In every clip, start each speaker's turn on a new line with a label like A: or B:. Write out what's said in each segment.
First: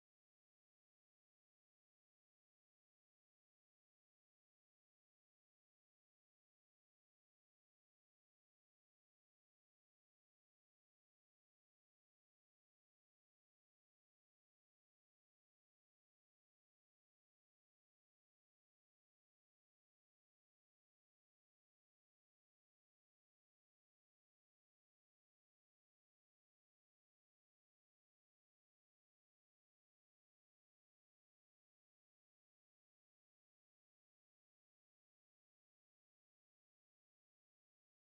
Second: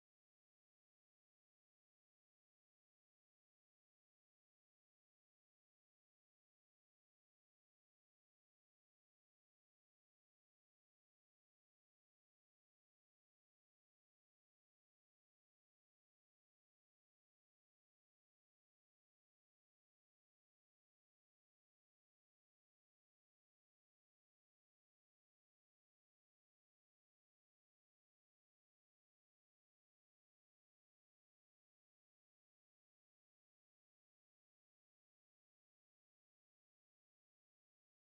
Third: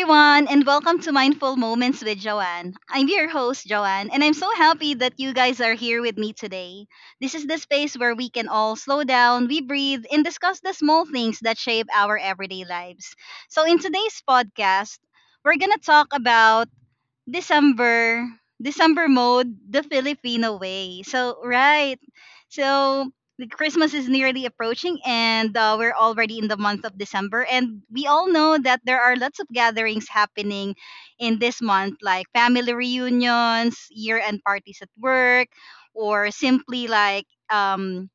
A: everyone, and welcome to Mindful Moments with Joanne. I'm your host, Joanne, and I'm so happy that you guys are here with me today. This is the space where we can all slow down, we breathe, and discuss the small things that shape our everyday lives. So, in today's podcast, we're going to talk about December, December mode, the Filipino way. So, right. So, the Christmas is nearly approaching and we're already in the month of December, and we all know that there are lots of gatherings happening in this month like family reunions, year-end parties at work, or simply like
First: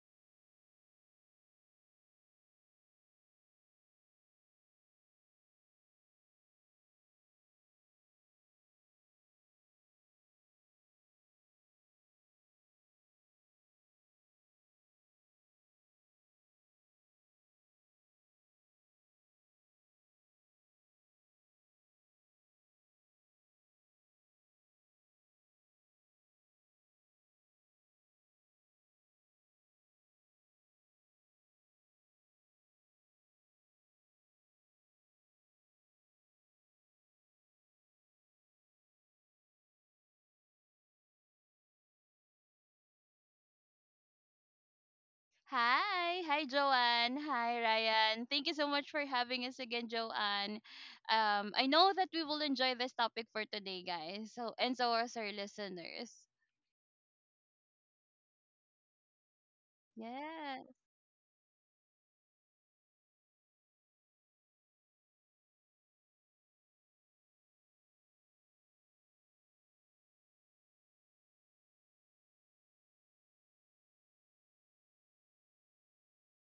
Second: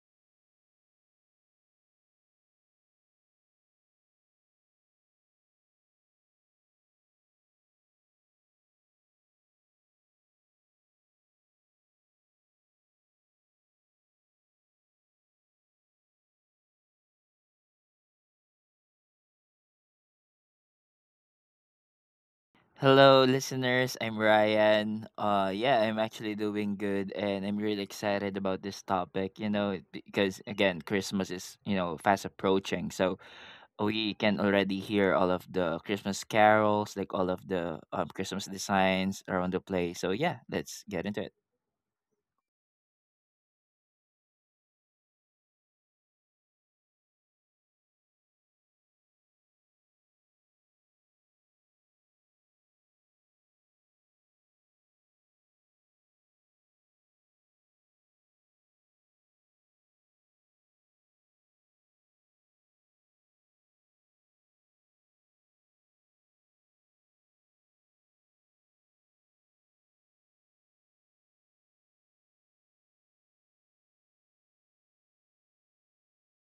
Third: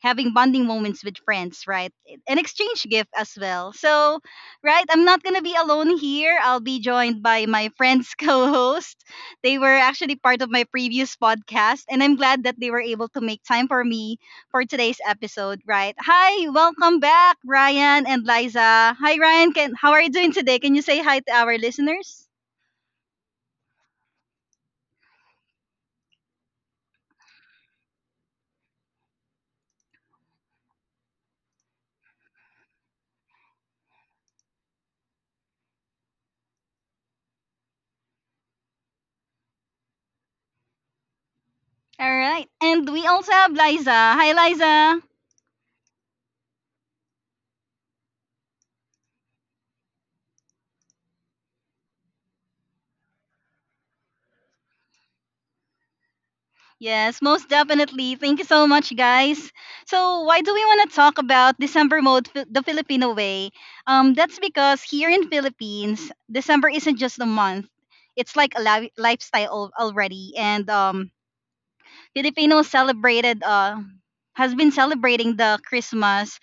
A: having bonding moments with friends, right? An exchange gift as well. So, right, I'm not gonna be alone here. I'll be joined by my friends co-host. They were actually part of my previous podcast, and I'm glad that they were able to make time for me for today's episode, right? Hi, welcome back, Ryan and Liza. Hi, Ryan. Can How are you doing today? Can you say hi to our listeners?
B: Hello, listeners. I'm Ryan. Yeah, I'm actually doing good, and I'm really excited about this topic. Because again, Christmas is fast approaching, so we can already hear all of the Christmas carols, like all of the Christmas designs around the place. So yeah, let's get into it.
A: All right, and we also have Liza. Hi, Liza.
C: Hi, Joanne, hi Ryan. Thank you so much for having us again, Joanne. I know that we will enjoy this topic for today, guys. So and so are our listeners.
A: Yes, most definitely. Thank you so much, guys. So, why do
C: Yeah,
A: we want to talk about December mode the Filipino way? That's because here in Philippines, December isn't just a month. It's like a lifestyle already, and Filipinos celebrated has been celebrating the Christmas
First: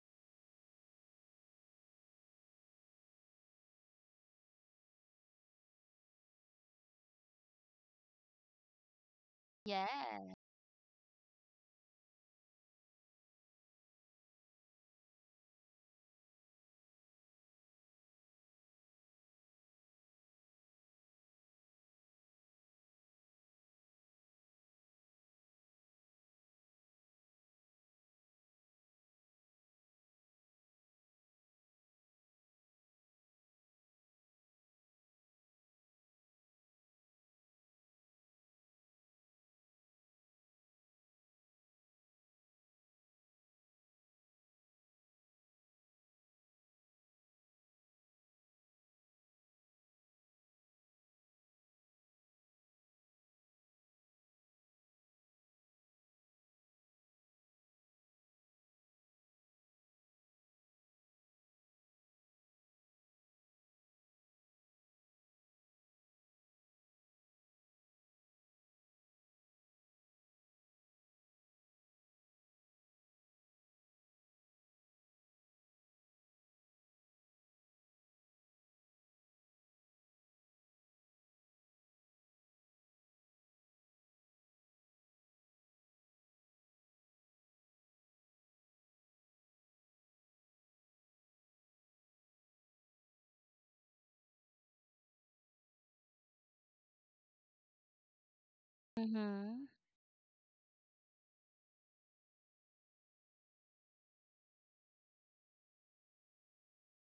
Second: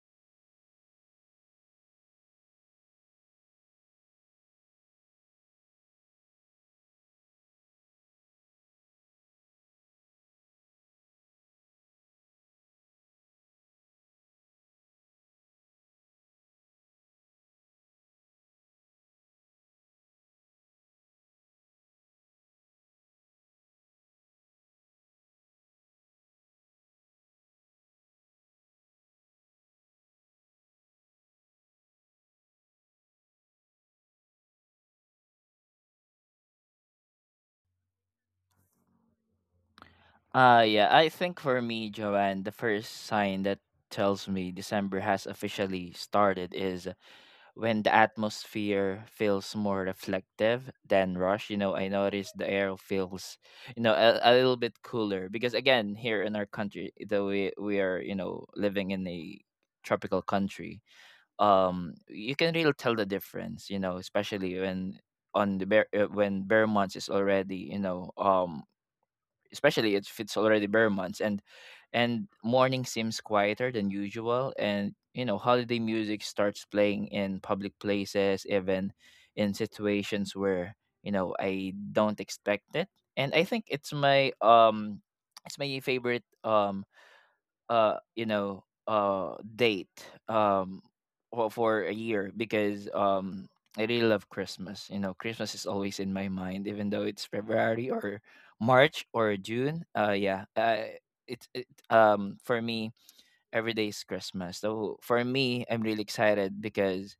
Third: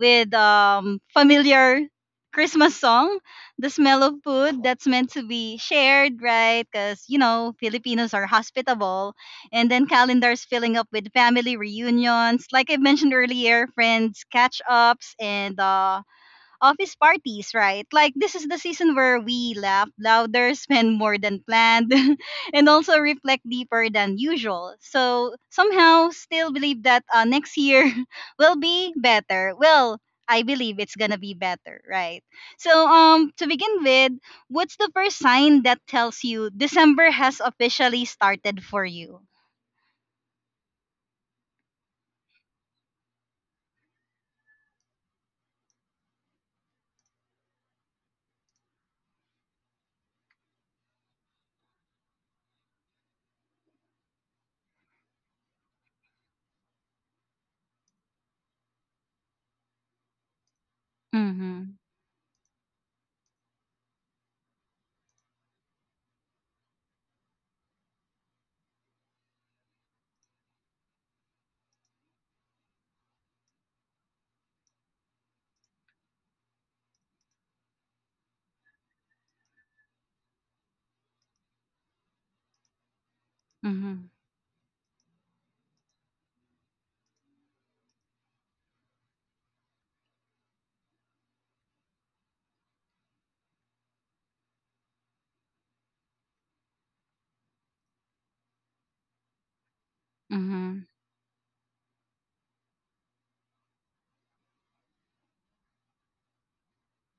A: with familiar Christmas song, the smell of food that's meant to be shared, right? Because, you know, Filipinos are hospitable. And then
C: yeah.
A: calendars filling up with family reunions. Like I mentioned earlier, friends catch ups, and office parties, right? Like this is the season where we laugh louder, spend more than planned, and also reflect deeper than usual. So somehow still believe that next year will be better. Well, I believe it's gonna be better, right? So to begin with, what's the first sign that tells you December has officially started for you?
B: Yeah, I think for me, Joanne, the first sign that tells me December has officially started is when the atmosphere feels more reflective than rush. I notice the air feels a little bit cooler because again here in our country, though we are living in a tropical country.
A: Mhm.
B: You can really tell the difference, especially when on the bear when bear months is already, especially if it's already bare months. And morning seems quieter than usual, and holiday music starts playing in public places, even in situations where I don't expect it. And I think it's
A: Mhm.
B: my it's my favorite date um for a year because I really love Christmas. You know, Christmas is always in my mind, even though it's February or March or
C: Mhm.
B: June.
A: Mhm.
B: For me, every day is Christmas. So for me, I'm really excited because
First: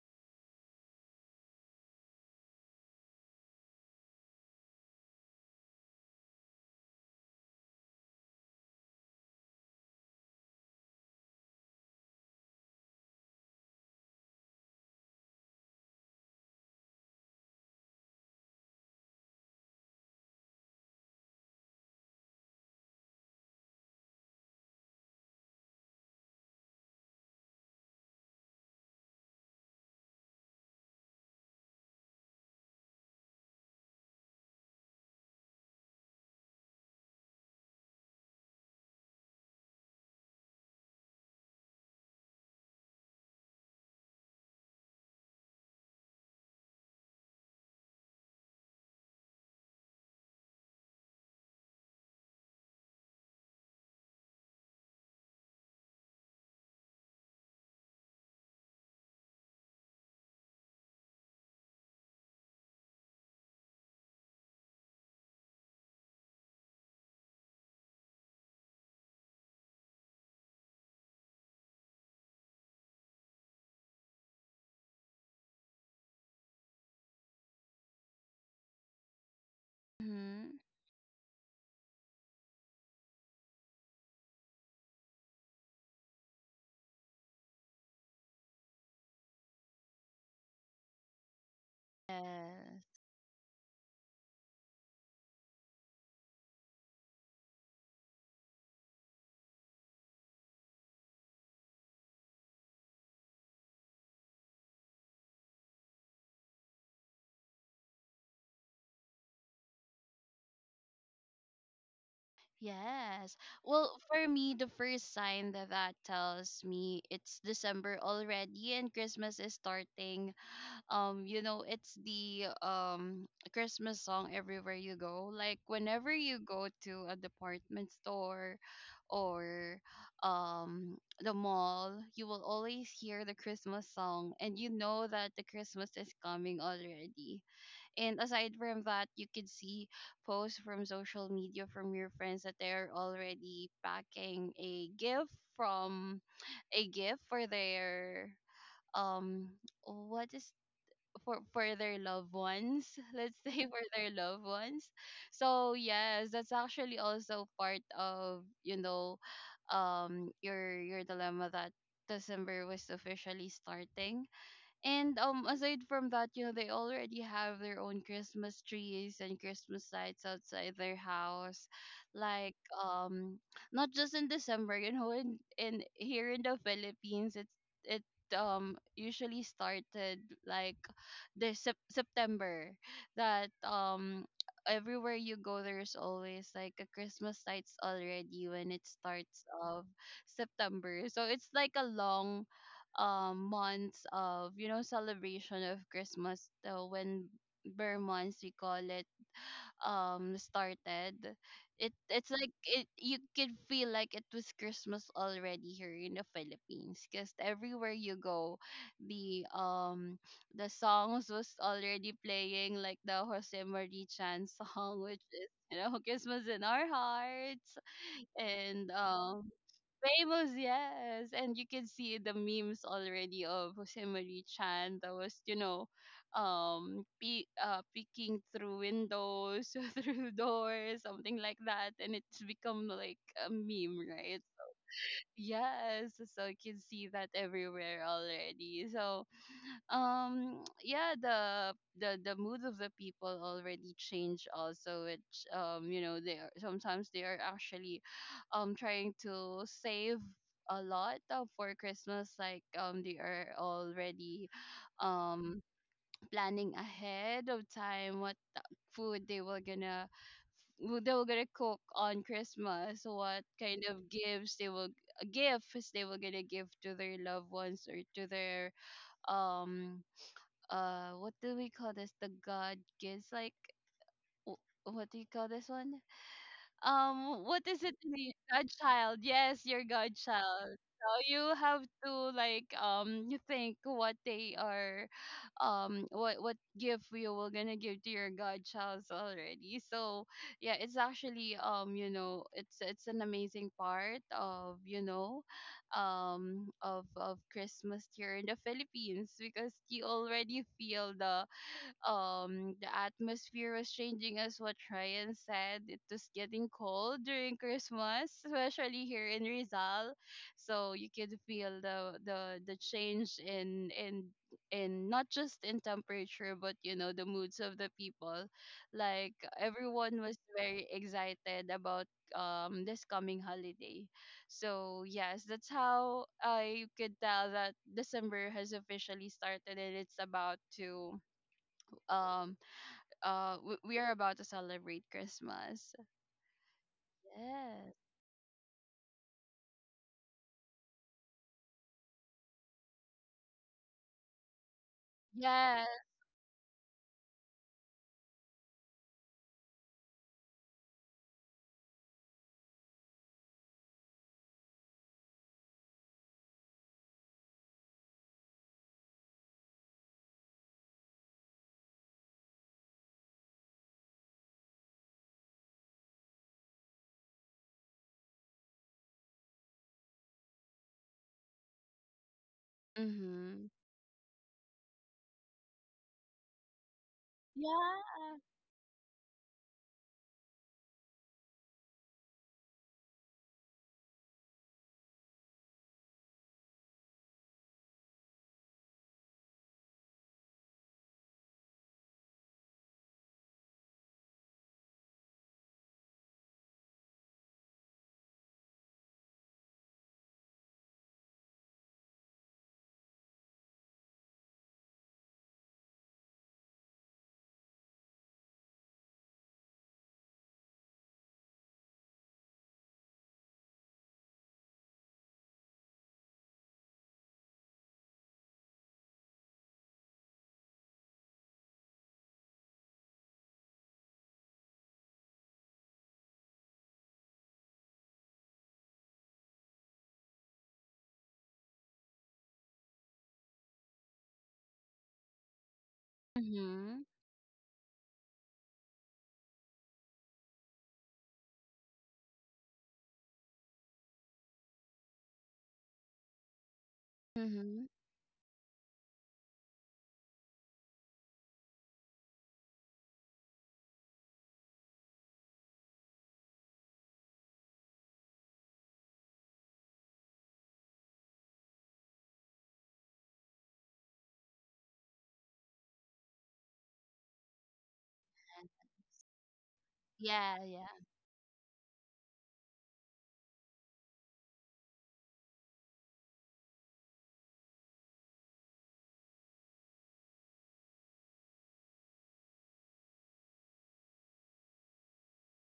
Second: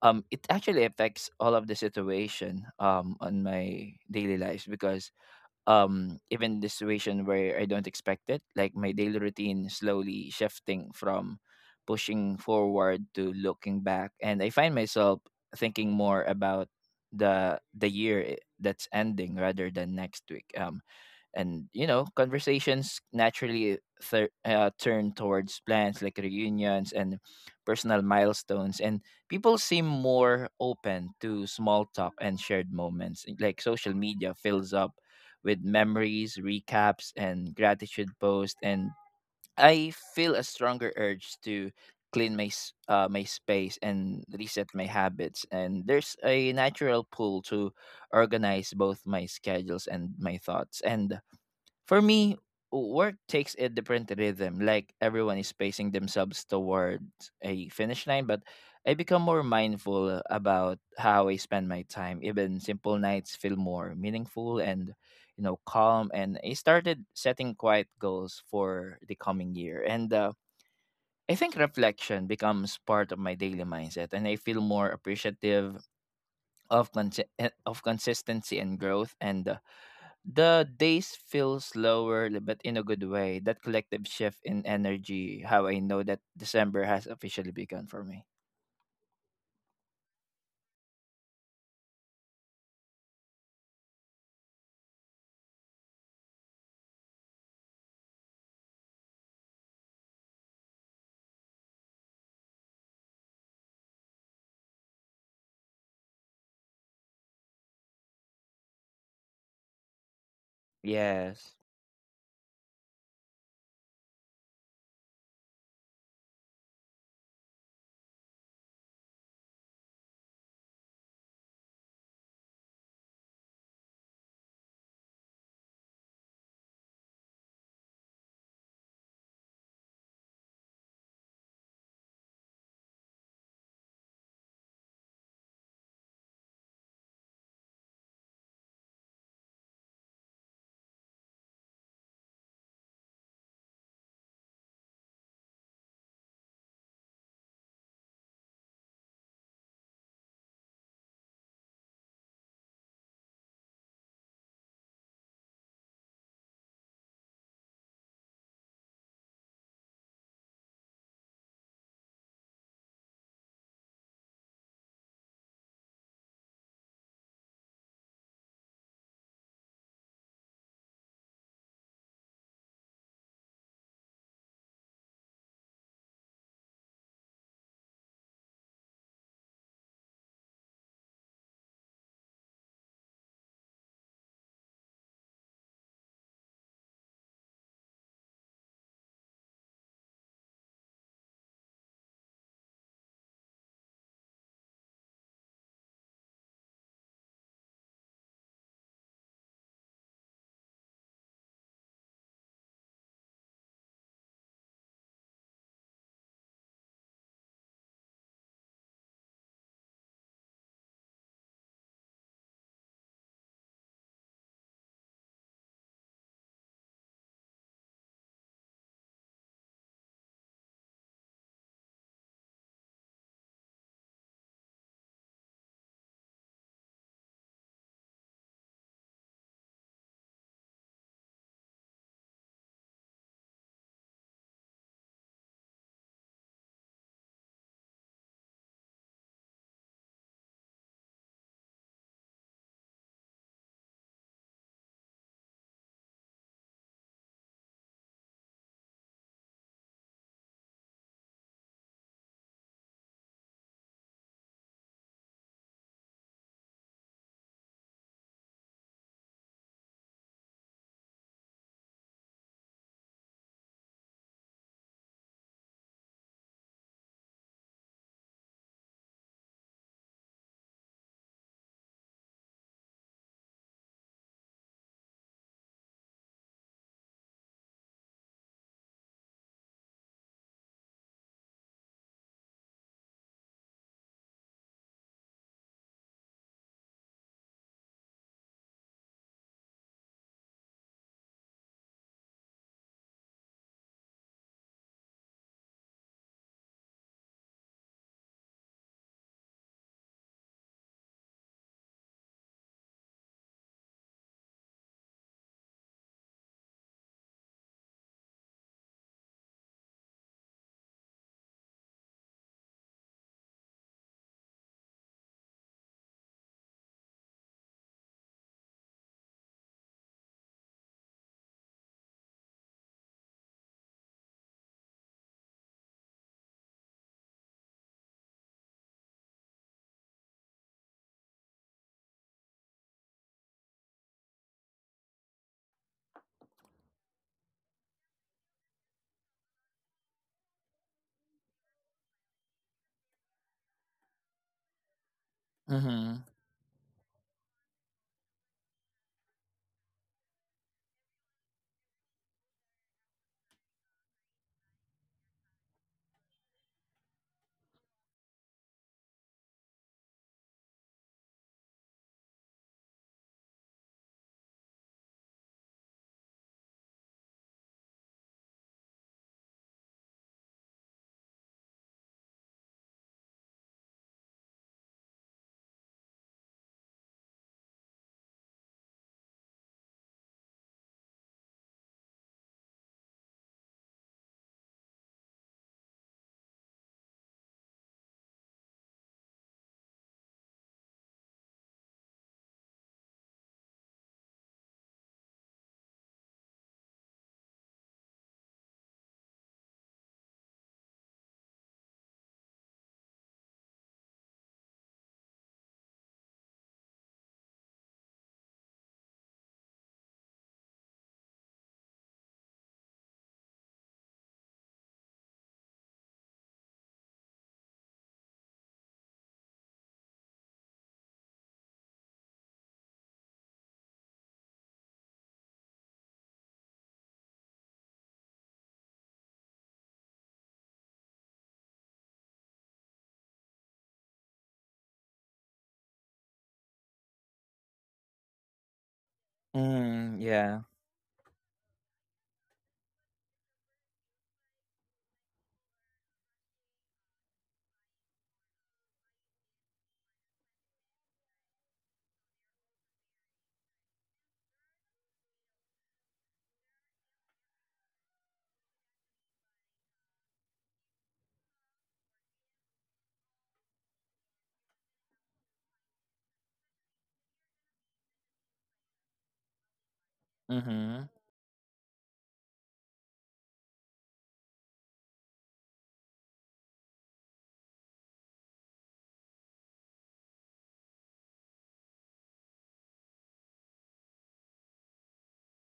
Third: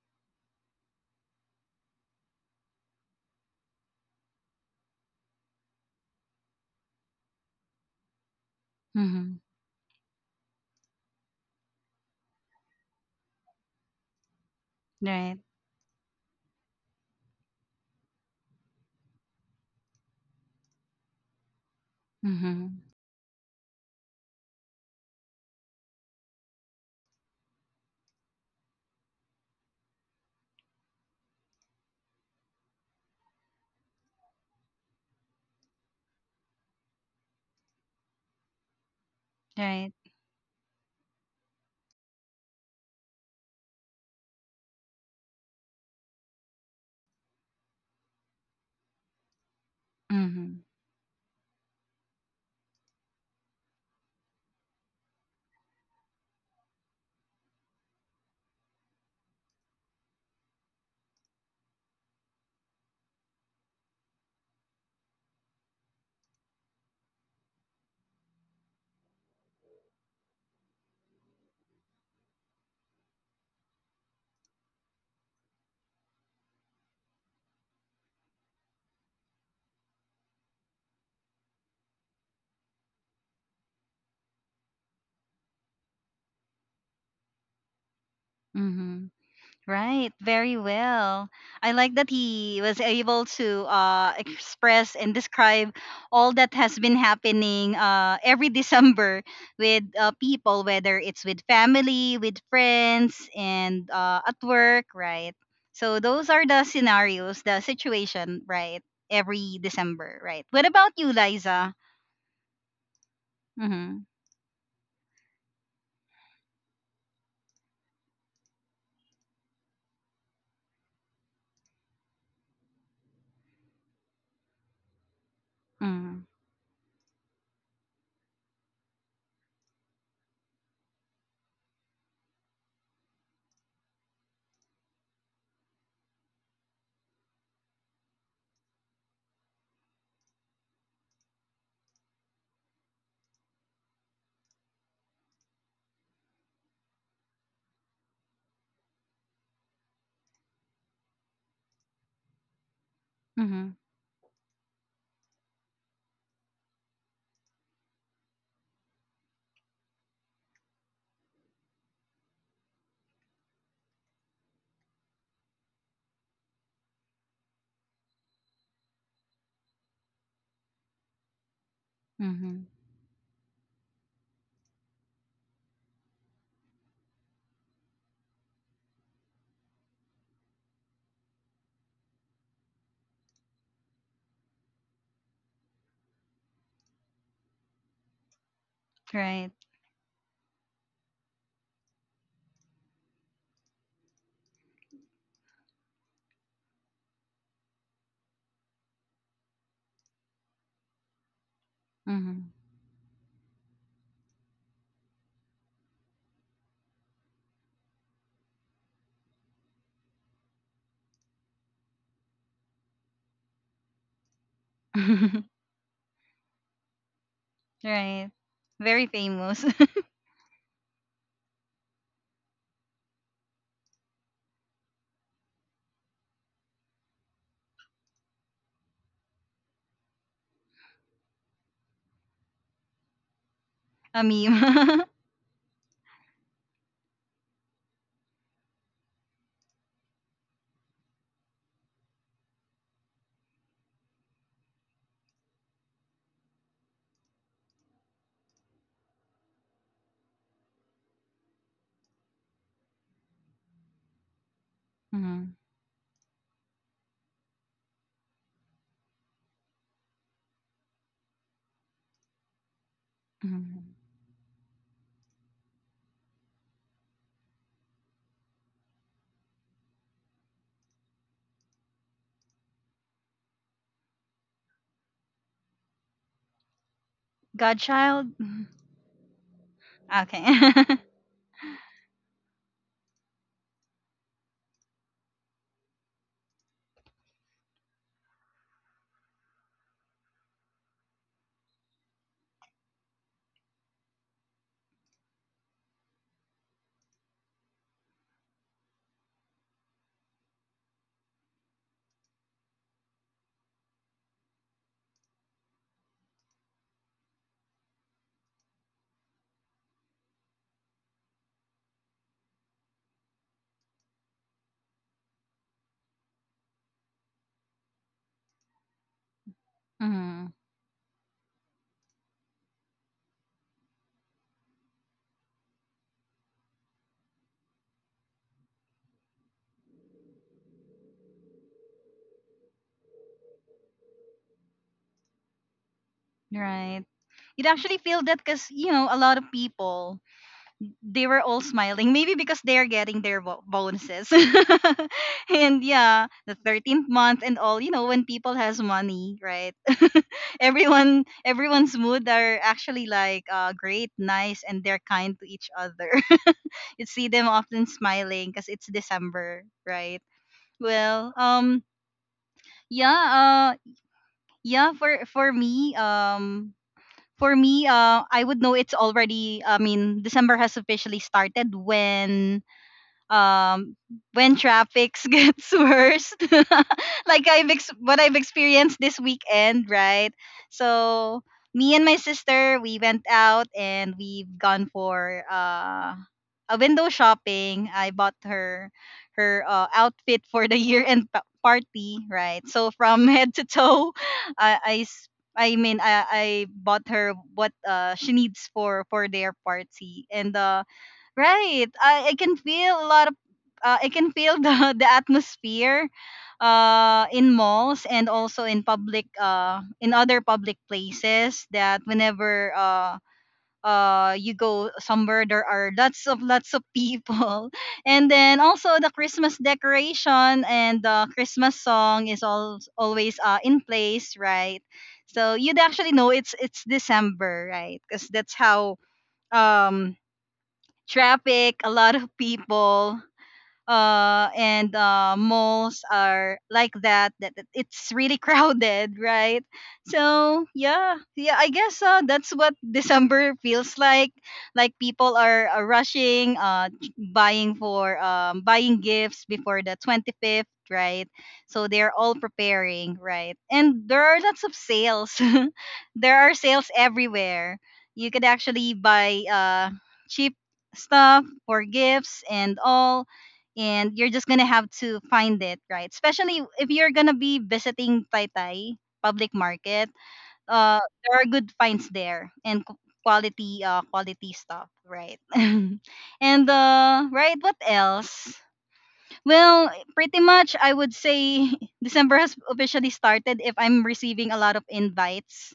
B: it actually affects all of the situation on my daily lives because even the situation where I don't expect it, like my daily
A: Mhm.
B: routine slowly shifting from pushing forward to looking back, and I find myself
A: Right.
B: thinking more about the year that's ending rather than next week. And you know
A: Mhm.
B: Conversations naturally turn towards plans like reunions and personal milestones, and people seem more open to small talk and shared moments, like social media fills up with memories, recaps, and gratitude posts, and I
A: Right.
B: feel a stronger urge to my space and reset my habits, and there's a natural pull to organize both my schedules and my
A: Mhm.
B: thoughts. And for me, work takes a different rhythm, like everyone is pacing themselves towards a finish line, but I become more mindful about how I spend my time. Even simple nights feel more meaningful and calm, and I started setting quiet goals for the coming year. And I think reflection becomes part of my daily mindset, and I feel more appreciative of cons- of consistency and growth. And
C: Mhm.
B: The days feel slower, but in a good way. That collective shift in energy, how I know that December has officially begun for me.
A: Mhm. Right, very well. I like that he was
C: Yes.
A: able to express and describe all that has been happening, every December with people, whether it's with family, with friends, and at work, right? So those are the scenarios, the situation, right? Every December, right? What about you,
B: Yes.
A: Liza?
C: Yes. Well,
A: Mm-hmm.
C: for me, the first sign that tells me it's December already and Christmas is starting, you know, it's the, Christmas song everywhere you go. Like whenever
A: Mm-hmm.
C: you go to a department store or, the mall, you will always hear the Christmas song and you know that the Christmas is coming already. And aside from that, you can see posts from social media from your friends that they're already packing a gift from for their, um what is for their loved ones let's say,
A: Mm-hmm.
C: for their loved ones. So yes, that's actually also part of, you know, your, dilemma that December was officially starting. And aside from that, you know, they already have their own Christmas trees and Christmas lights outside their house. Like,
A: Mm-hmm.
C: um, not just in December, you know, in here in the Philippines, it usually started, like, the sep- September that, everywhere you go there's always like a christmas lights already when it starts
A: Right.
C: of September. So it's like a long, months of, you know, celebration of Christmas when bear months we call it, started. It it's
A: Mm-hmm.
C: like, it you could feel like it was Christmas already here in the Philippines because everywhere you go, the um the songs was already playing, like the Jose Marie Chan song, which is, you know, Christmas in Our Hearts.
A: Right.
C: And
A: Very famous.
C: Famous, yes. And you can see the memes already of Jose Marie Chan that was, you know, pe- peeking through windows, through doors, something like that. And it's become like a meme,
A: A
C: right?
A: meme.
C: Yes. So you can see that everywhere already. So, yeah, the the mood of the people already changed also, which, you know, they are actually, trying to save a lot for Christmas. Like, they are already,
A: Mhm.
C: um planning ahead of time what the food they were gonna, who they were gonna cook on Christmas, what kind
A: Mhm.
C: of gifts they will, gifts they were gonna give to their loved ones, or to their, um what do we call this, the god gives, like, wh- what do you call this one, what is it, in
A: Godchild?
C: the godchild, yes, your
A: Okay.
C: godchild. So you have to, like, you think what they are, what gift you were gonna give to your godchilds already. So yeah, it's actually, you know, it's an amazing part of, you know, of Christmas here in the Philippines. Because you already feel the, the atmosphere was changing, as what Ryan said. It was getting cold during Christmas, especially here in Rizal. So you could feel the, the change in, in not just in temperature, but you know, the moods of the people. Like, everyone was
A: Mhm.
C: very excited about, this coming holiday. So yes, that's how I could tell that December has officially started and it's about to, um we, are about to celebrate Christmas.
A: Right. You'd
C: Yes.
A: actually feel that because, you know, a lot of people, they were all smiling. Maybe because they're getting their bonuses. And
C: Yes.
B: Mm-hmm.
A: yeah, the 13th month and all, you know, when people has money, right? Everyone, everyone's mood are actually like great, nice, and they're kind to each other. You see them often smiling because it's December, right? Well, yeah, yeah, for me, for me, I would know it's already I mean, December has officially started
C: Mhm.
A: um when traffics gets worse. Like what I've
C: Yeah.
A: experienced this weekend, right? So me and my sister, we went out and we've gone for window shopping. I bought her her outfit for the year end party, right? So from head to toe, I I s- I mean I bought her what she needs for their party. And right, I can feel a lot of I can feel the the atmosphere in malls, and also in public in other public places, that whenever you go somewhere there are lots of people. And then also the Christmas decoration and the Christmas song is all, always, in place, right? So you'd actually know it's December, right? Because that's how um traffic, a lot of people and malls are like
C: Mhm.
A: that, that that it's really crowded, right?
B: Mm,
A: So
B: yeah.
A: yeah, yeah, I guess that's what December feels like. Like people are, rushing buying
C: Mhm.
A: for buying gifts before the 25th, right? So they're all preparing, right? And there are lots of sales. There are sales everywhere. You could actually buy cheap stuff for gifts and all, and you're just gonna have to find it, right? Especially if you're gonna be visiting Taytay public market.
C: Yeah,
A: uh
C: yeah.
B: Mm-hmm.
A: there are good finds there and quality quality stuff, right? And right, what else? Well, pretty much I would say December has officially started if I'm receiving a lot of invites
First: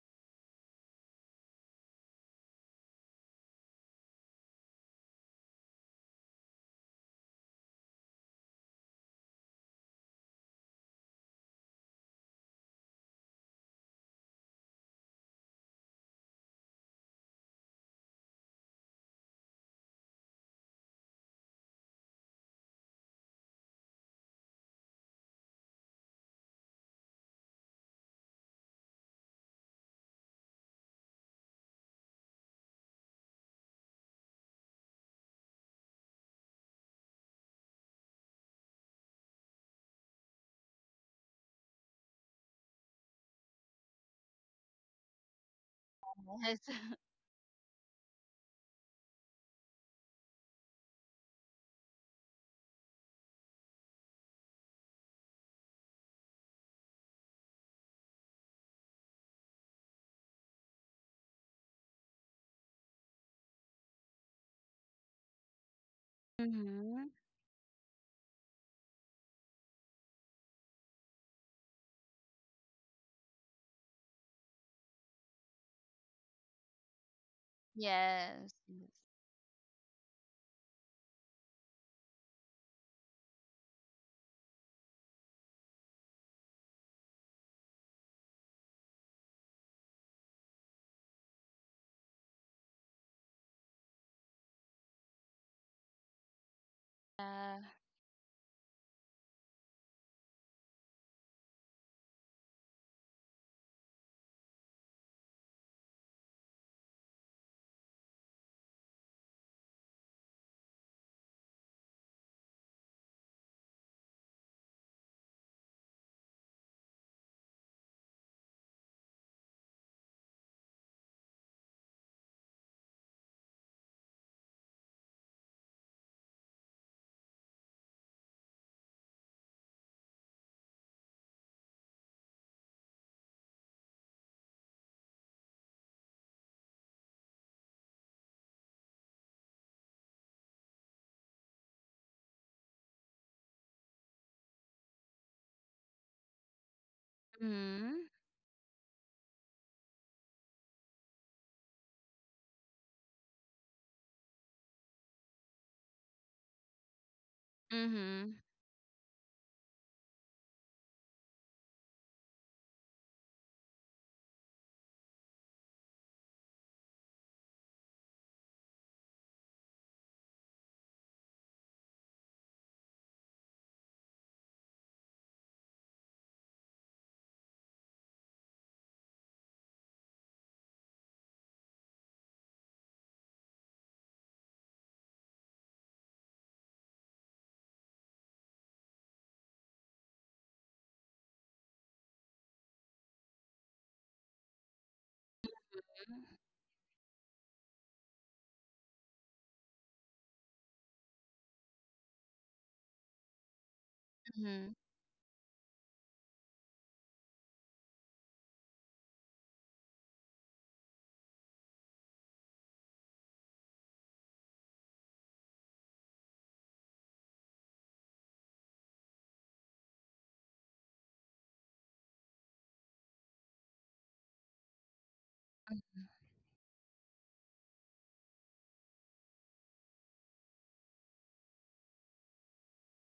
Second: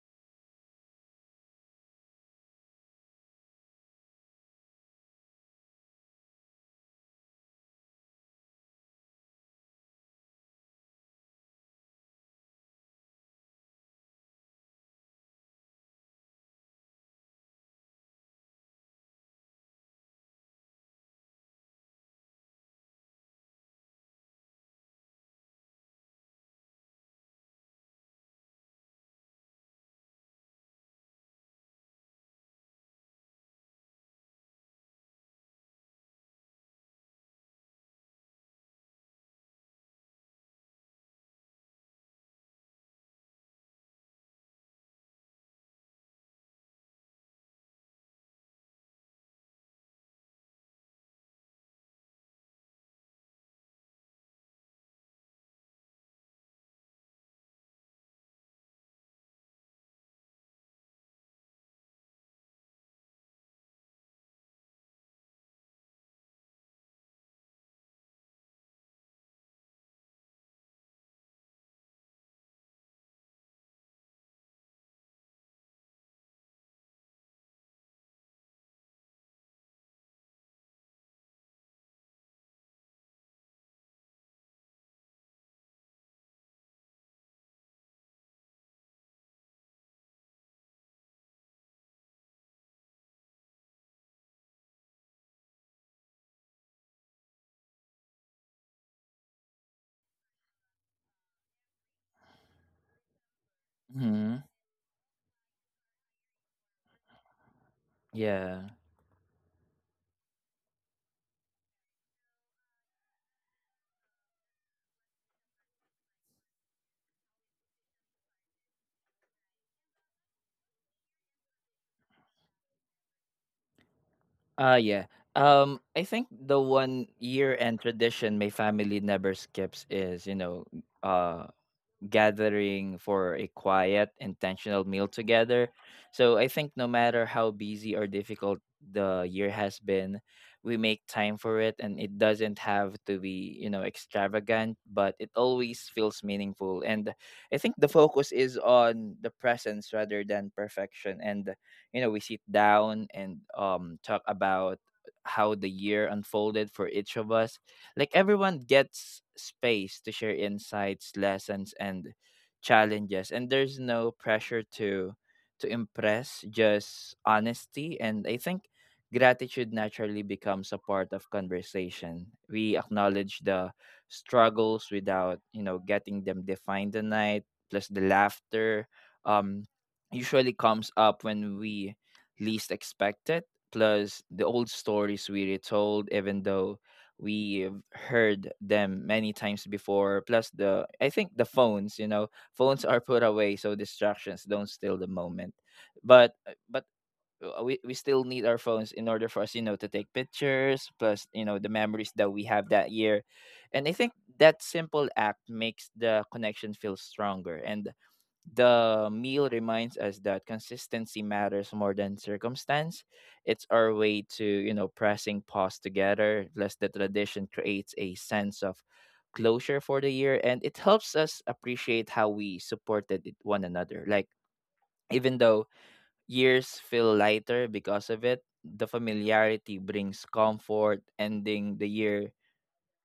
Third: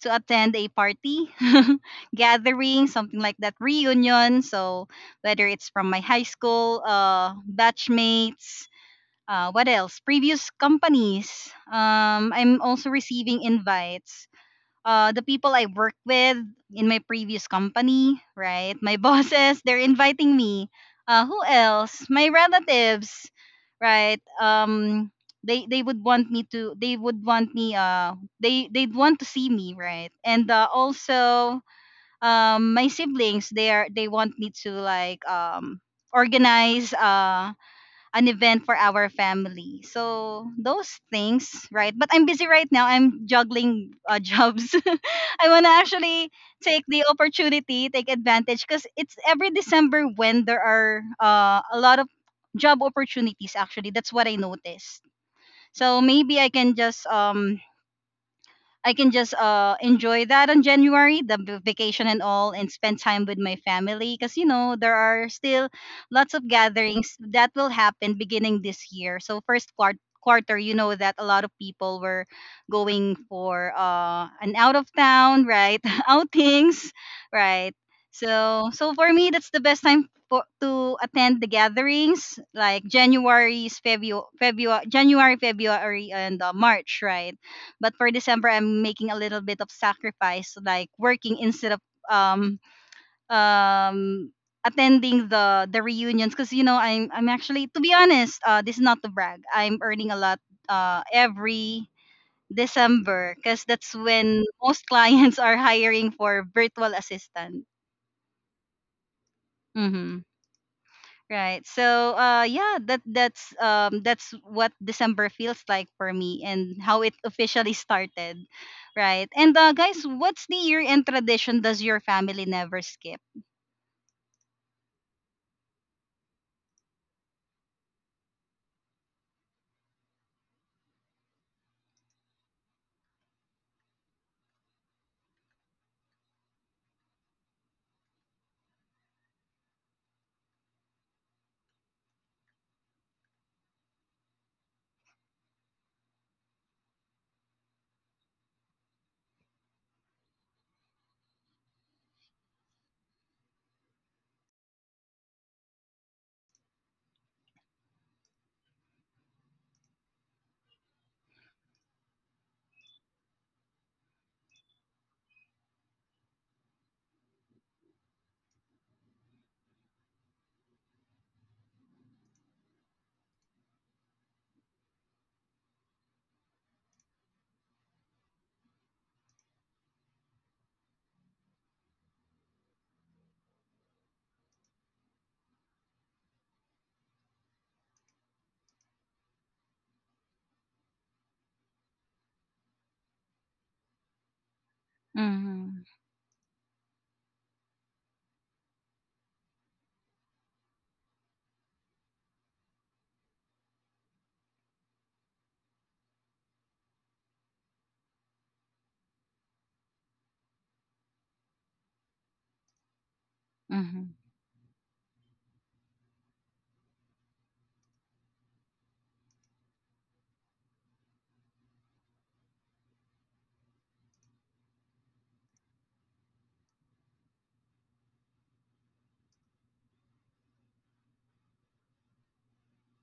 A: to attend a party, gathering, something like that, reunion. So whether it's from my high school, batchmates, what else? Previous companies. I'm also receiving invites, the people I work with in my previous company, right? My bosses, they're inviting me. Who else? My relatives, right? They would want me to. They would want me. They'd want to see me, right? And also, my siblings, they want me to like organize. An event for our family. So those things, right? But I'm busy right now. I'm juggling jobs. I want to actually
C: Yes.
A: take the opportunity, take advantage, because it's every December when there are a lot of job opportunities. Actually, that's what I noticed. So maybe I can just enjoy that on January, the vacation and all, and spend time with my family. Because you know there are still lots of
C: Mhm.
A: gatherings that will happen beginning this year. So first quarter, you know that a lot of people were going for an out of town, right? Outings, right.
C: Yes.
A: So
C: Yes.
A: so for me that's the best time for, to attend the gatherings like January's February, February January, February, and March, right? But for December, I'm making a little bit of sacrifice, like working instead of um um attending the reunions, because you know I'm
C: Uh,
A: actually to be honest, this is not to brag. I'm earning a lot every December because that's
B: Mm-hmm.
A: when most clients are hiring for virtual assistant.
B: Yeah.
A: Mm-hmm. Right. So yeah, that's that's what December feels like for me and how it officially started. Right. And guys, what's the year end tradition does your family never skip?
B: Ah, yeah. I think the one year-end tradition my family never skips is, you know, uh, gathering for a quiet, intentional meal together. So I think no matter how busy or difficult the year has been, we make time for it, and it doesn't have to be, you know, extravagant, but it always feels meaningful. And I think the
C: mhm.
B: focus is on the presence rather than perfection. And, you know, we sit down and talk about how the year unfolded for each of us, like
C: Mhm.
B: everyone gets space to share insights, lessons, and challenges, and there's no pressure to impress, just honesty. And I think gratitude naturally becomes a part of conversation. We acknowledge the struggles without, you know, getting them defined tonight, plus the laughter. Um Usually comes up when we least expect it, plus the old stories we retold even though we've heard them many times before. Plus the, I think, the phones, you know, phones are put away so distractions don't steal the moment.
A: Mhm.
B: But but we still need our phones in order for us, you know, to take pictures, plus you know the memories that we have that year. And I think that
C: Mhm.
B: simple act makes the connection feel stronger, and the meal reminds us that consistency matters more than circumstance. It's our
A: Mhm.
B: way to, you know, pressing pause together, plus the tradition creates a sense of closure for the year, and it helps us appreciate how we supported one another. Like, even though years feel lighter because of it, the familiarity brings comfort. Ending the year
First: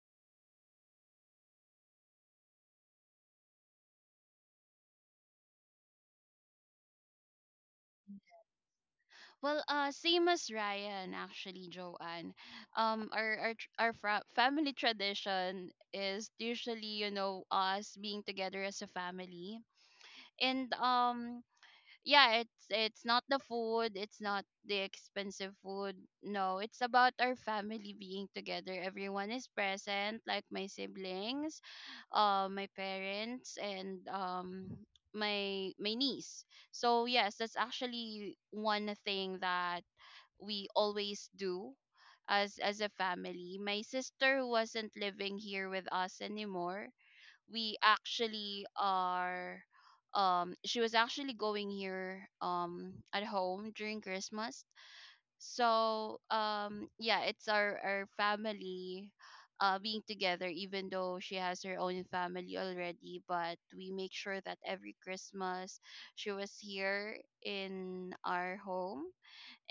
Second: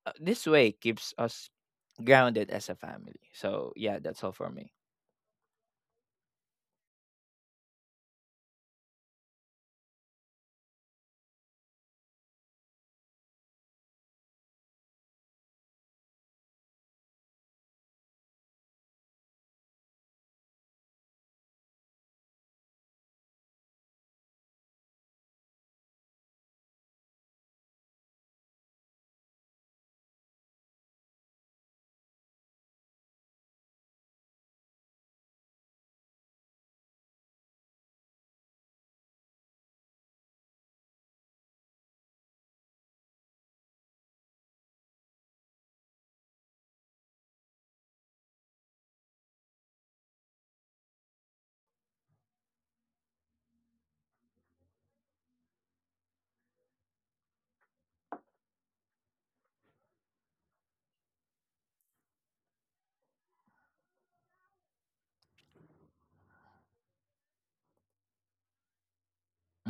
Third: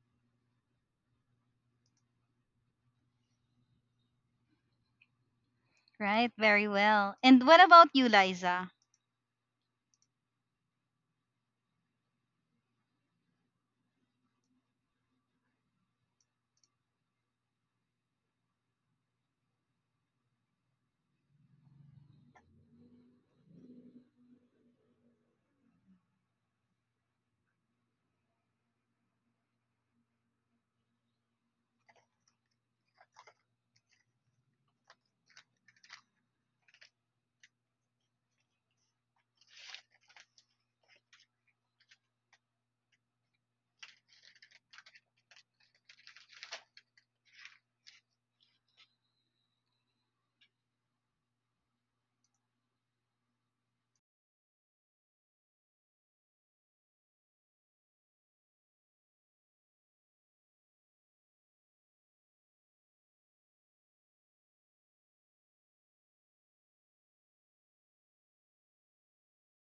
B: this way keeps us grounded as a family. So yeah, that's all for me.
A: Right, very well. And what about you, Liza?
C: Well, same as Ryan, actually, Joanne. Our, our family tradition is usually, you know, us being together as a family. And yeah, it's not the food, it's not the expensive food. No, it's about our family being together, everyone is present, like my siblings, my parents, and my, niece. So yes, that's actually one thing that we always do as a family. My sister wasn't living here with us anymore. We actually are, she was actually going here, at home during Christmas. So, yeah, it's our, family, being together, even though she has her own family already, but we make sure that every Christmas she was here in our home.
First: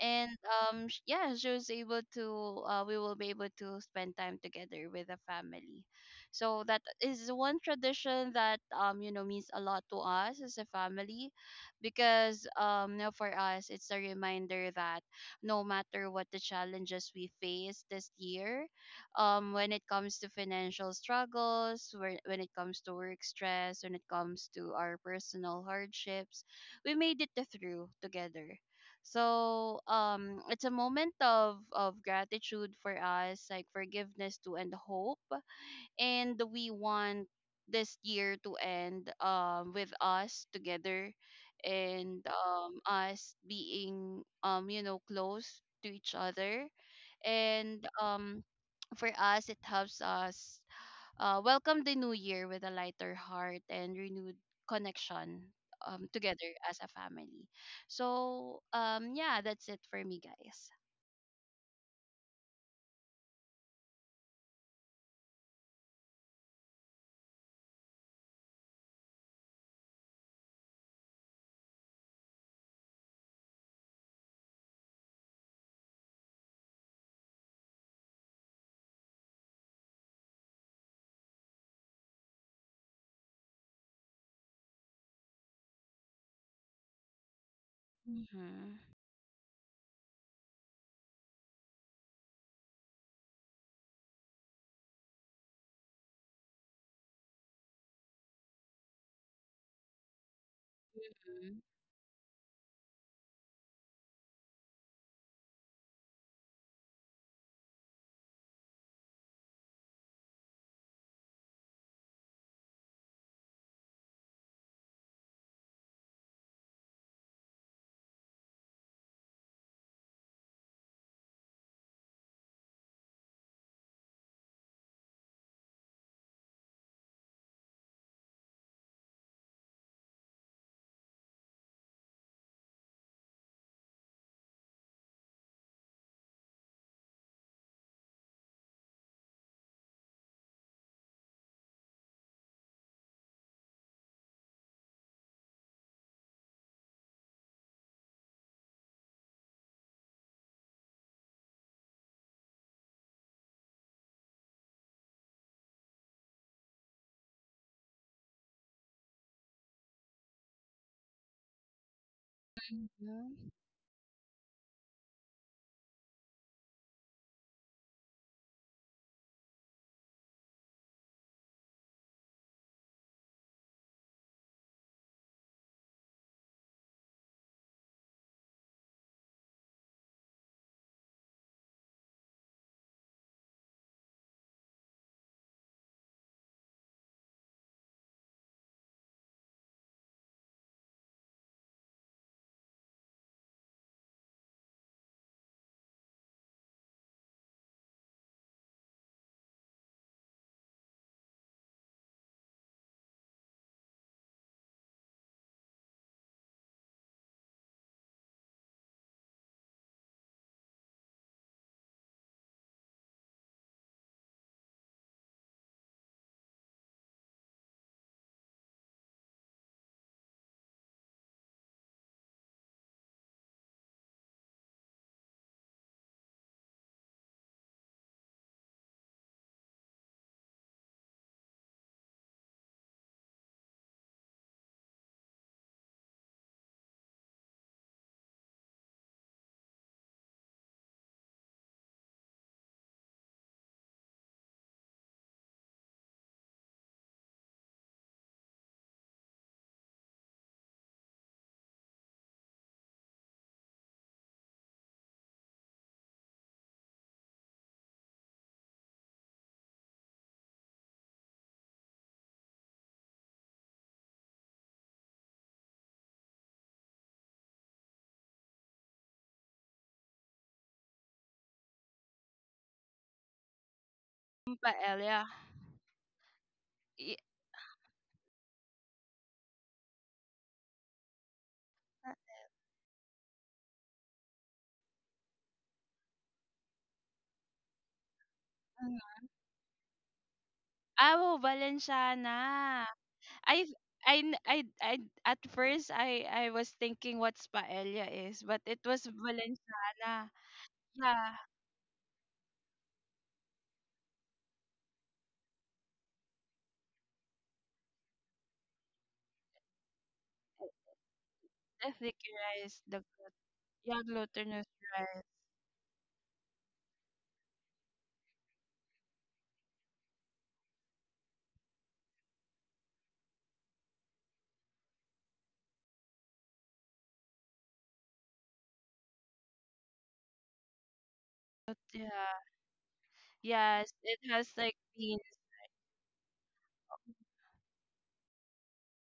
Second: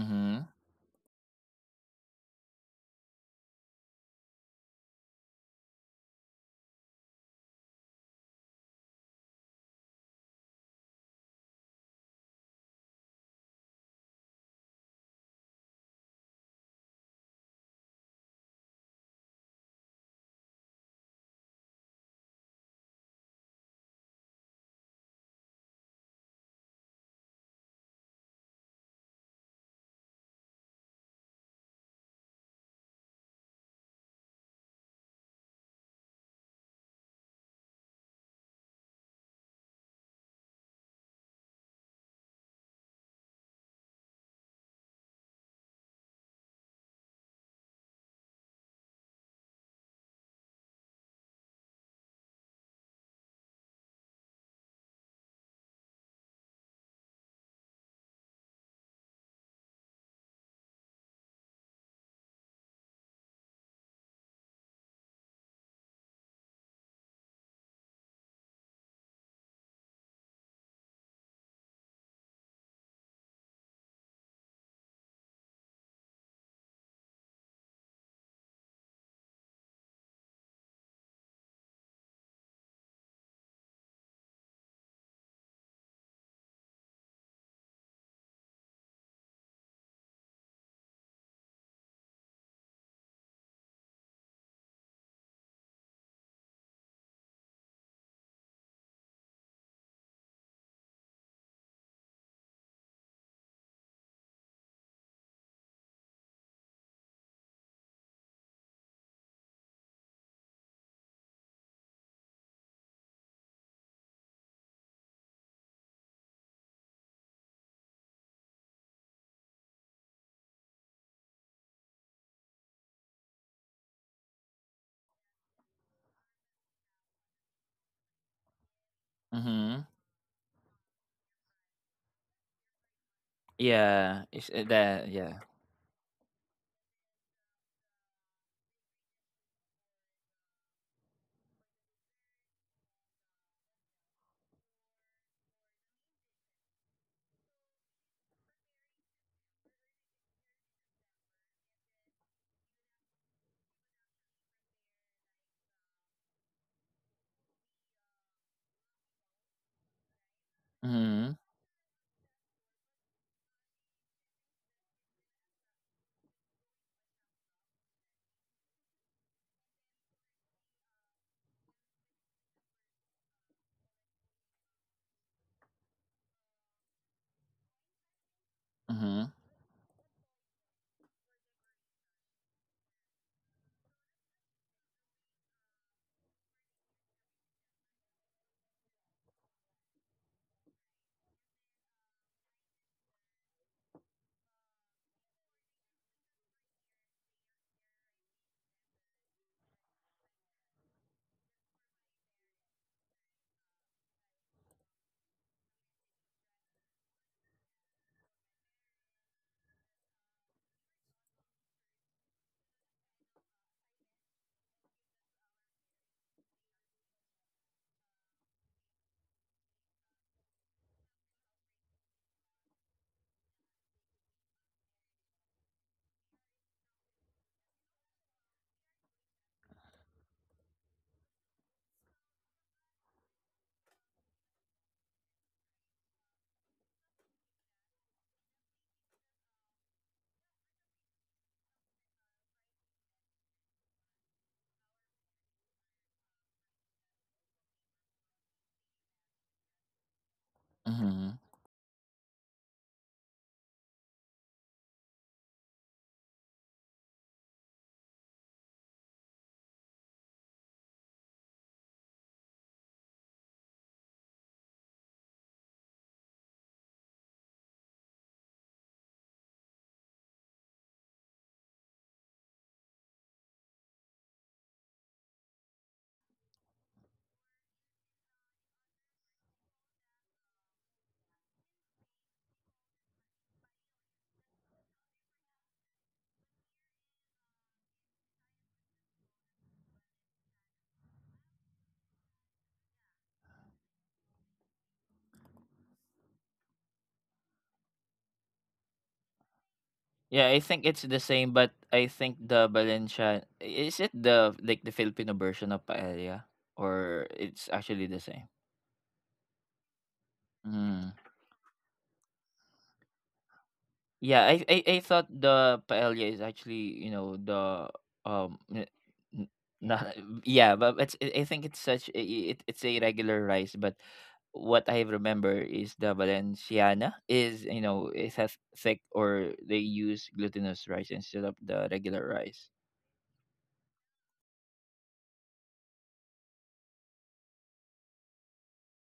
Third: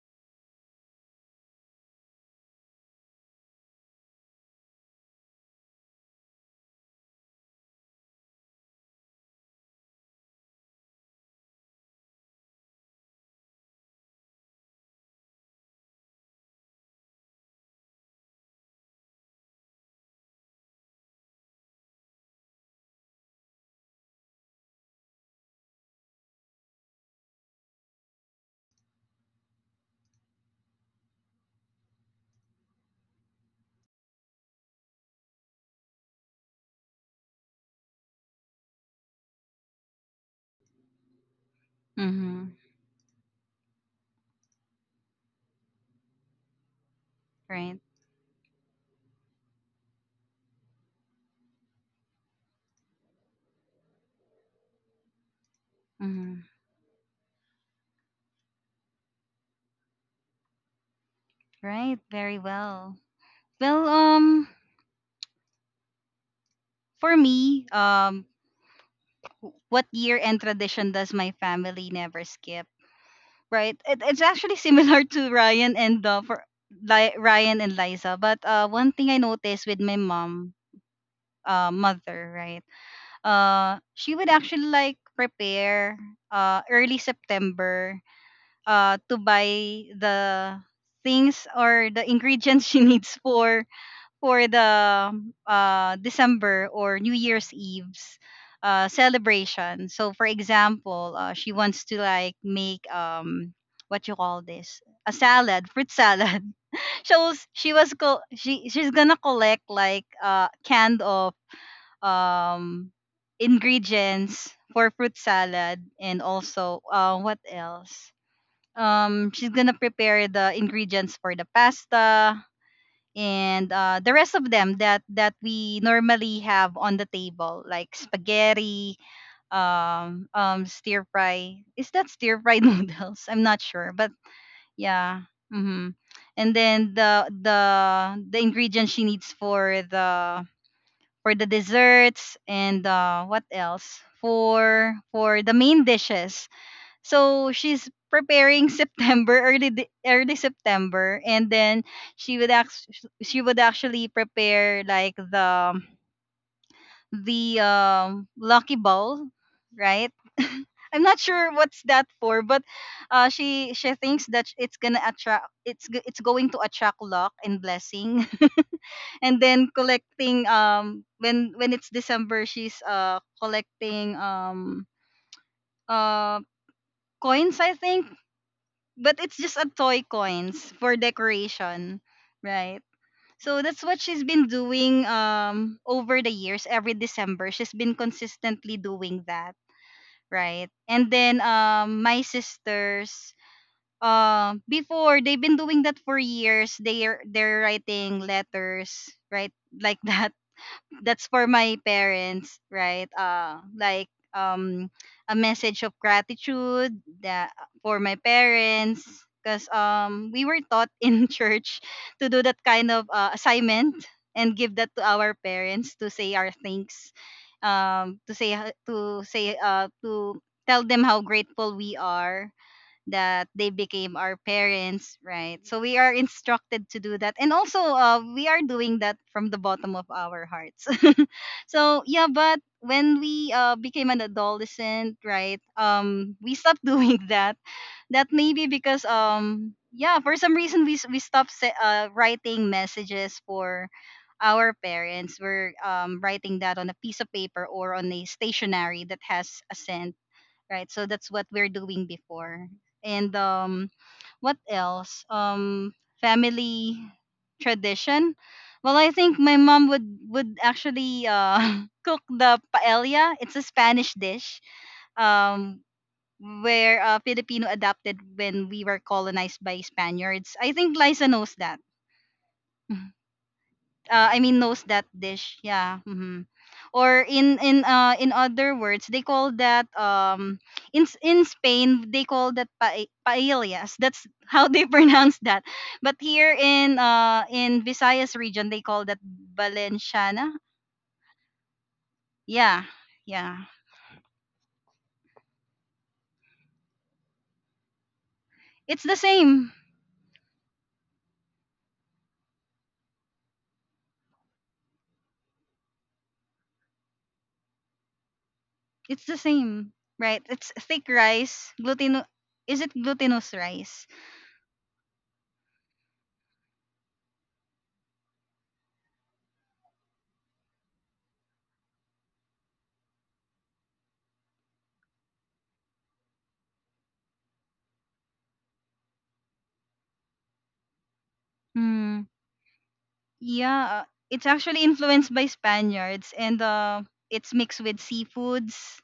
C: And yeah, she was able to we will be able to spend time together with the family. So that is one tradition that, you know, means a lot to us as a family, because, you know, for us it's a reminder that no matter what the challenges we face this year, when it comes to financial struggles, when it comes to work stress, when it comes to our personal hardships, we made it through together. So it's a moment of gratitude for us, like forgiveness to end hope, and we want this year to end, with us together, and
A: Mhm.
C: us being, you know, close to each other,
A: Right.
C: and for us it helps us welcome the new year with a lighter heart and renewed connection, together
A: Mhm.
C: as a family. So, yeah, that's it for me, guys.
A: Right, very well. Well, for me, what year end tradition does my family never skip? Right. It, it's actually similar to Ryan and for Ryan and Liza. But one thing I noticed with my mom, mother, right? She would actually like prepare early September
C: Mm-hmm.
A: to buy the things or the ingredients she needs for the December or New Year's Eve's celebration. So, for example, she wants to like make what you call this, a salad, fruit salad. She she's gonna collect like a can of um ingredients for fruit salad, and also what else, she's gonna prepare the ingredients for the pasta, and the rest of them that that we normally have on the table, like spaghetti,
B: Mm-hmm.
A: stir fry, is that stir fried noodles, I'm not sure. But
B: Yeah. It's that.
A: yeah.
B: Yeah.
A: Mm-hmm. And then the ingredients she needs for the desserts, and what else, for the main dishes. So she's preparing September early early September. And then she would act she would actually prepare like the lucky ball, right? I'm not
B: Mm-hmm.
A: sure what's that for, but
C: Mm-hmm.
A: she thinks that it's gonna attract it's going to attract luck and blessing. And then collecting when it's December she's collecting uh coins I think, but
B: Mm-hmm.
A: it's just a toy coins for decoration, right? So that's what she's been doing over the years every December. She's been consistently doing that, right? And then my sisters before, they've been doing that for years. They're writing letters, right? Like that that's for my parents, right? Like um, a message of gratitude that for my parents, because we were taught in church to do that kind of assignment and give that to our parents to say our thanks, to say h- to say to tell them how grateful we are that they became our parents, right? So we are instructed to do that. And also, we are doing that from the bottom of our hearts. So, yeah, but when we became an adolescent, right, we stopped doing that. That maybe because, yeah, for some reason, we stopped writing messages for our parents. We're writing that on a piece of paper or on a stationery that has a scent, right? So
B: Mm-hmm.
A: that's what we're doing before. And what else? Family tradition. Well, I think my mom would actually cook the paella. It's a Spanish dish um, where Filipino adapted when we were colonized by Spaniards. I think Liza knows that. I mean knows that
C: Paella.
A: dish. Yeah.
C: Y-
A: Or in other words, they call that in Spain they call that paellas. That's how they pronounce that. But here in Visayas region they call that valenciana.
C: Ah, oh,
A: Yeah.
C: Valenciana. I
A: Yeah.
C: I, at first, I was thinking what's paella is, but it
A: It's
C: was
A: the same.
C: Valenciana.
B: Yeah, I think it's the
C: Yeah,
B: same, but I think the Valencia is it, the like the Filipino version of paella, or it's actually the same.
A: It's the same. Right. It's thick
B: Mm-hmm.
A: rice,
C: the thick
A: gluten is
C: rice,
A: it
C: the glut-
A: glutinous
C: yeah,
A: rice?
B: Yeah,
C: glutinous
B: I
C: rice.
B: thought the paella is actually, you know, um n- n- not yeah, but it's, I think it's such a- I- it, it's a regular rice, but what I remember is the Valenciana is, you know, it has thick, or they use glutinous rice instead of
C: But
B: the
C: yeah.
A: Hmm.
B: regular rice.
A: Yeah,
C: Yes, it
A: it's
C: has like
A: actually
C: beans.
A: influenced by Spaniards, and it's mixed with seafoods.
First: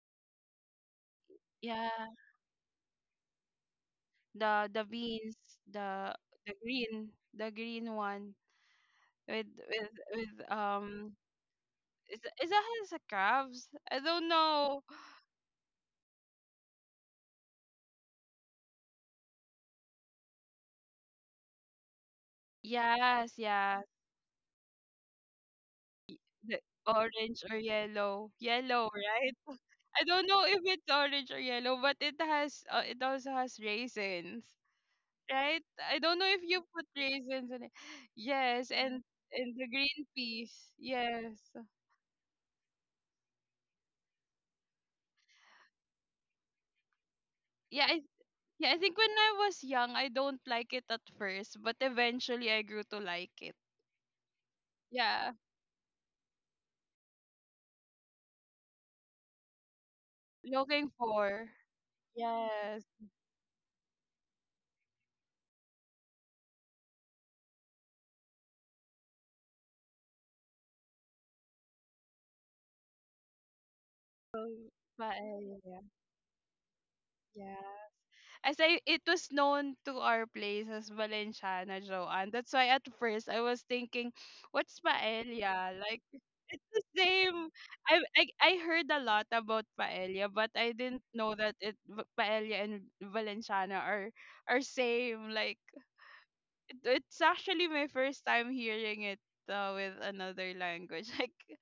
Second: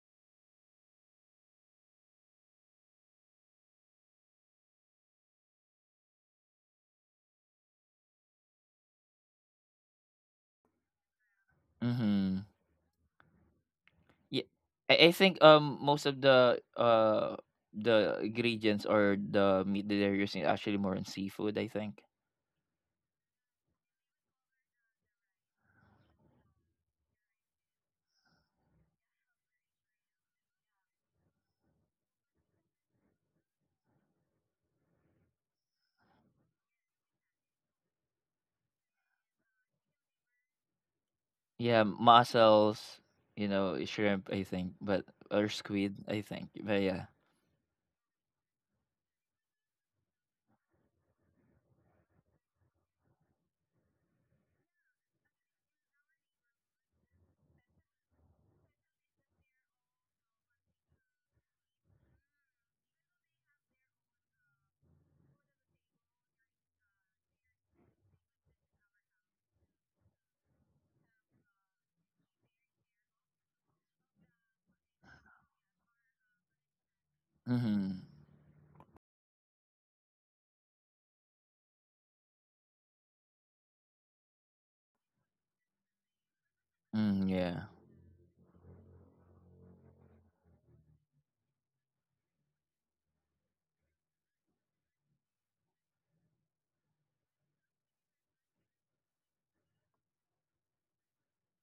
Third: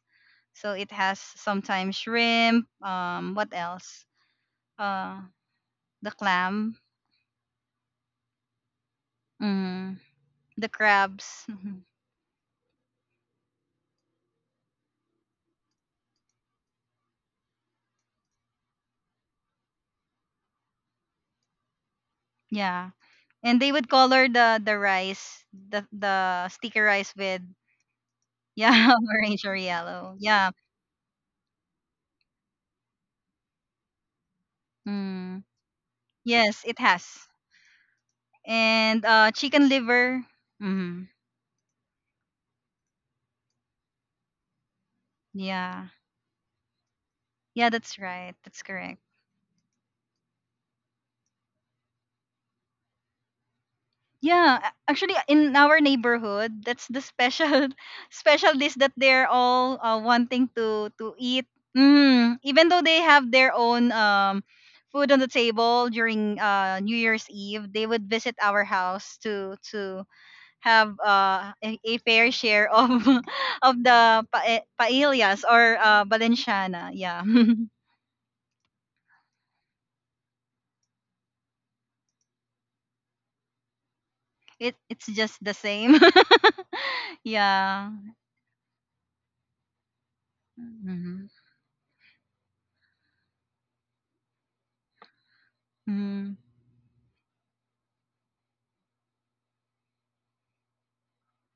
A: So it has
C: Yeah,
A: sometimes shrimp, what else?
C: the
A: Uh
C: beans,
A: the
C: the the
A: clam,
C: green, the green one with
A: mm, the
C: um,
A: crabs. Mhm.
C: is
B: Mm-hmm.
C: that has a crabs? I don't
B: Yeah,
C: know.
B: I think most of the ingredients or the meat that they're using is actually more on seafood, I think.
A: Yeah.
C: Yes,
A: And they
C: yeah.
A: would color the rice, the
C: The
A: sticky rice with,
C: orange or yellow.
A: yeah,
C: Yellow, right?
A: orange or
C: I
A: yellow.
C: don't know
A: Yeah.
C: if it's orange or yellow, but it has it also has raisins,
A: Mm.
C: right? I don't know if you
A: Yes, it
C: put
A: has.
C: raisins in it. Yes, and
A: And
C: and the
A: chicken
C: green
A: liver.
C: peas.
A: Mm.
C: Yes.
B: Yeah, mussels, you know, shrimp, I think, but or
A: Yeah.
B: squid, I think. But yeah.
A: Yeah,
C: Yeah,
A: that's
C: I
A: right. That's
C: Yeah, I think
A: correct.
C: when I was young, I don't like it at first, but eventually I grew to like it.
A: Yeah, actually,
C: Yeah,
A: in our neighborhood, that's the special special dish that they're all wanting to
C: looking
A: to eat.
C: for.
A: Even though
C: Yes.
A: they have their own food on the table during New Year's Eve, they would visit our house to have a fair share of of the
C: So,
A: paellas
C: paella.
A: or valenciana. Yeah,
C: Yeah.
B: Mhm.
C: As I, it was known to our place as Valenciana, Joanne. That's why at first I was thinking, what's
A: it's just the
C: paella?
A: same.
C: Like, it's the
B: Mm,
C: same.
B: yeah.
A: Yeah.
C: I heard a lot about paella, but I didn't know that paella and Valenciana are, same. Like,
A: Mhm.
C: it- it's actually my first time hearing it with another language. Like,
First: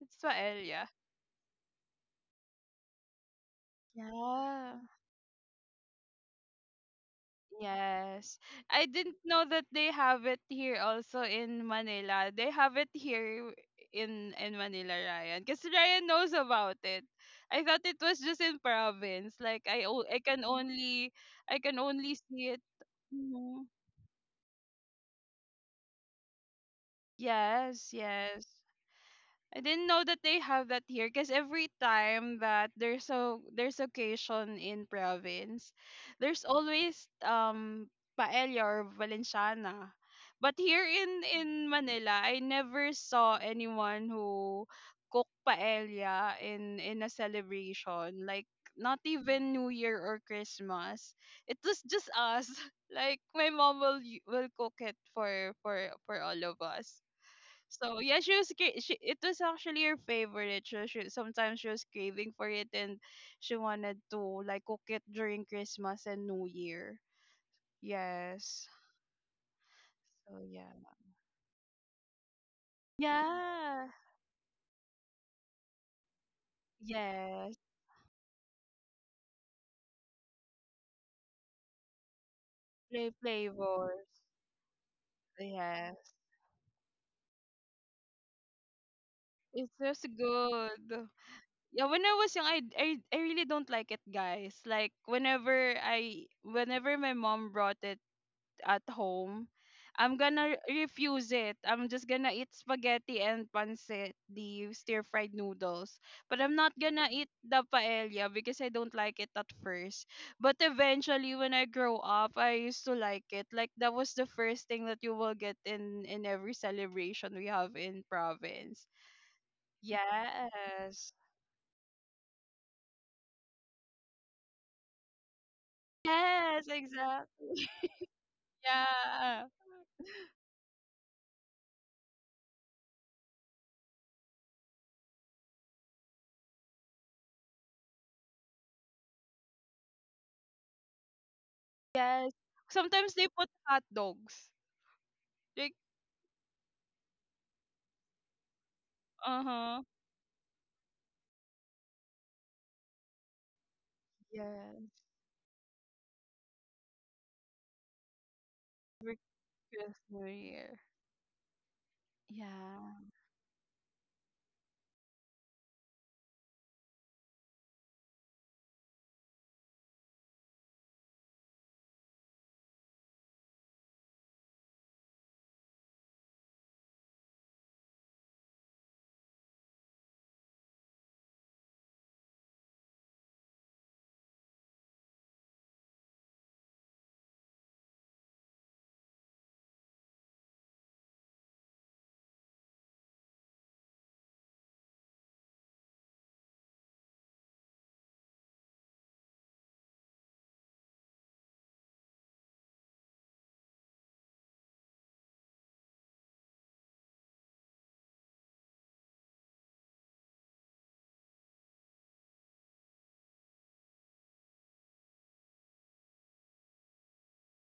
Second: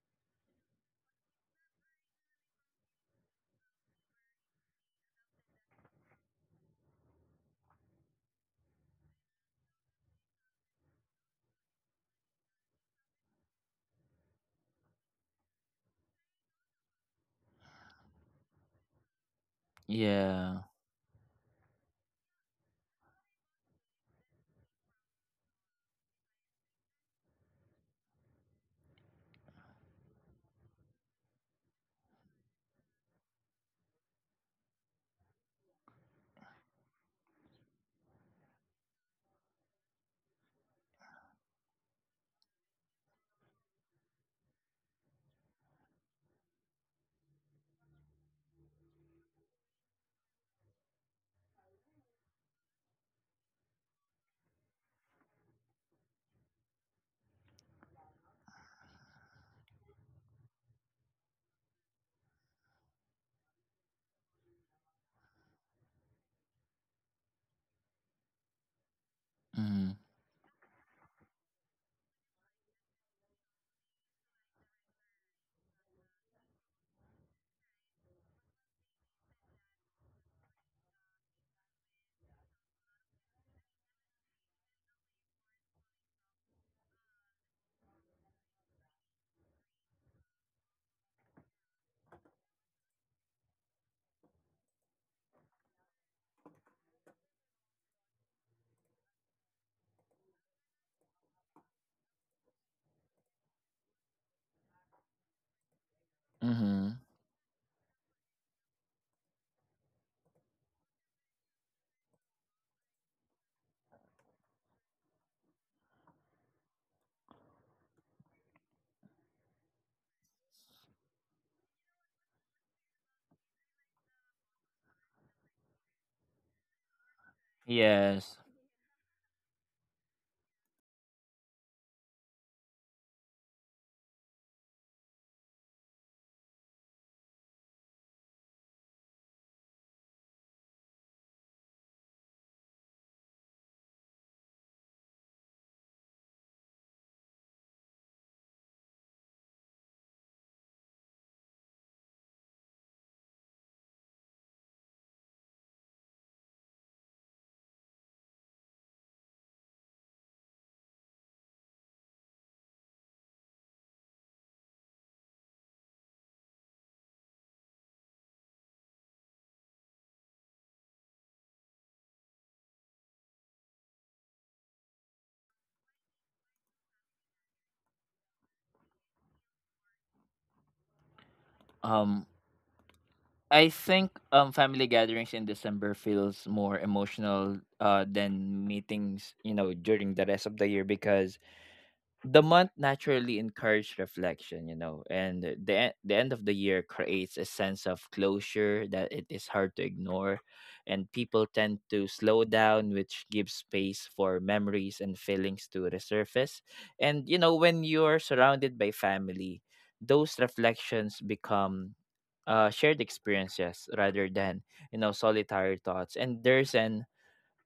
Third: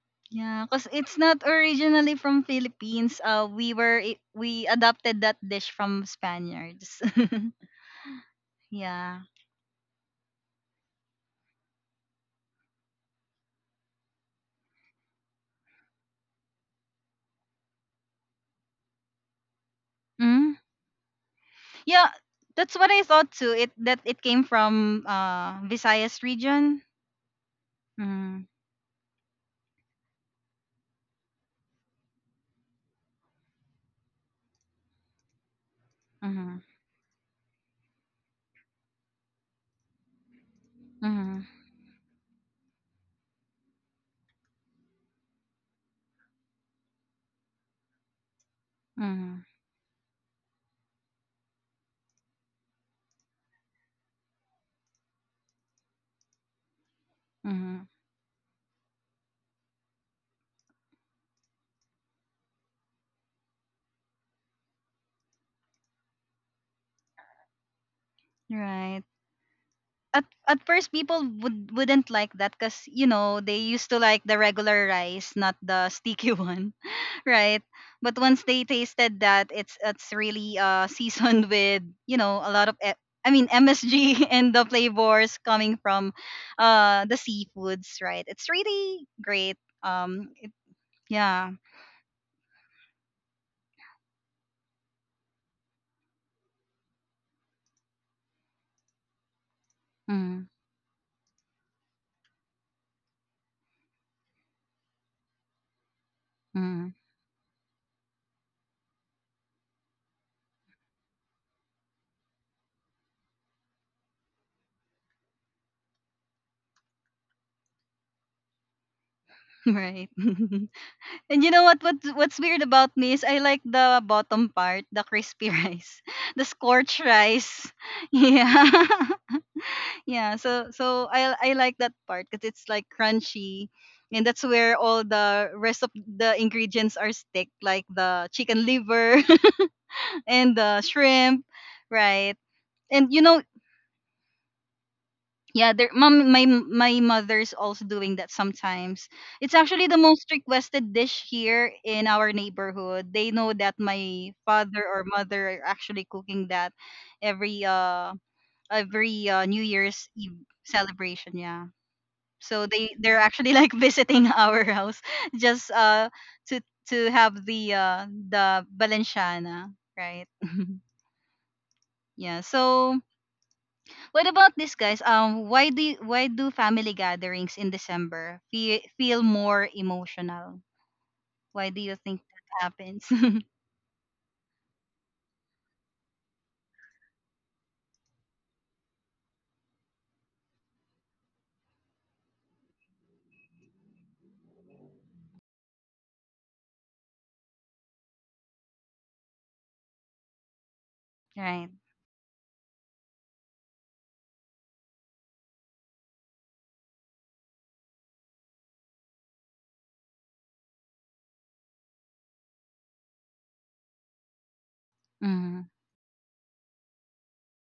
C: it's
A: Yeah,
C: Swahili. Yeah.
A: because it's not originally from Philippines. We
C: Yeah.
A: adopted that dish from Spaniards.
C: Yes. I didn't
A: Yeah.
C: know that they have it here also in Manila. They have it here in, Manila, Ryan. Because Ryan knows about it. I thought it was just in province. Like
A: Mm?
B: Yeah.
C: I can
A: Yeah,
C: only see it.
A: that's what I thought too.
C: Mhm.
A: It that it came from Visayas region.
C: Yes,
A: Mm.
C: yes. I didn't know that they have that here, because every time that there's occasion in province, there's
A: Mm-hmm.
C: always, paella or valenciana. But here in,
A: Mm-hmm.
C: Manila, I never saw anyone who cook paella in, a celebration, like not
A: Mm-hmm.
C: even New Year or Christmas. It was just us. Like my mom will will cook it for all of us.
A: Mm-hmm.
C: So yeah, she, it was actually her favorite. She sometimes she was craving for it, and she wanted to like cook it during Christmas and New Year. Yes.
A: Right.
B: Mhm.
A: At
C: So
A: at
C: yeah.
A: first, people wouldn't like that because they used
C: Yeah.
A: to like the regular rice, not the sticky one.
C: Yes.
A: Right? But once they tasted that, it's really seasoned with a lot of
C: Play
A: I mean MSG
C: flavors.
A: and the flavors coming from
C: Yes.
A: the seafoods, right? It's really great.
C: It's just
A: Um, it,
C: good.
A: yeah.
C: Yeah, when I was young, I really don't like it, guys. Like whenever my mom brought it at home, I'm
A: Mm,
C: gonna refuse it. I'm just gonna eat spaghetti and pancit, the stir fried noodles. But I'm not
A: mm,
B: Mhm.
C: gonna eat the paella because I don't like it at first. But eventually, when I grow up, I used to like it. Like that was the first thing that you will get in, every celebration we have in province.
A: right.
C: Yes.
A: And you know what? What's weird about me is I like the bottom part, the crispy rice, the
C: Yes,
A: scorched rice.
C: exactly.
B: Yes.
A: Yeah.
C: Yeah.
A: Yeah, so I like that part because it's like crunchy, and that's where all the rest of the ingredients are stick, like the chicken liver and the shrimp,
C: Yes.
A: right? And
C: Sometimes they put hot dogs.
A: yeah,
C: Like,
A: there mom, my mother's also doing that sometimes.
C: uh
A: It's
C: huh.
A: actually the most requested dish here in our neighborhood. They know that my father
C: Yes.
A: or mother are actually cooking that every uh every New
C: Because
A: Year's
C: New
A: Eve
C: Year.
A: celebration. Yeah. So they
C: Yeah.
A: they're actually like visiting our house just to to have the Balenciana, right? Yeah. So, what about this, guys? Why do family gatherings in December feel more emotional? Why do you think
B: Um
A: that happens?
B: I think family gatherings in December feels more emotional than meetings, you know, during the rest of the year because the month naturally encouraged reflection, you know, and the end of the year creates a sense of closure that it is hard to ignore, and people
A: Right.
B: tend to slow down, which gives space for memories and feelings to resurface. And you know, when you're surrounded by family, those reflections become shared experiences rather than you know
A: Mm.
B: solitary thoughts, and there's an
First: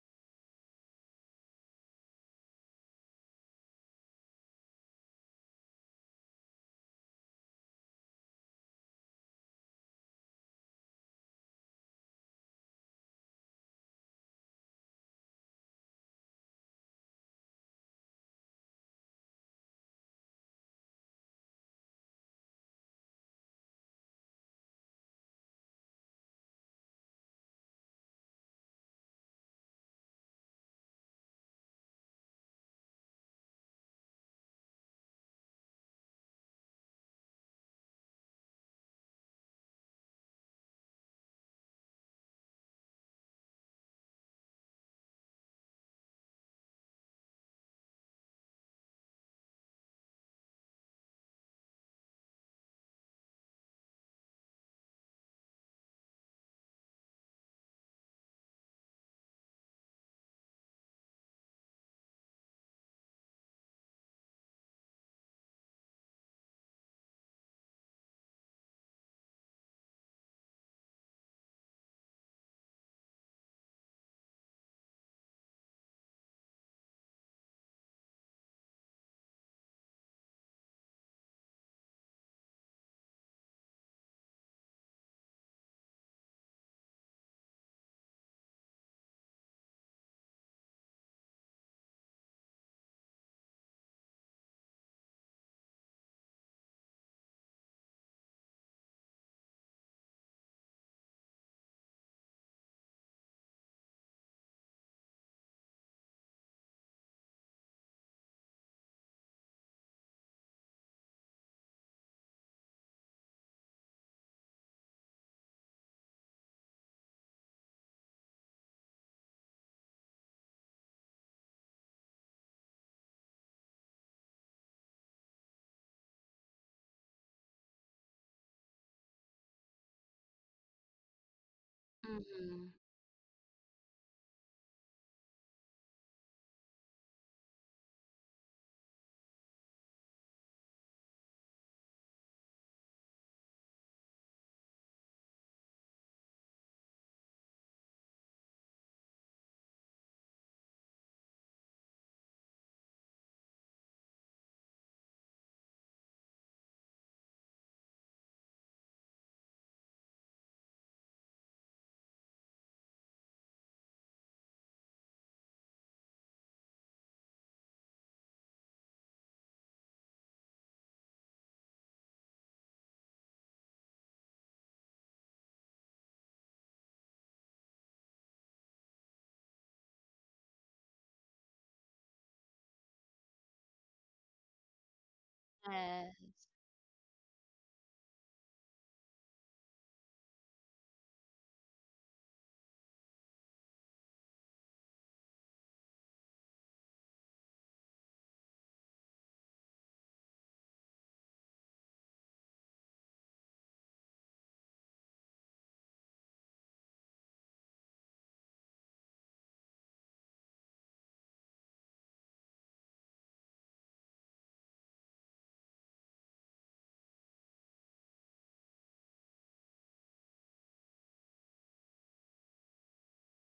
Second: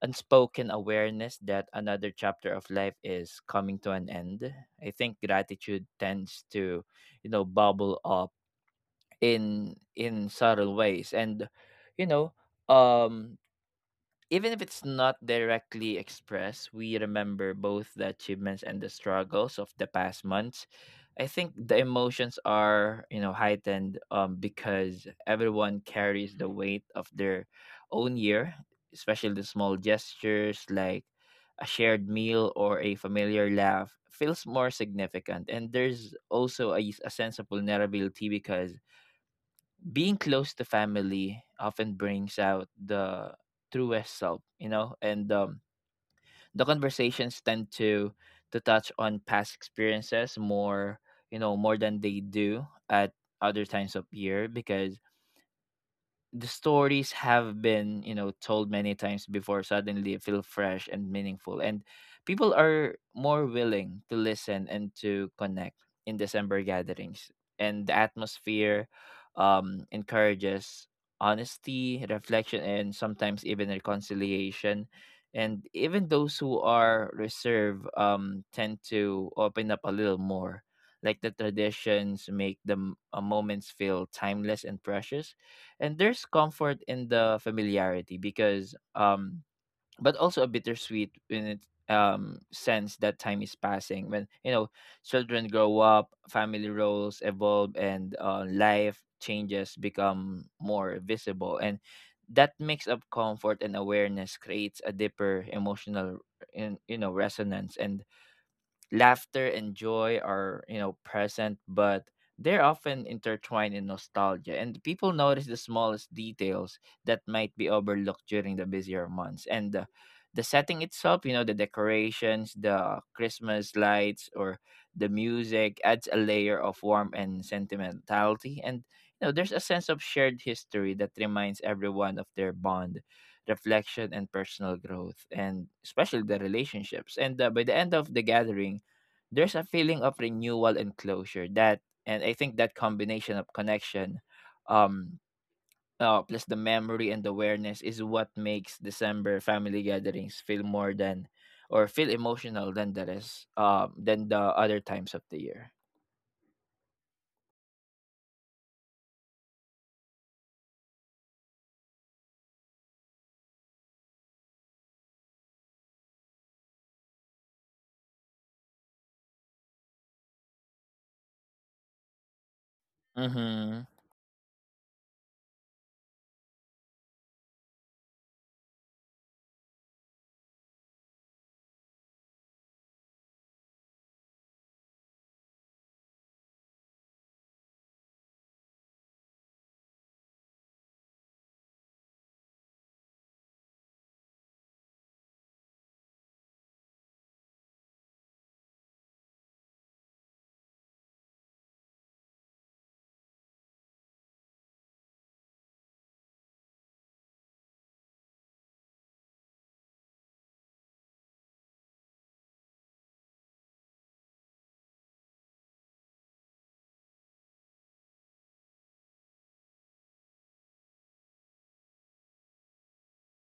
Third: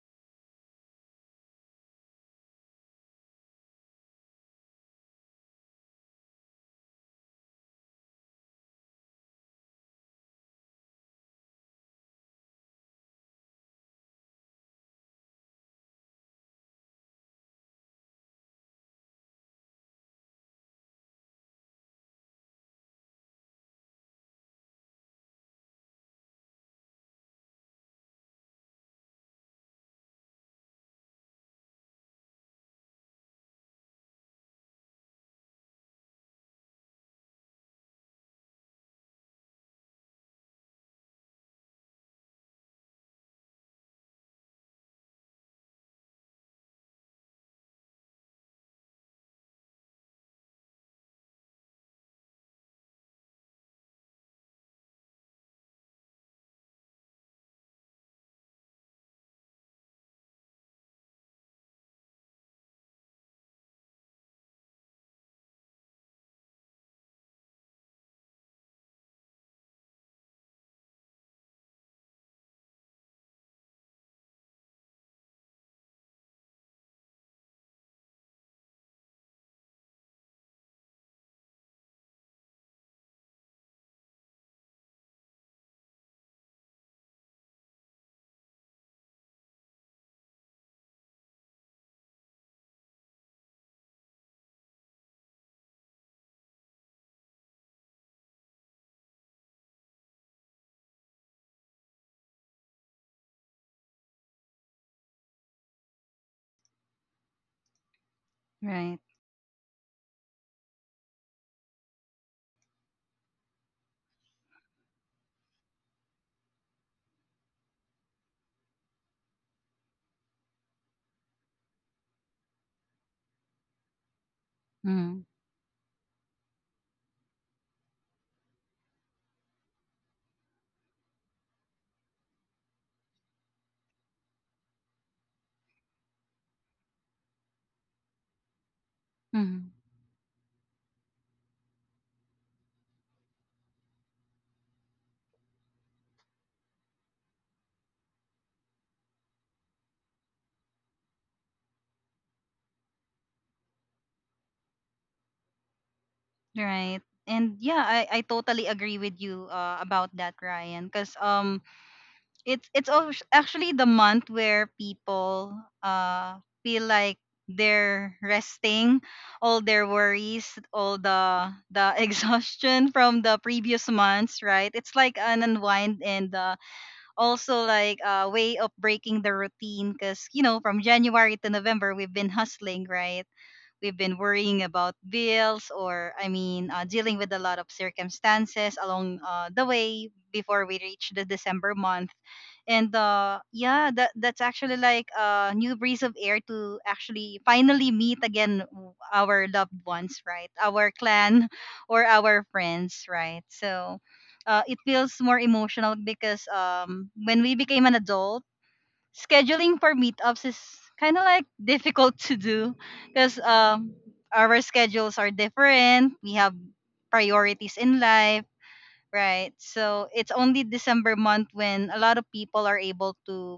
B: unspoken awareness that another chapter of life is coming to an end. I think gratitude tends to, you know, bubble up in subtle ways, and you know um even if it's not directly expressed, we remember both the achievements and the struggles of the past months. I think the emotions are, you know, heightened, because everyone carries the weight of their own year, especially the small gestures like a shared meal or a familiar laugh feels more significant. And there's also a sense of vulnerability because being close to family often brings out the truest self, you know. And the conversations tend to touch on past experiences more, you know, more than they do at other times of year, because the stories have been, you know, told many times before suddenly feel fresh and meaningful, and people are more willing to listen and to connect in December gatherings. And the atmosphere encourages honesty, reflection, and sometimes even reconciliation, and even those who are reserved tend to open up a little more. Like, the traditions make the moments feel timeless and precious, and there's comfort in the familiarity because but also a bittersweet in it sense that time is passing when, you know, children grow up, family roles evolve, and life changes become more visible. And that mix of comfort and awareness creates a deeper emotional, in you know, resonance. And
A: Right.
B: laughter and joy are, you know, present, but they're often intertwined in nostalgia, and people notice the smallest details that might be overlooked during the busier months. And the setting itself, you know, the decorations, the Christmas lights, or the
A: Mm.
B: music adds a layer of warmth and sentimentality. And, you know, there's a sense of shared history that reminds everyone of their
C: Mm-hmm.
B: bond, reflection and personal growth, and especially the relationships. And by the end of the gathering there's
A: Mm.
B: a feeling of renewal and closure that, and I think that combination of connection, um oh, plus the memory and awareness is what makes December family gatherings feel more than, or feel emotional than the rest, than the other times of the year.
A: Right. And yeah, I totally agree with you about that, Ryan. Because it's actually the month where people uh feel like they're resting all their worries, all the exhaustion from the
B: Mm-hmm.
A: previous months, right? It's like an unwind, and also like a way of breaking the routine because from January to November we've been hustling, right? We've been worrying about bills, or I
C: Yes.
A: mean dealing with a lot of circumstances along the way before we reach the December month. And yeah, that's actually like a new breeze of air to actually finally meet again our loved ones, right? Our clan or our friends, right? So it feels more emotional because when we became an adult, scheduling for meetups is kind of like difficult to do because our schedules are different. We have priorities in life. Right. So it's only December month when a lot of people are able to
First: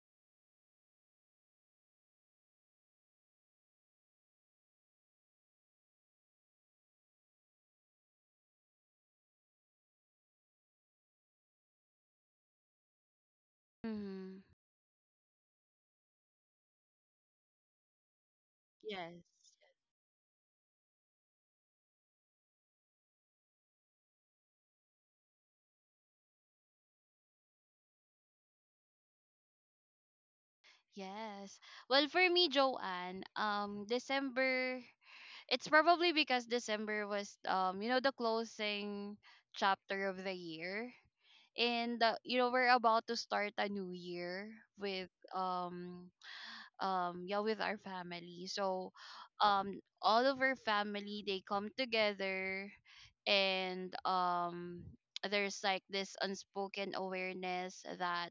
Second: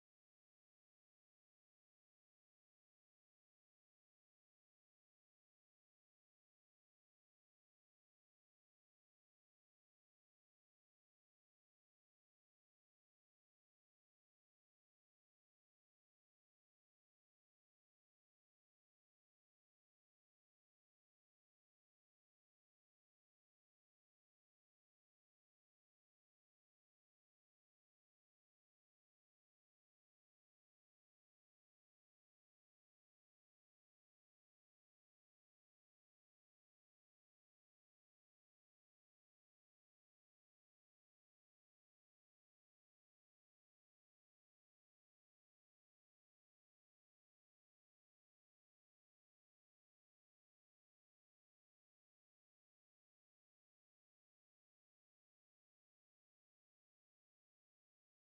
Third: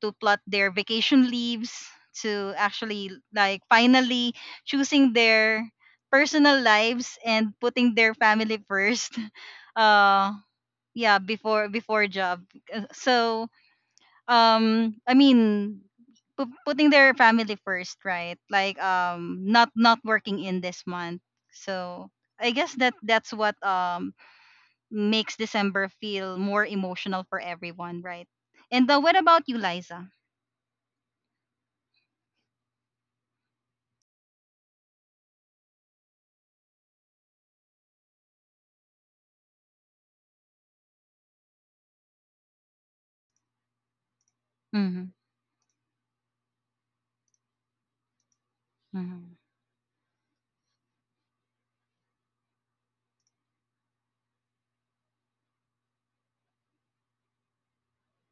A: to plot their vacation leaves to actually like finally choosing their personal lives and putting their family first. Uh yeah, before job. So
C: Mm-hmm.
A: I mean putting their family first, right? Like,
C: Yes.
A: not working in this month. So I guess that's what makes December feel more emotional for everyone, right? And what about you, Liza?
C: Yes. Well, for me, Joanne, December, it's probably because December was, you know, the closing chapter of the year. And we're about to start a new year
A: Mm-hmm.
C: with, um, yeah with our family. so
A: Mm-hmm.
C: um all of our family, they come together. And there's like this unspoken awareness that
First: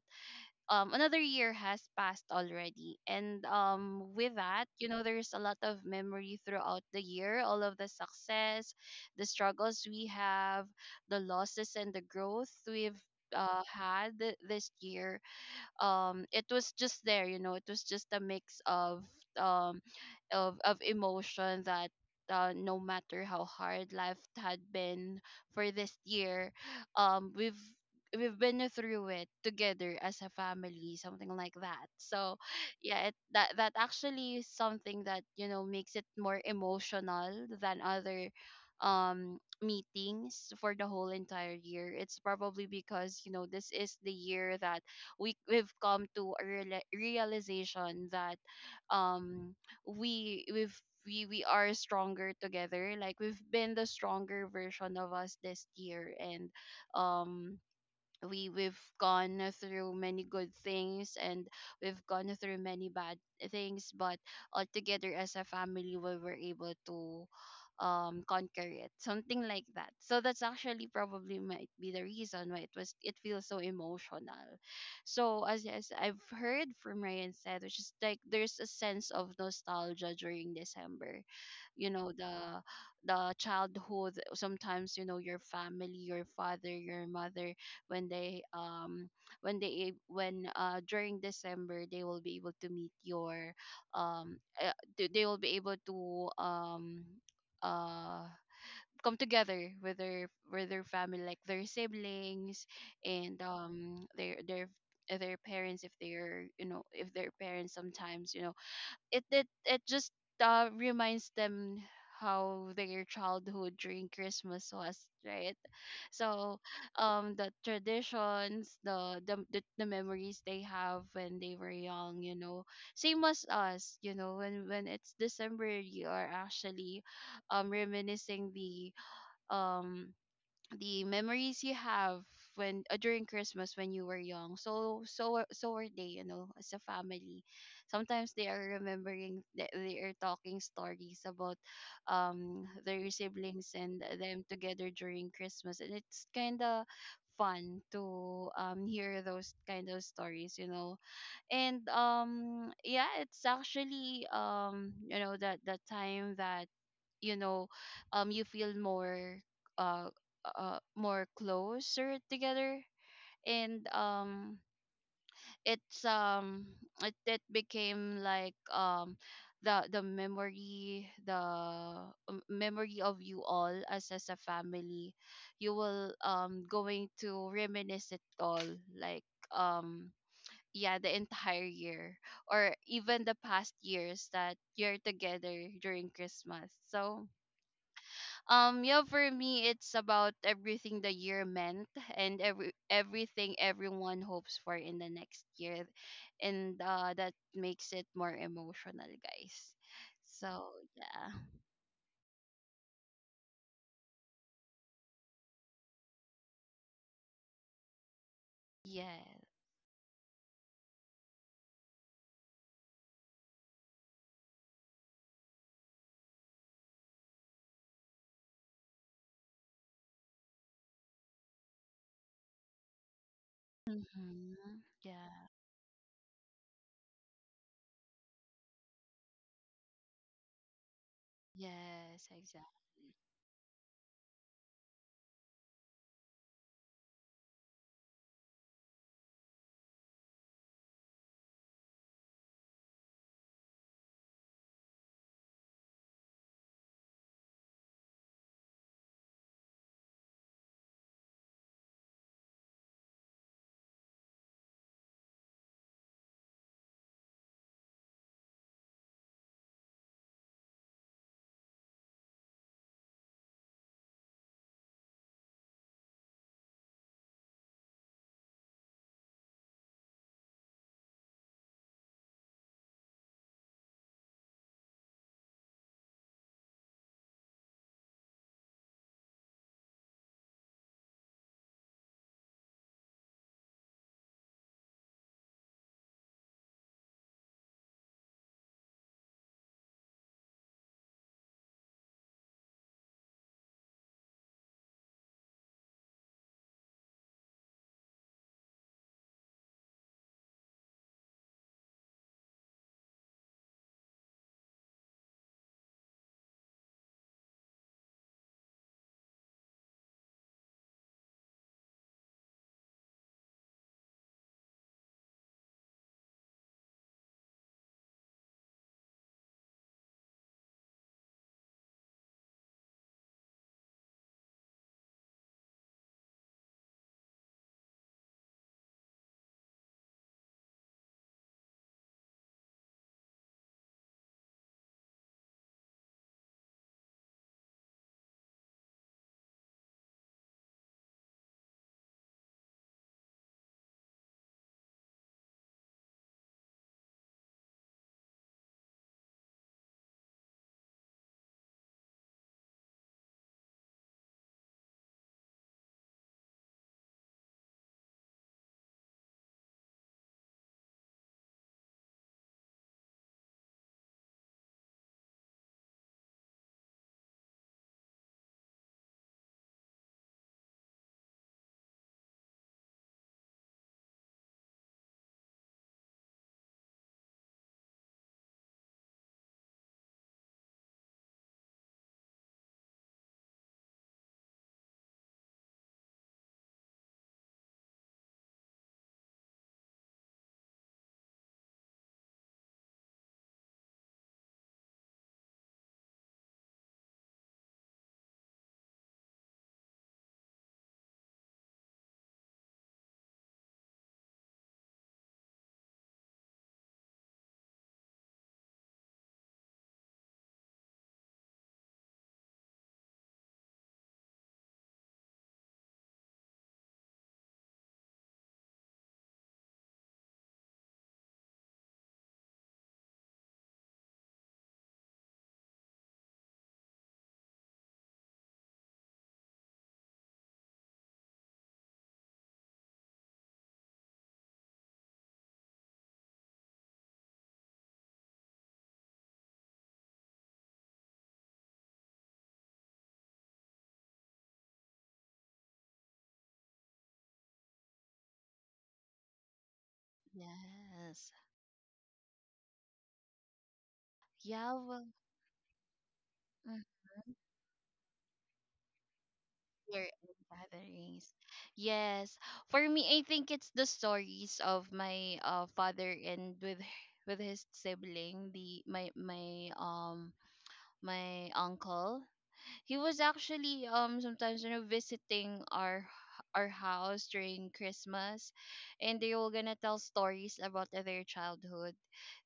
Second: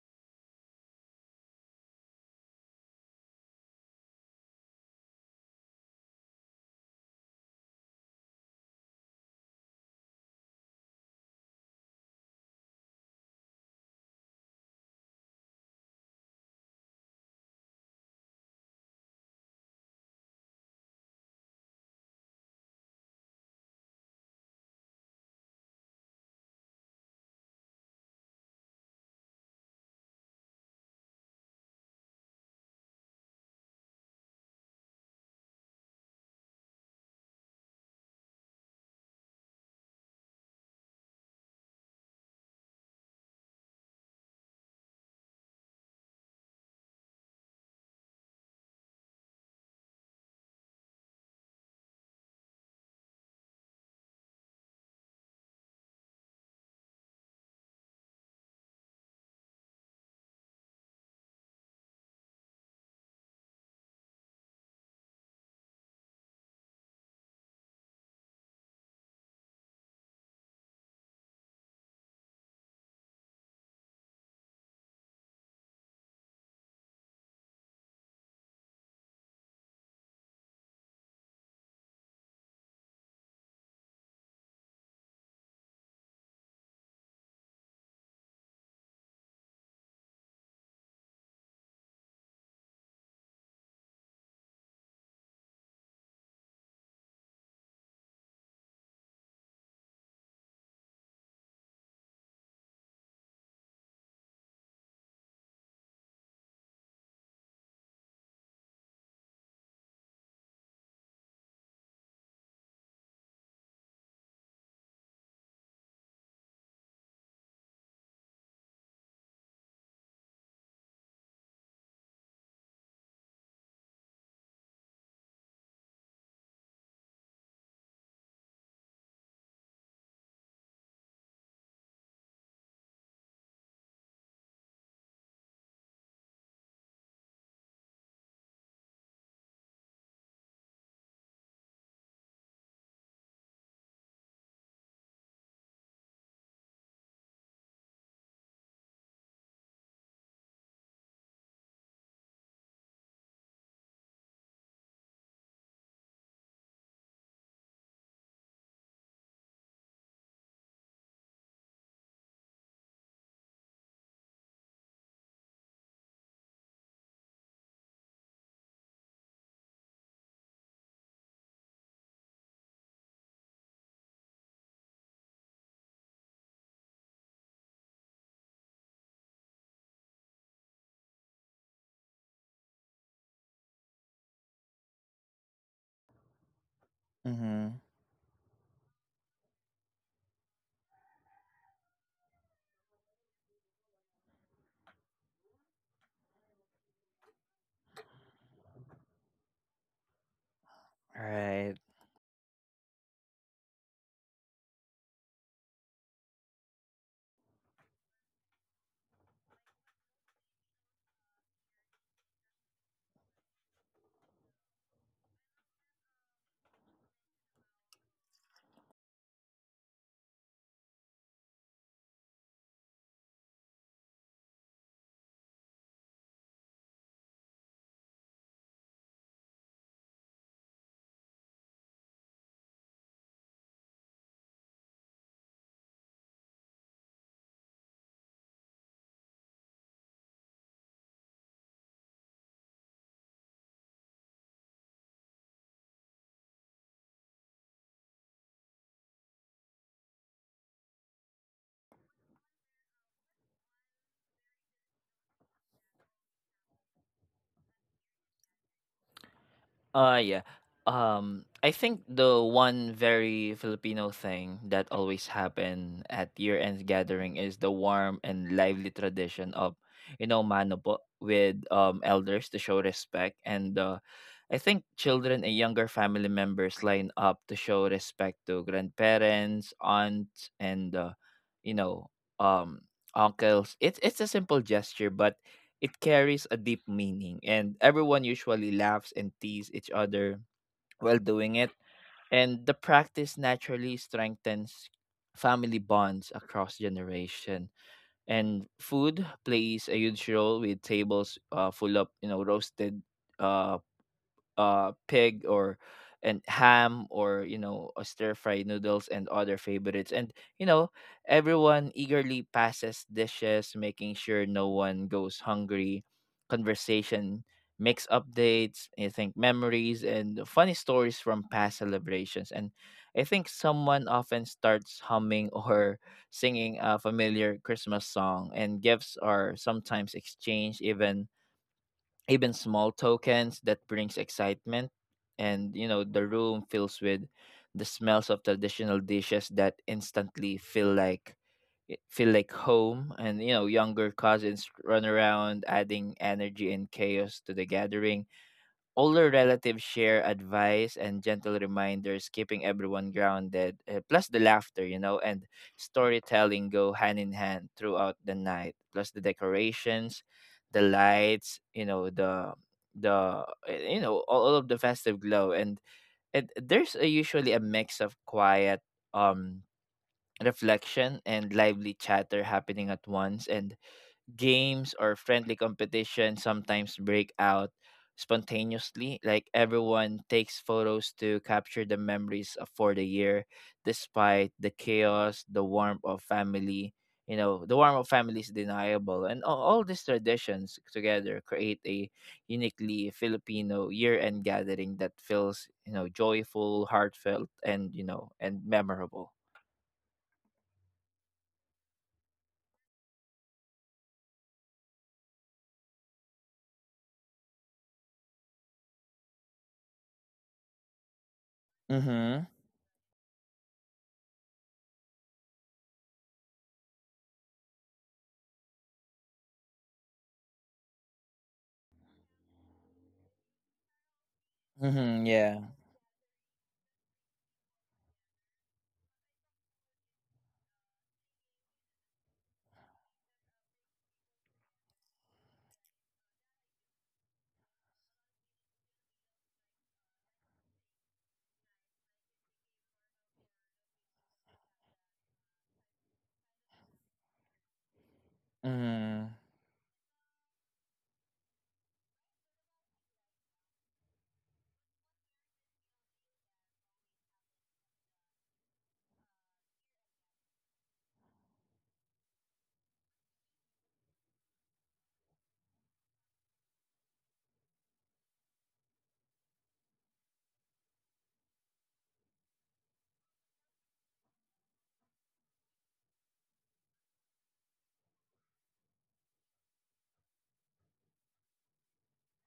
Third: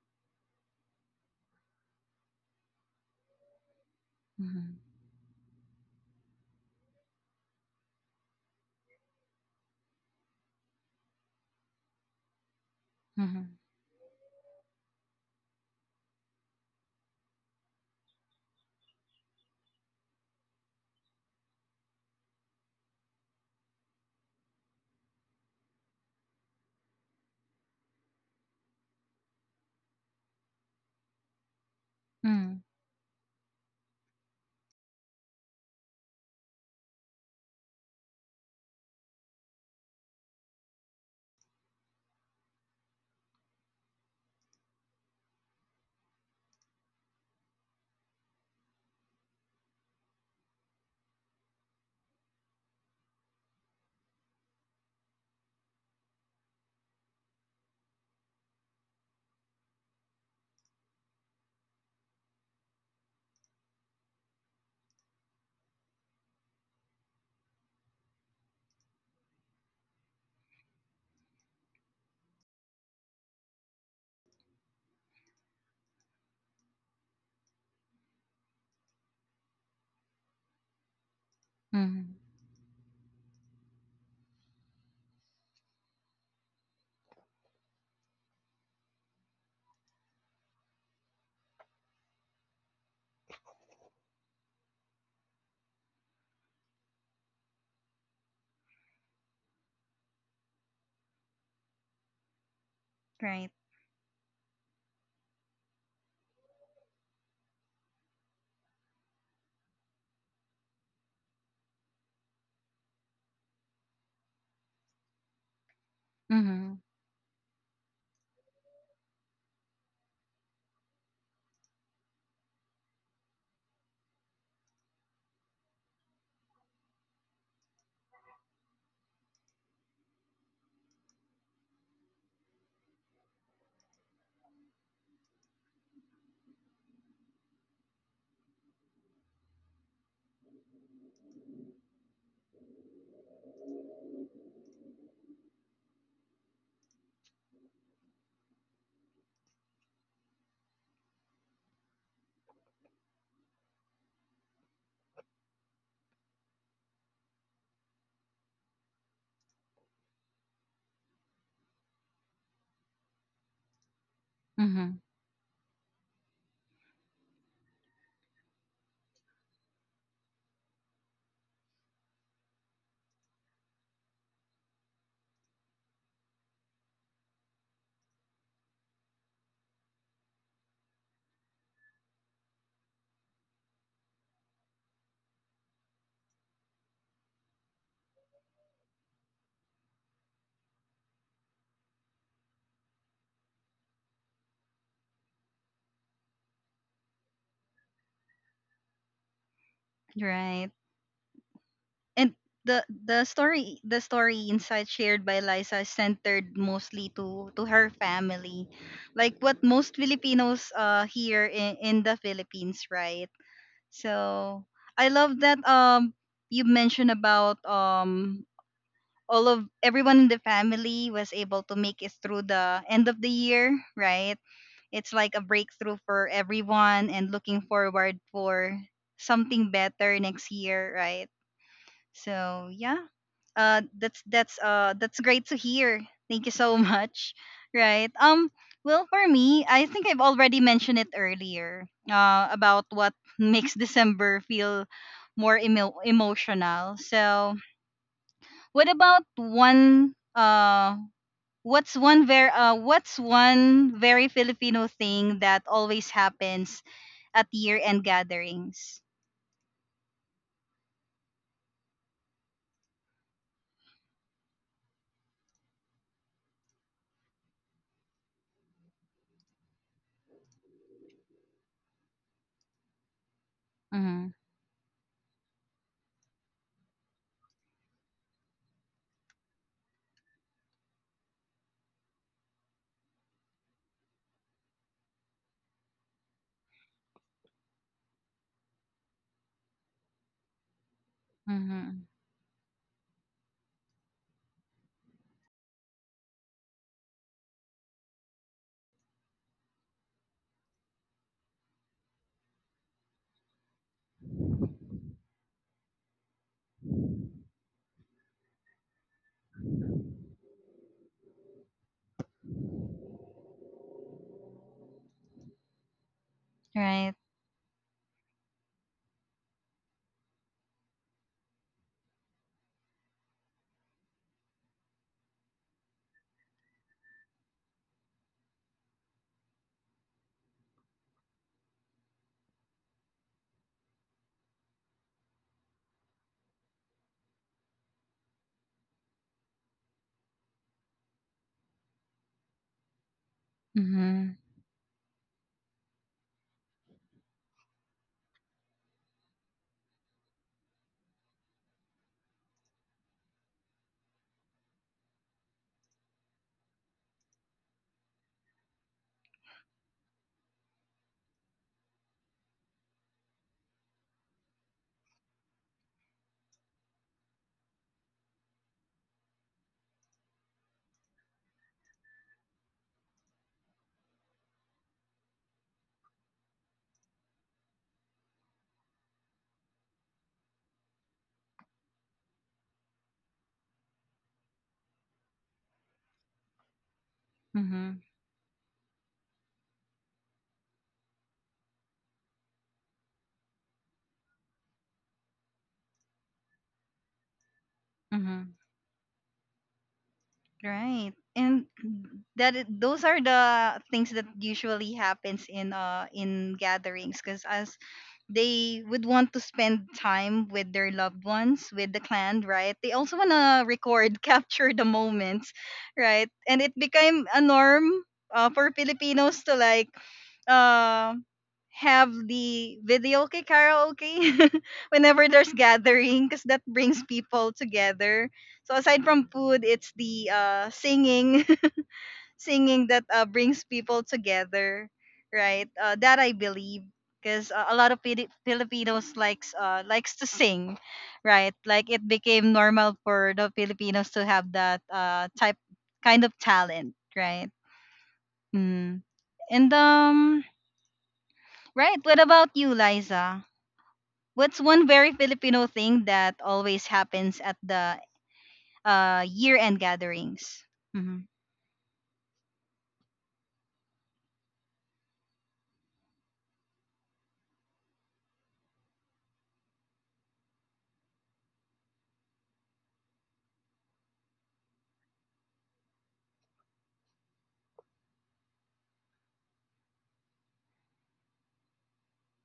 C: another year has passed already. And with that,
A: Mm-hmm.
C: there's a lot of memory throughout the year, all of the success, the struggles we have, the losses, and the growth we've
A: Mm-hmm.
C: had this year. It was just there. It was just a mix of um emotion that, no matter how hard life had been for this year, um we've we've been through it together as a family, something like that. So
A: Mm-hmm.
C: yeah, it, that that actually is something that, makes it more emotional than other meetings for the whole entire year. It's probably because, this is the year that we've come to a realization that, um we we've we are stronger together. Like we've been the stronger version of us this year. And um we we've gone through many good things, and we've gone through many bad things, but all together as a family, we were able to conquer it, something like that. So that's actually probably might be the reason why it feels so emotional. So as I've heard from Ryan said, which is like there's a sense of nostalgia during December. you know
A: Mm-hmm.
C: the the childhood, sometimes, your family, your father, your mother, when they, when they ab- when during December, they will be able to meet your... they will be able to, uh come together with their family, like their siblings, and
A: Right.
C: um their their uh, their parents. If they're, if their parents, sometimes, it just reminds them how their childhood during Christmas was, right? So,
A: Mm-hmm.
C: the traditions, the memories they have when they were young, you know, same as us, you know, when it's December, you are actually reminiscing the um memories you have when during Christmas when you were young. So are they, you know, as a family. Sometimes they are remembering, they are talking stories about their siblings and them together during Christmas, and it's kind of fun to hear those kind of stories, you know. And it's actually, you know, that the time that, you know you feel more, uh, more closer together. And
A: Mm-hmm.
C: it's um it became like, the memory, the memory of you all as a family, you will going to reminisce it all, like, um yeah the entire year, or even the past years that you're together during Christmas. So
B: Mm-hmm.
C: yeah, for me, it's about everything the year meant, and everything everyone hopes for in the next year, and that makes it more emotional, guys. So
A: Right.
C: yeah.
B: Right.
A: And the story insight shared by Liza is centered mostly to her family,
C: Yeah.
A: like what most Filipinos here in the Philippines, right? So I love that you mentioned about all of everyone in the family was able to make it through the end of the year, right?
C: Mm-hmm.
A: It's like a
C: Yeah.
A: breakthrough for everyone and looking forward for something better next year, right?
C: Yes,
A: So yeah.
C: exactly.
A: That's great to hear. Thank you so much. Right. Well, for me, I think I've already mentioned it earlier about what makes December feel more emotional. So what about one what's one very Filipino thing that always happens at year-end gatherings?
B: Uh yeah. I think the one very Filipino thing that always happen at year-end gathering is the warm and lively tradition of, you know, manopo with elders to show respect. And
A: Mhm.
B: I think children and younger family members line up to show respect to grandparents, aunts, and you know, um uncles. It's a simple gesture, but it carries a deep meaning, and everyone usually laughs and tease each other while doing it.
A: Mhm.
B: And the practice naturally strengthens family bonds across generation. And food plays a huge role with tables full of roasted uh, pig or and ham or a stir fry noodles and other favorites. And you know everyone eagerly passes dishes, making sure no one goes hungry.
A: Right.
B: Conversation makes updates, I think, memories and funny stories from past celebrations. And I think someone often starts humming or singing a familiar Christmas song. And gifts are sometimes exchanged, even small tokens that brings excitement. And the room fills with the smells of traditional dishes that instantly feel like feel like home. And younger
A: Mhm.
B: cousins run around, adding energy and chaos to the gathering. Older relatives share advice and gentle reminders, keeping everyone grounded. Plus, the laughter, you know, and storytelling go hand in hand throughout the night. Plus, the decorations, the lights, you know, the all of the festive glow. And there's usually a mix of quiet um reflection and lively chatter happening at once. And games or friendly competition sometimes break out spontaneously, like everyone takes photos to capture the memories of for the year. Despite the chaos, the warmth of family, the
A: Mhm.
B: warmth of family is deniable. And all these traditions together create a uniquely Filipino year-end gathering that feels, joyful, heartfelt, and
A: Mhm.
B: and memorable.
A: Right. And those are the things that usually happens in gatherings because as they would want to spend time with their loved ones, with the clan,
B: Mm-hmm.
A: right? They also want to record, capture the moments, right? And it became a norm for Filipinos to like uh, have the video karaoke
B: Mm-hmm,
A: whenever there's
B: yeah.
A: gathering because that brings people together. So aside from food, it's the singing, singing that brings people together, right? That I believe, because a lot of Filipinos likes to sing, right? Like, it became normal for the Filipinos to have that type kind of talent, right? Mm.
B: Mm-hmm.
A: And,
C: Yes.
A: right. What about you, Liza? What's
C: Yeah,
A: one
C: well.
A: very Filipino thing that
C: Mhm.
A: always happens at the year-end
C: Year-end
A: gatherings? Mm-hmm.
C: gatherings. Yes, for me, I think it's the stories of my father, and with with his sibling, the my my my uncle. He was actually sometimes, you know, visiting our house during Christmas, and they were gonna tell stories about their childhood.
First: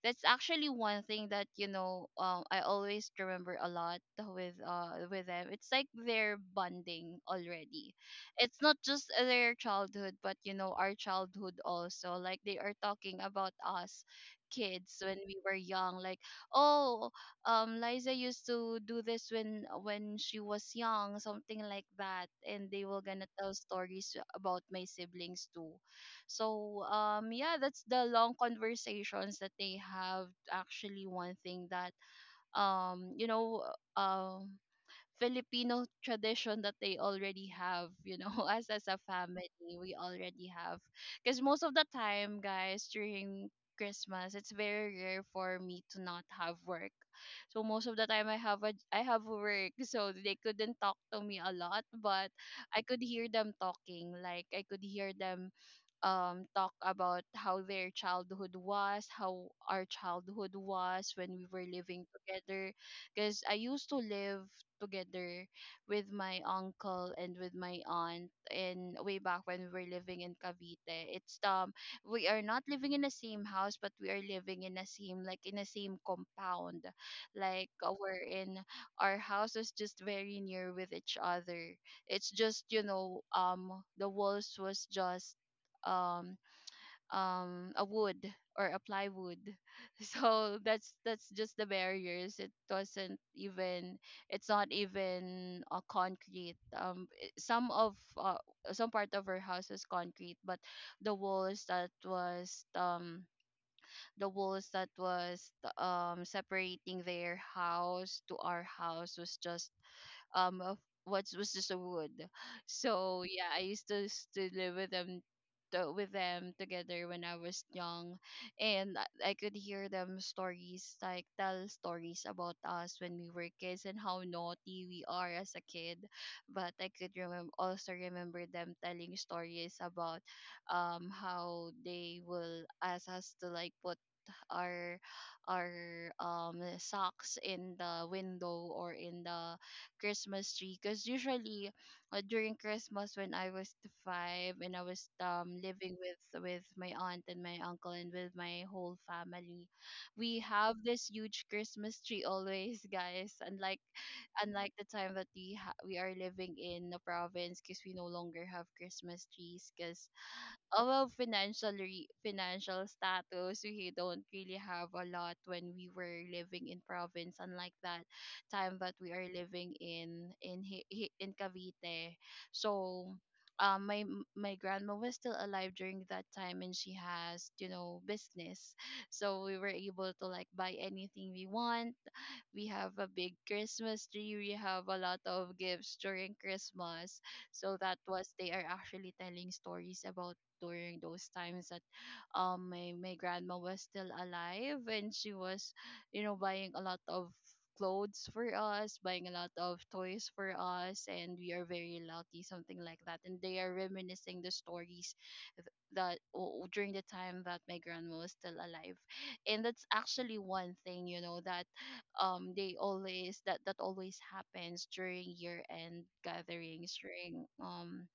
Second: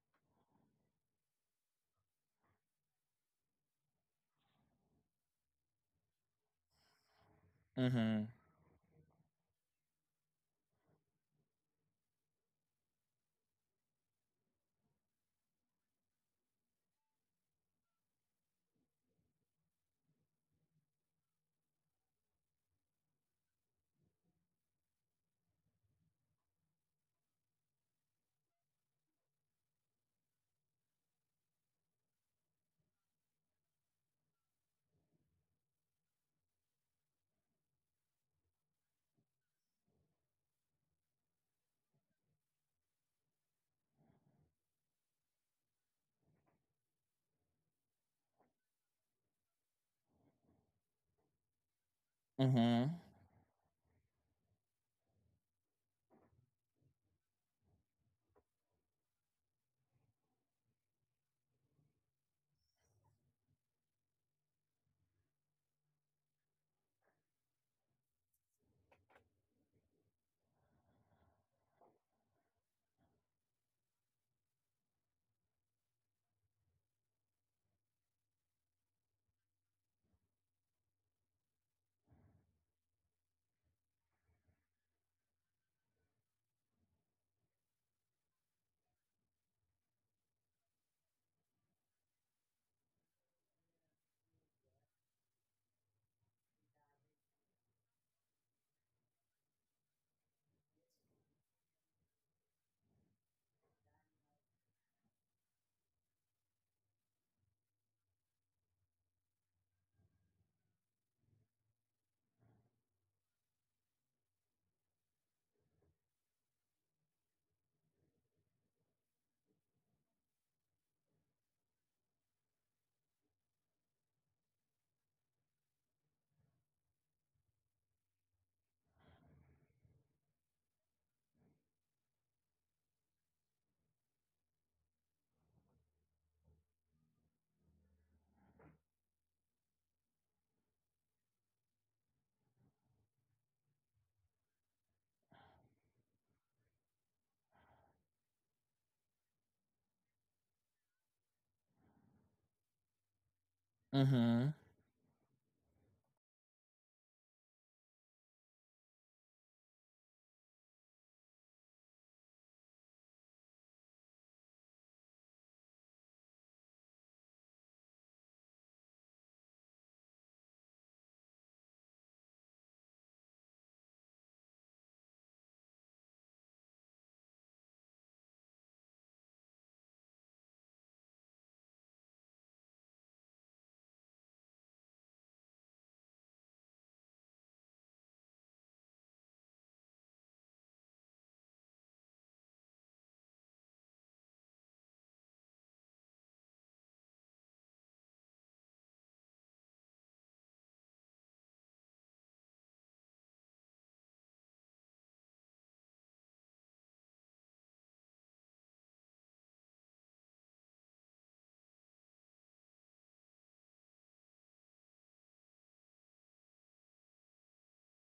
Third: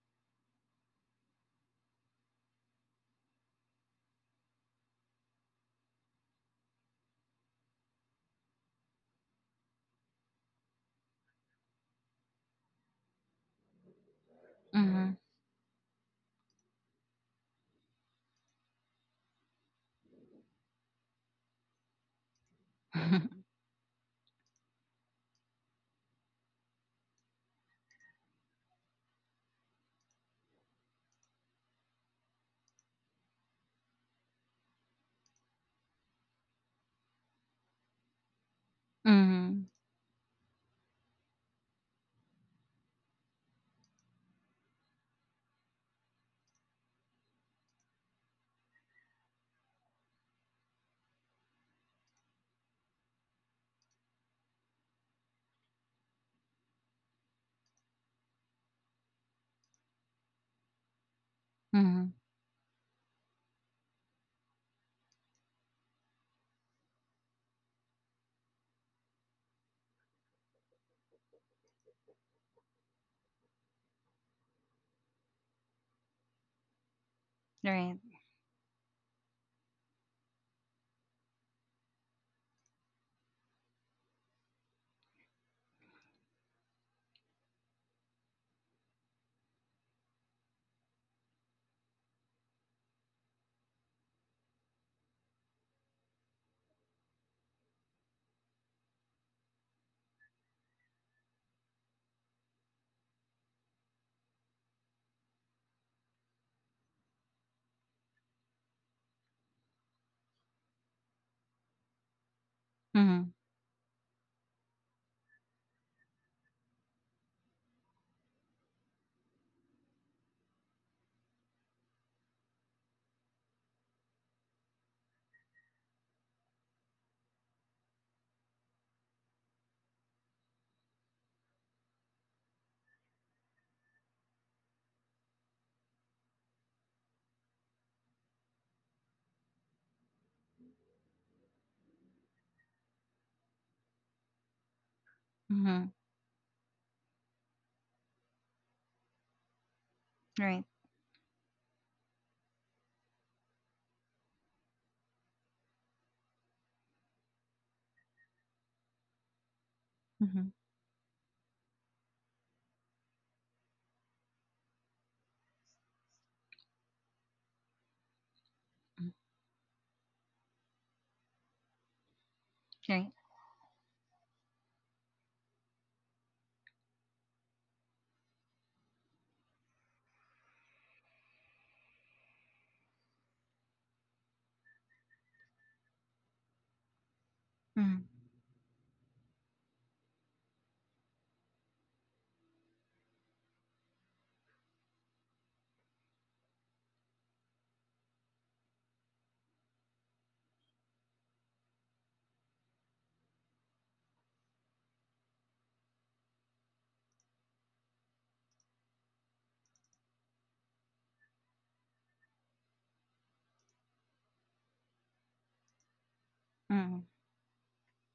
C: That's actually one thing that, I always remember a lot with them. It's like they're bonding already.
B: Mm-hmm.
C: It's not just their childhood, but you know, our childhood also. Like they are talking about us kids
A: Mm-hmm.
C: when we were young, like, oh Liza used to do this when she was young, something like that, and they were gonna tell stories about my siblings too. So that's the long conversations that they have. Actually, one thing that, um you know um Filipino tradition that they already have, us as a family,
A: Mhm.
C: we already have. Because most of the time, guys, during Christmas, it's very rare for me to not have work. So most of the time, I have work. So they couldn't talk to me a lot, but I could
B: Mm-hmm.
C: hear them talking. Like I could hear them talk about how their childhood was, how our childhood was when we were living
A: Mhm.
C: together. Because I used to live together with my uncle and with my aunt, and way back when we were living in Cavite. It's We are not living in the same house, but we are living in the same, like, in the same compound. Like
A: Right.
C: we're in Our house is just very near with each other. It's just, you know, the walls was just, um a wood or a plywood. So that's just the barriers. It doesn't even, it's not even a concrete, some of, some part of our house is concrete, but the walls that was um the walls that was, separating their house to our house, was just, of what was just a wood. So
A: Mhm.
C: yeah, I used to to live with them, with them together when I was young, and I could hear them stories, like, tell stories about us when we were kids and how naughty we are as a kid. But I could remember, also remember them telling stories about, how they will ask us to, like, put our our socks in the window or in the Christmas tree, because usually, during Christmas when I was the five, and I was
A: Mhm.
C: living with my aunt and my uncle and with my whole family, we
A: Right.
C: have this huge Christmas tree always, guys. Unlike
B: Mhm,
C: unlike the time that we we are living in the province, because we no longer have Christmas trees, because
A: Mhm.
C: our financial status, we don't really have a lot when we were living in province, unlike that time that
A: Mhm.
C: we are living in, in Cavite.
A: Right.
C: So, my my grandma was still alive during that time, and she has, you know, business, so we were able to, like, buy anything we want. We have a big Christmas tree. We have a lot of gifts during Christmas. So that
A: Mhm.
C: was, they are actually telling stories about during those times that, my grandma was still alive, and she was, you know, buying a lot of clothes for us, buying a lot of toys for us, and we are very lucky, something like that. And they are reminiscing the stories, th- during the time that my grandma was still alive, and that's actually one thing, you know, that they always, that always happens during year end gatherings,
A: Mhm.
C: during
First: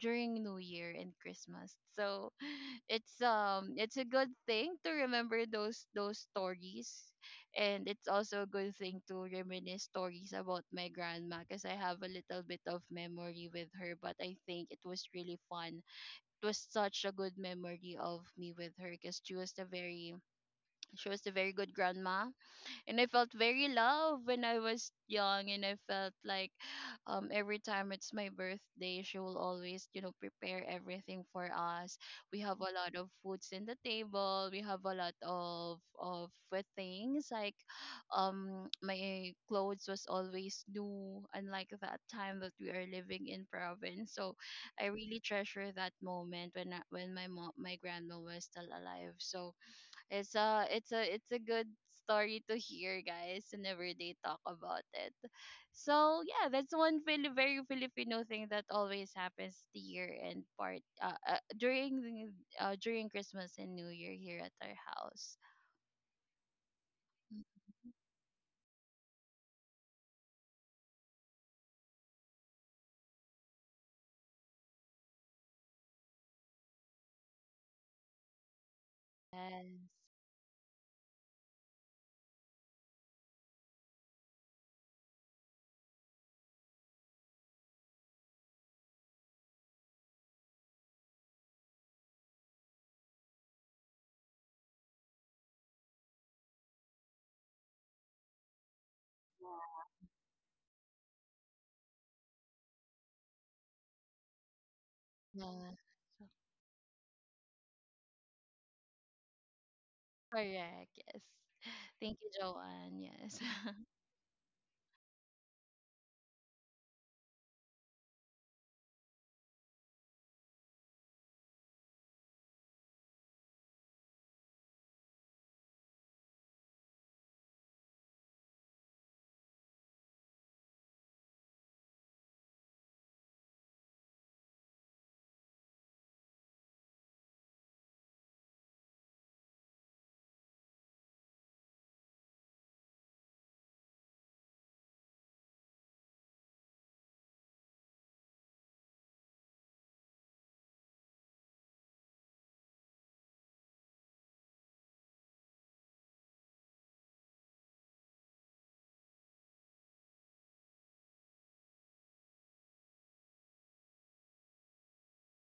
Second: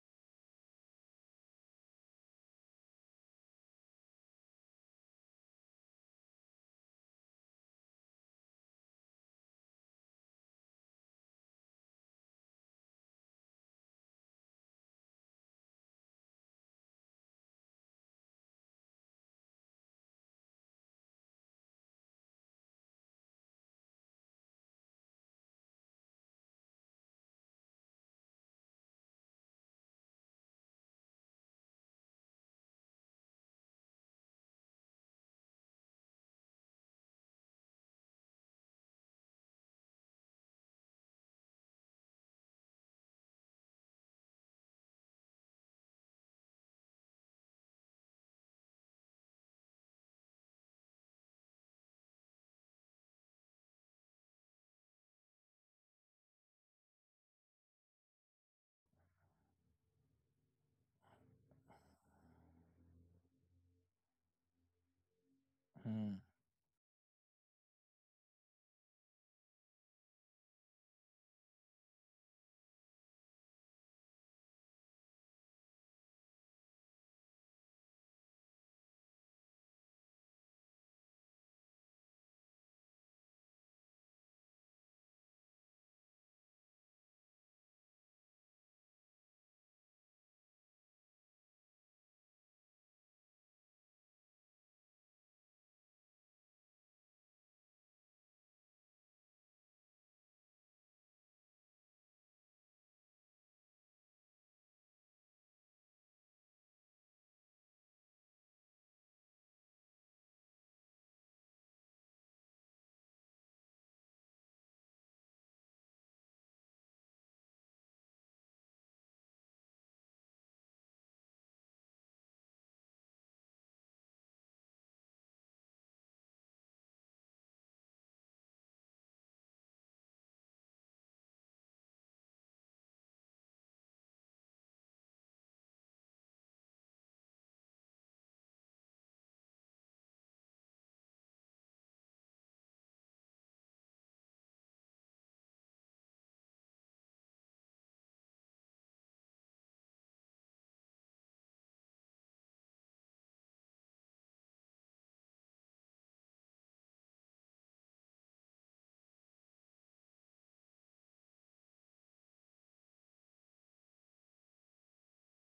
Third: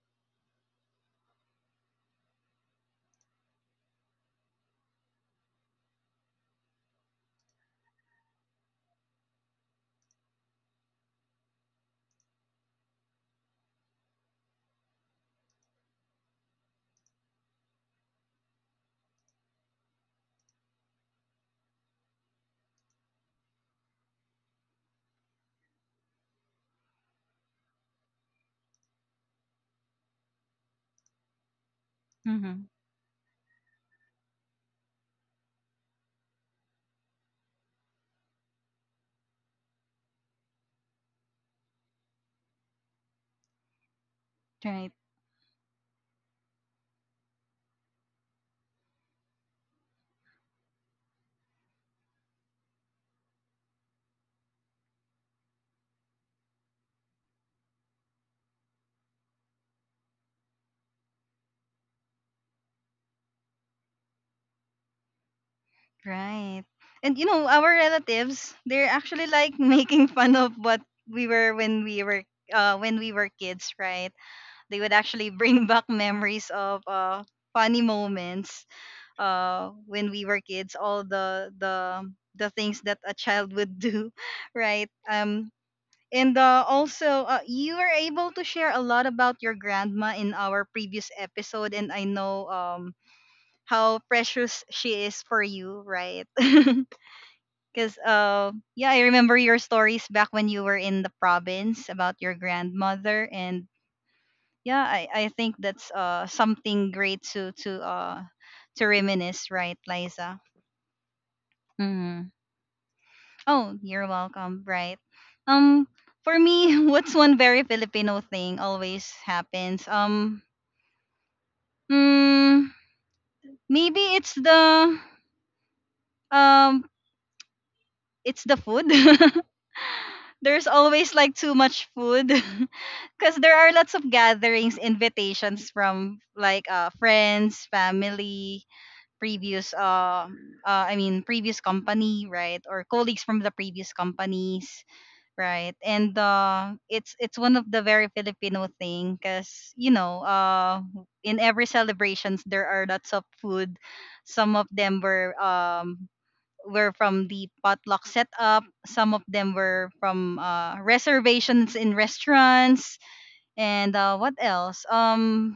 C: during New Year and Christmas. So it's a good thing to remember those stories, and it's also a good thing to reminisce stories about my grandma, because I have a little bit of memory with her, but I think it was really fun. It was such a good memory of me with her, because she was a very good grandma, and I felt very loved when I was young, and I felt like, every time it's my birthday, she will always, you know, prepare everything for us. We have
A: Mhm.
C: a lot of foods in the table. We have a lot of things, like, my clothes was always new, unlike that time that we are living in province. So I
A: Right.
C: really treasure that moment when when my grandma was still alive. So it's a good story to hear, guys, whenever they talk about it. So yeah, that's one very Filipino thing that always happens, the year end part, during Christmas and New Year here at our house.
B: mhm,
A: Right. And our relatives, they're actually like making fun of what we were when we were when we were kids, right? They would actually bring back memories of funny moments
C: Yes.
A: when we were kids, all the things that a child would do, right? And also, you were able to share a lot about your grandma in our previous episode, and I know how precious she is for you, right? Because, yeah, I remember your stories back when you were in the province about your grandmother, and yeah, I think
C: Yeah.
A: that's something great to reminisce, right, Liza?
C: Correct. Yes. Thank you,
A: Mm-hmm.
C: Joanne. Yes.
A: Oh, you're welcome. Right. Um, for me, what's one very Filipino thing always happens? Mm, Maybe it's the um, food. There's always like too much food because there are lots of gatherings, invitations from like friends, family, previous I mean previous company, right, or colleagues from the previous companies. Right. And it's one of the very Filipino thing because in every celebrations there are lots of food. Some of them were were from the potluck setup. Some of them were from reservations in restaurants. And what else?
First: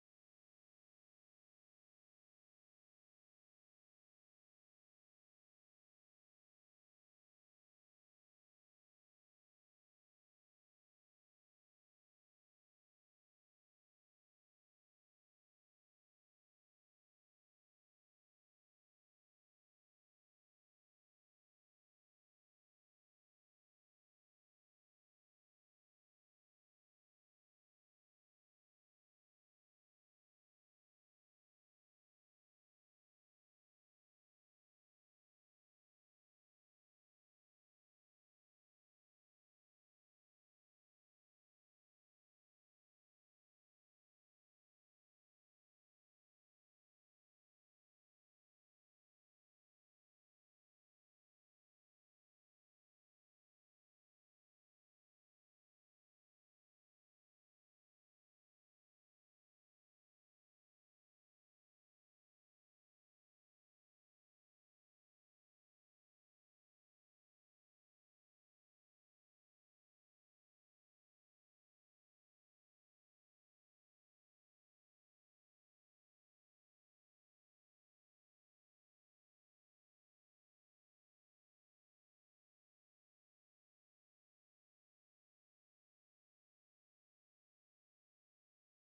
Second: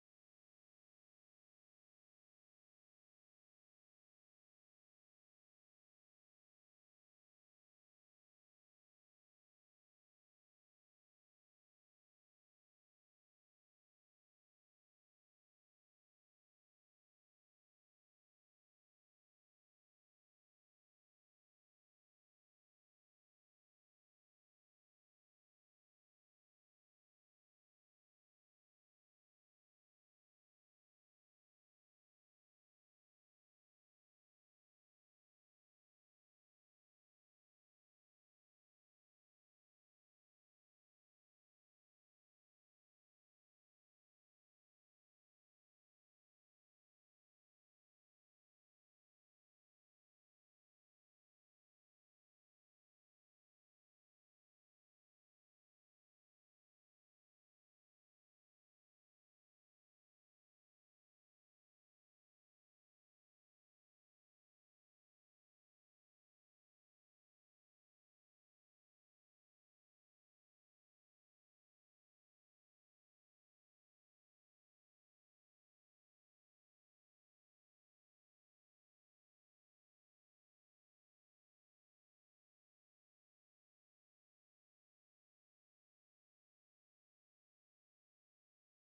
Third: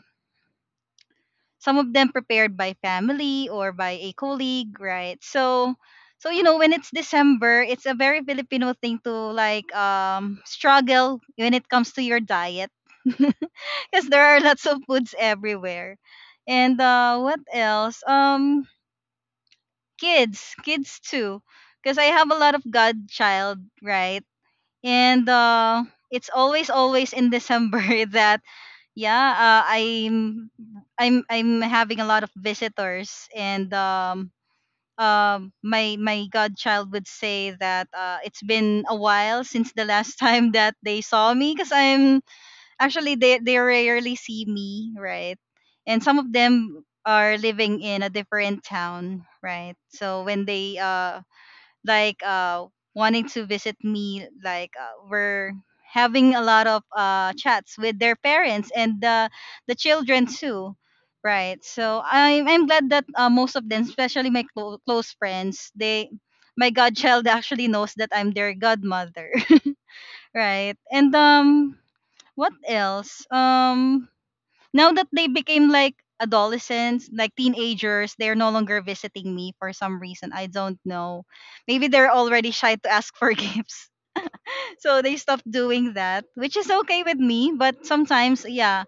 A: Some of them prepared by family or by a colleague, right? So when it's December it's a very Filipino thing to like struggle when it comes to your diet because there are lots of foods everywhere. And what else? Kids too, because I have a lot of godchild, right? And it's always in December that, yeah, uh, i'm I'm having a lot of visitors. And my godchild would say that it's been a while since the last time that they saw me, because I'm actually they rarely see me, right? And some of them are living in a different town, right? So when they like wanting to visit me, like, we're having a lot of chats with their parents and the children too, right? So I'm glad that most of them, especially my close friends, they my godchild actually knows that I'm their godmother. Right. And what else? Now that they became like adolescents, like teenagers, they're no longer visiting me for some reason. I don't know. Maybe they're already shy to ask for gifts. So they stopped doing that, which is okay with me. But sometimes, yeah,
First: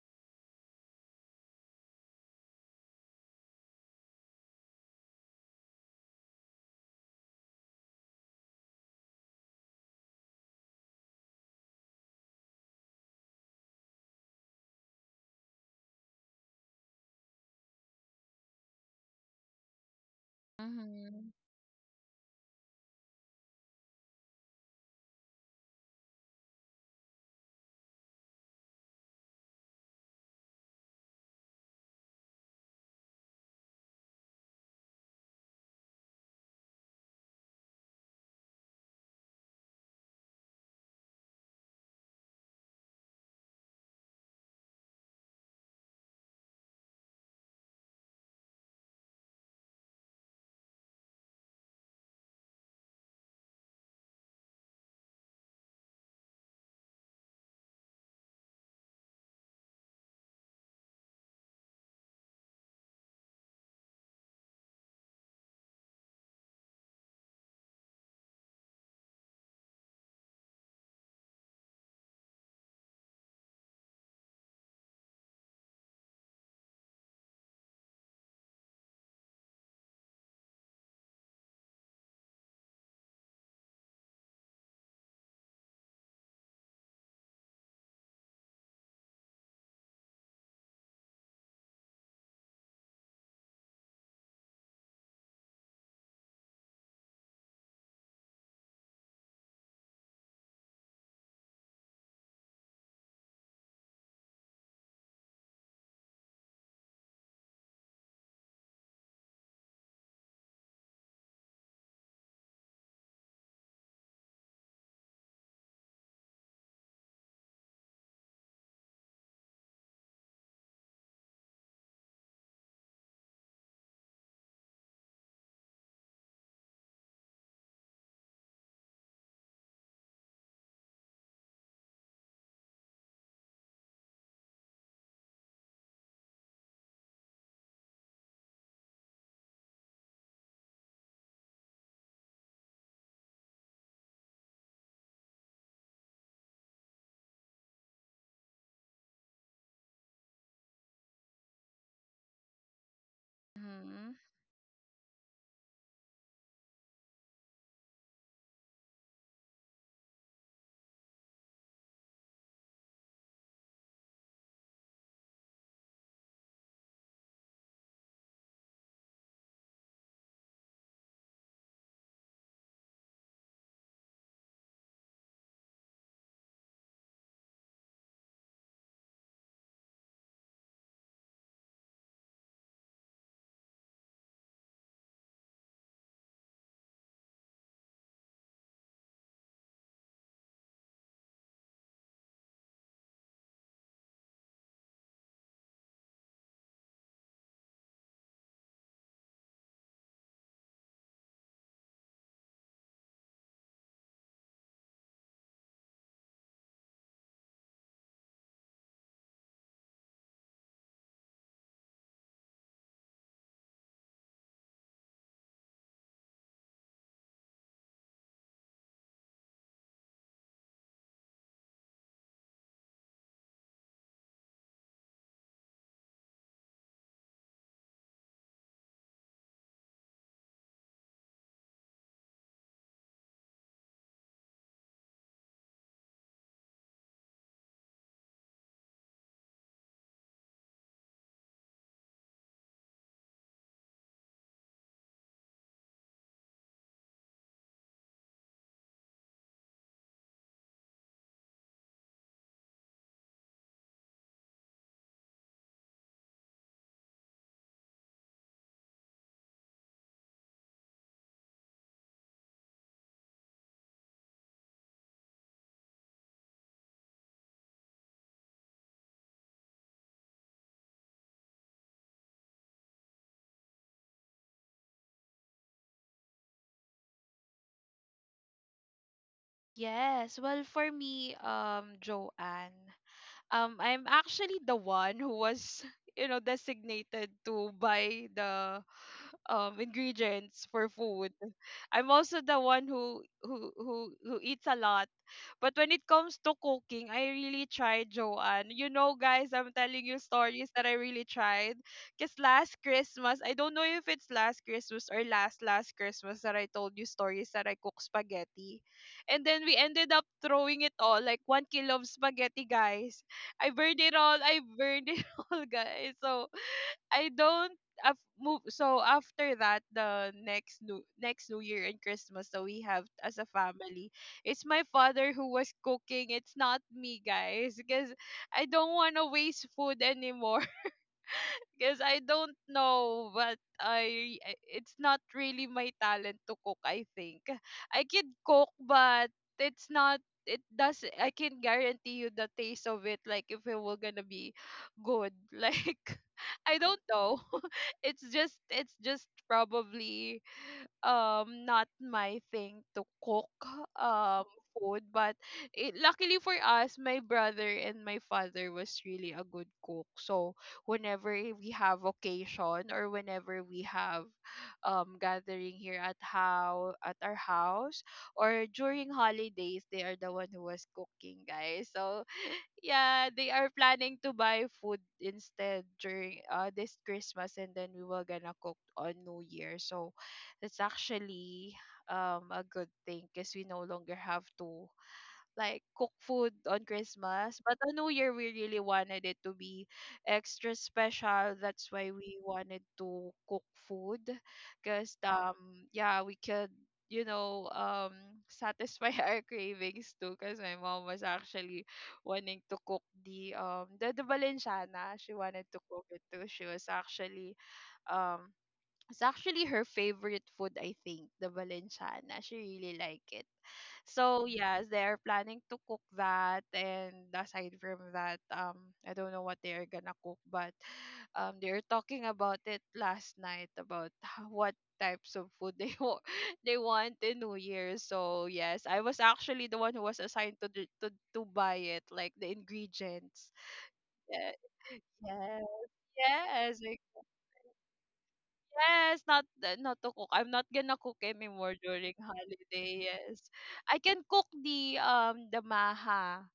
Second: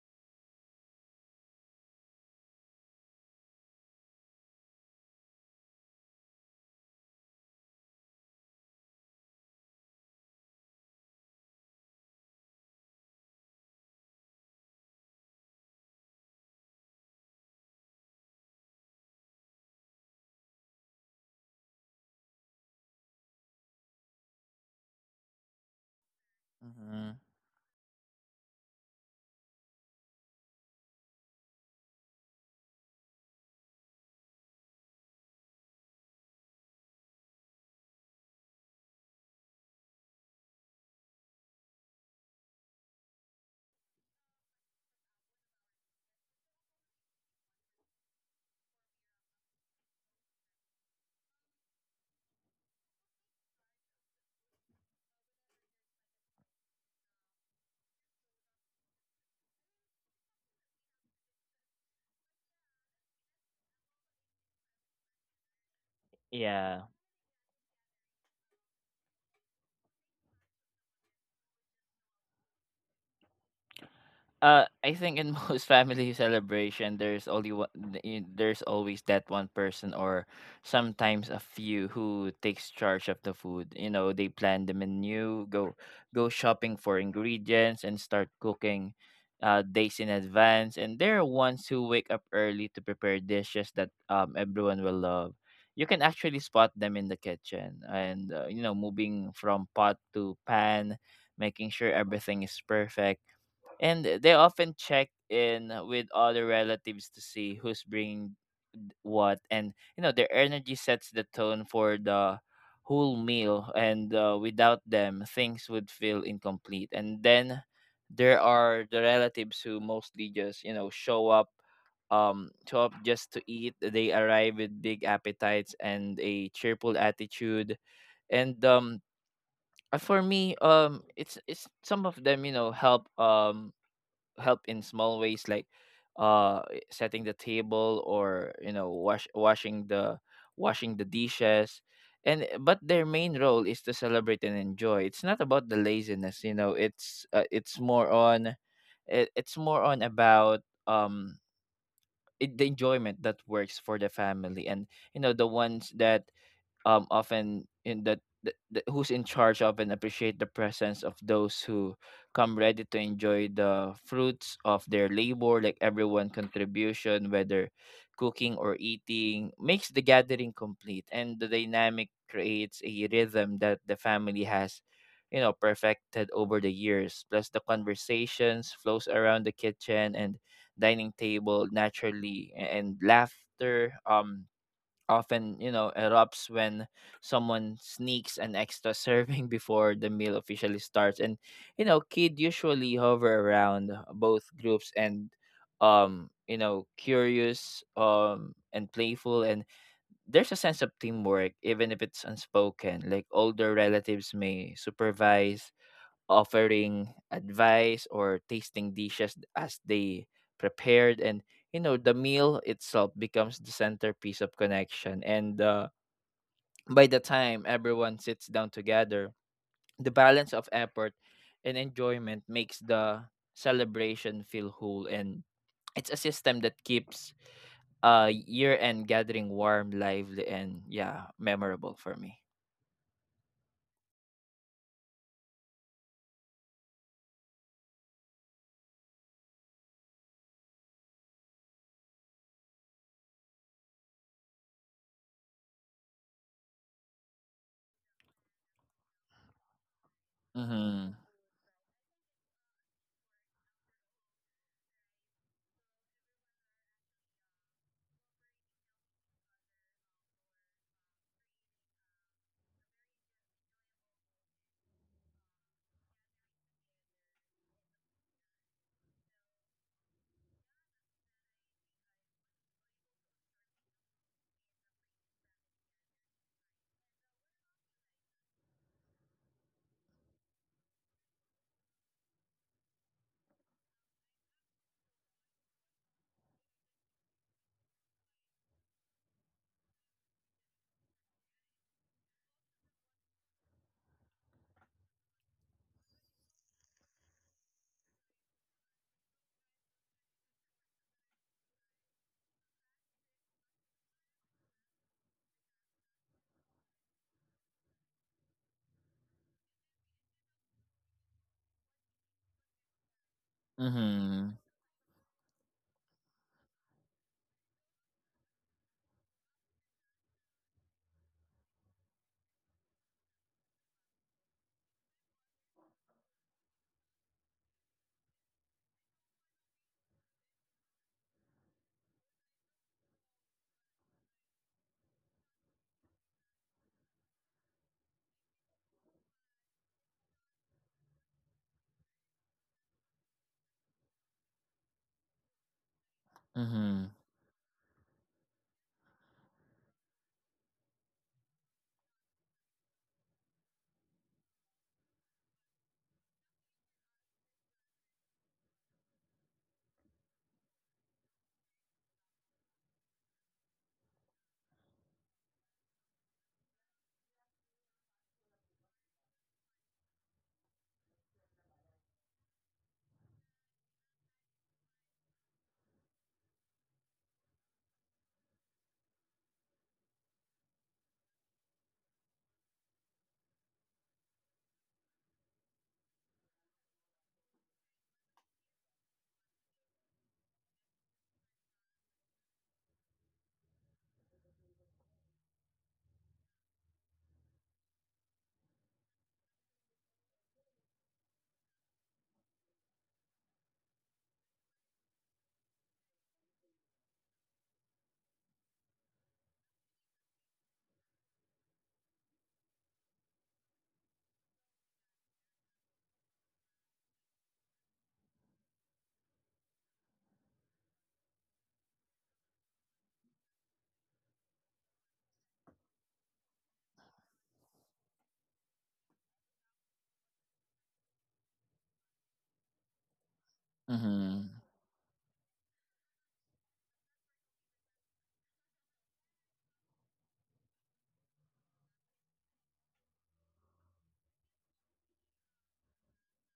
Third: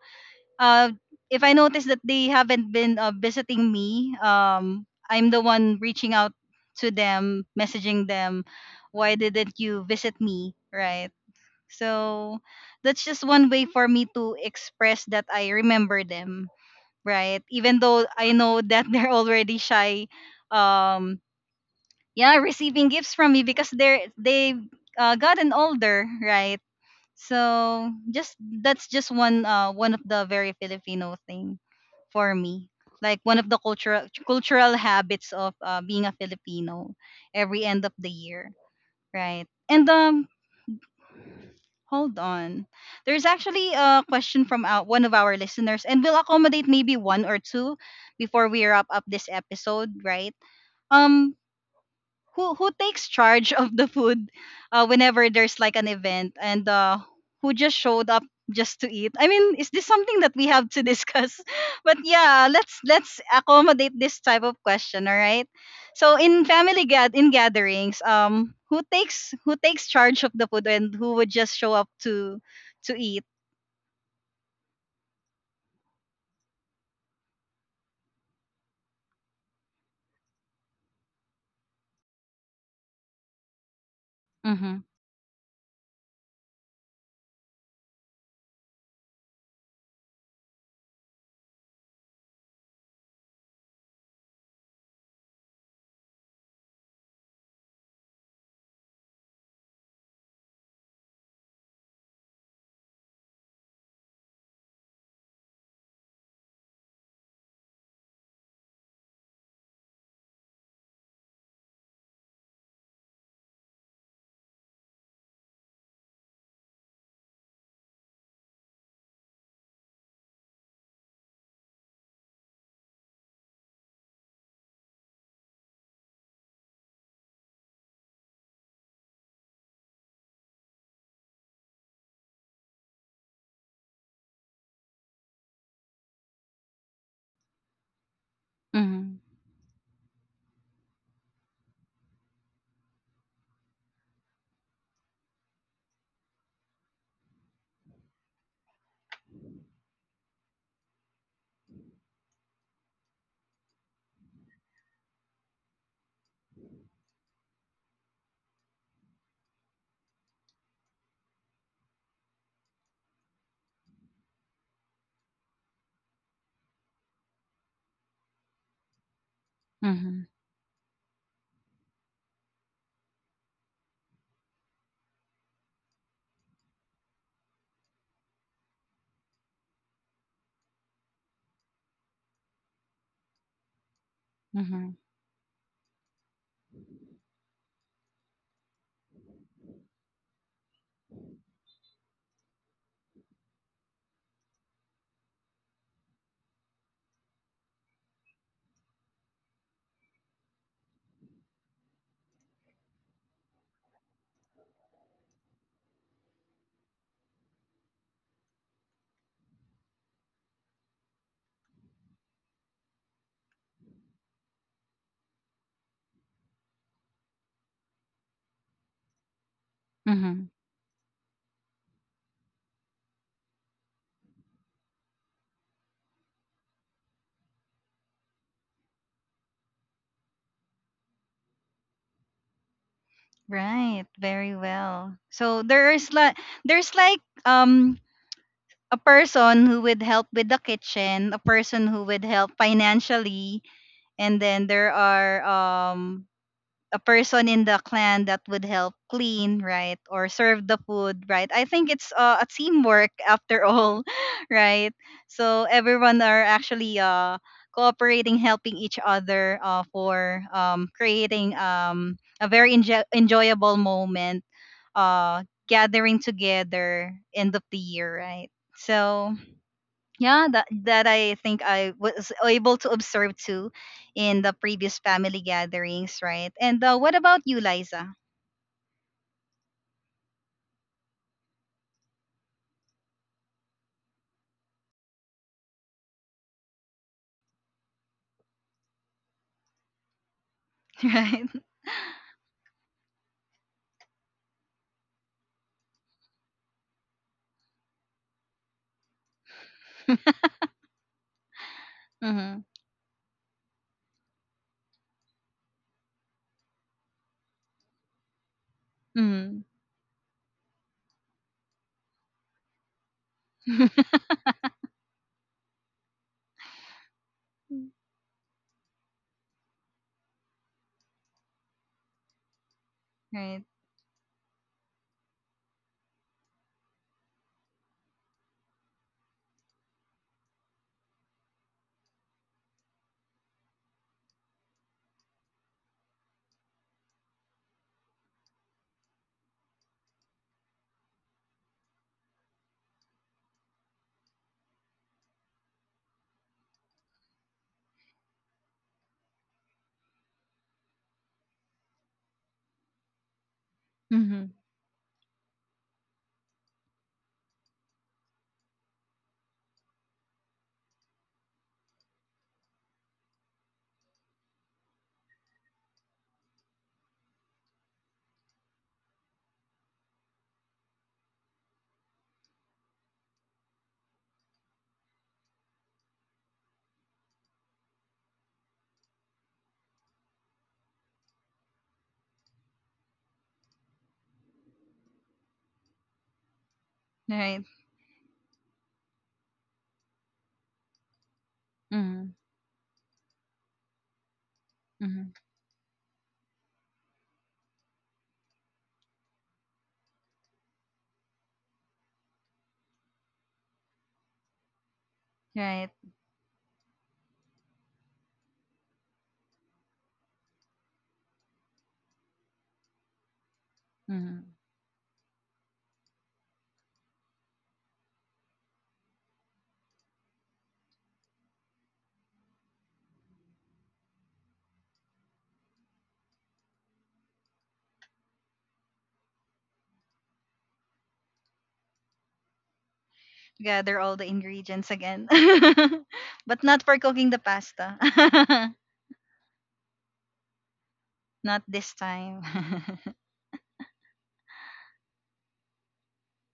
A: uh, if I notice that they haven't been visiting me, I'm the one reaching out to them, messaging them, why didn't you visit me? Right. So that's just one way for me to express that I remember them right? Even though I know that they're already shy, um,
C: Mm-hmm.
A: yeah, receiving gifts from me because they gotten older, right?
B: mhm.
A: So just that's just one of the very Filipino thing for me, like one of the cultural habits of being a Filipino every end of the year, right? And hold on. There's actually a question from one of our listeners, and we'll accommodate maybe one or two before we wrap up this episode, right? Um, who takes charge of the food whenever there's like an event and who just showed up just to eat. I mean, is this something that we have to discuss but yeah, let's accommodate this type of question. All right, so in
B: Yeah.
A: family gad in gatherings who takes charge of the food and who would just show up to eat.
B: I think in most family celebration, there's only one, there's always that one person or sometimes a few who takes charge of the food. You know, they plan the
A: mhm
B: menu, go shopping for ingredients, and start cooking days in advance. And there are ones who wake up early to prepare dishes that everyone will love. You can actually spot them in the kitchen and you know, moving from pot to pan, making sure everything is perfect. And they often check in with other relatives to see who's bringing what. And you know, their energy sets the tone for the whole meal. And without them, things would feel incomplete. And then there are the relatives who mostly just, you know, show up, show up just to eat. They arrive with big appetites and a cheerful attitude. And for me, it's some of them, you know, help in small ways, like setting the table or, you know,
A: mhm
B: washing the dishes. And but their main role is to celebrate and enjoy. It's not about the laziness, you know, it's more on it's more on about um the enjoyment that works for the
C: Mm-hmm.
B: family. And you know, the ones that often in that who's in charge of and appreciate the presence of those who come ready to enjoy the fruits of their labor. Like everyone contribution, whether cooking or eating, makes the
A: mhm
B: gathering complete. And the dynamic creates a rhythm that the family has, you know, perfected over the years. Plus, the conversations flows around the kitchen and dining table naturally. And laughter
A: mhm
B: often, you know, erupts when someone sneaks an extra serving before the meal officially starts. And, you know, kid usually hover around both groups. And you know, curious and playful. And there's a sense of teamwork, even if it's unspoken. Like older relatives may supervise, offering advice or tasting dishes as they prepared. And you know, the meal itself becomes the centerpiece of connection. And by the time everyone sits down together, the
A: mhm
B: balance of effort and enjoyment makes the celebration feel whole. And it's a system that keeps year end gathering warm, lively, and yeah, memorable for me.
A: right, very well. So there's like um a person who would help with the kitchen, a person who would help financially, and then there are a person in the clan that would help clean, right, or serve the
B: Mhm.
A: food, right. I think it's a teamwork after all, right? So everyone are actually cooperating, helping each other for creating a very enjoyable moment uh gathering together end of the year, right? So yeah, that that I think I was able to observe too in the previous family gatherings, right? And what about you, Liza?
C: Yes, well, for me, Joanne. I'm actually the one who was you know, designated to buy the ingredients for food.
A: Right.
C: I'm also the one who eats a lot. But when it comes to cooking, I really tried, Joanne. You know, guys, I'm telling you stories that I really tried. Cause
A: Mm-hmm.
C: last Christmas, I don't know if it's last Christmas or last last Christmas that I told you stories that I cook spaghetti, and
A: Mm-hmm.
C: then we ended up throwing it all, like 1 kilo of spaghetti, guys. I burned it all.
B: Mhm.
C: I burned it all, guys. So I don't move. So after that, the next New Year and Christmas that we have as a
A: right.
C: family, it's my father who was cooking. It's not me, guys, because I don't want to waste food anymore, because I don't know, but, it's not really my talent to cook, I think. I can cook, but it's not, it does, I can guarantee you the taste of it, like, if it were gonna be good, like, I don't
B: Mhm.
C: know. It's just probably, not my thing to cook, um
A: Mm-hmm.
C: food. But luckily for us, my brother and my father was really a good cook. So whenever we have occasion, or whenever we have gathering here at, how at our house, or during holidays, they are the one who was cooking, guys. So yeah, they are planning to buy food instead during, this Christmas, and then we were gonna cook on New Year. So that's actually, a good thing, because we no longer have to, like, cook food on Christmas.
A: Right.
C: But on New Year, we really wanted it to be extra special. That's why
A: Mm-hmm.
C: we wanted to cook food, because,
A: Mm-hmm.
C: we could, you know um satisfy our cravings too. Because my mom was actually wanting to cook the, Balenciana. She wanted to
A: Right.
C: cook it too. She was actually, um it's actually her favorite food, I think, the Valenciana. She really like it.
A: Mm-hmm.
C: So yes, they're planning to cook that, and aside from that, I don't know what they are gonna cook, but they were talking about it last night about what types of food they they want in New Year. So yes, I was actually the one who was assigned to buy it, like the ingredients.
A: Gather all the
C: Yeah,
B: Mhm.
A: ingredients again.
C: yes.
A: But
C: Yes,
A: not for cooking the pasta.
C: yes, not the, not to cook. I'm not gonna cook
A: Not
C: anymore
A: this
C: during
A: time.
C: holiday. Yes, I can cook the, maha.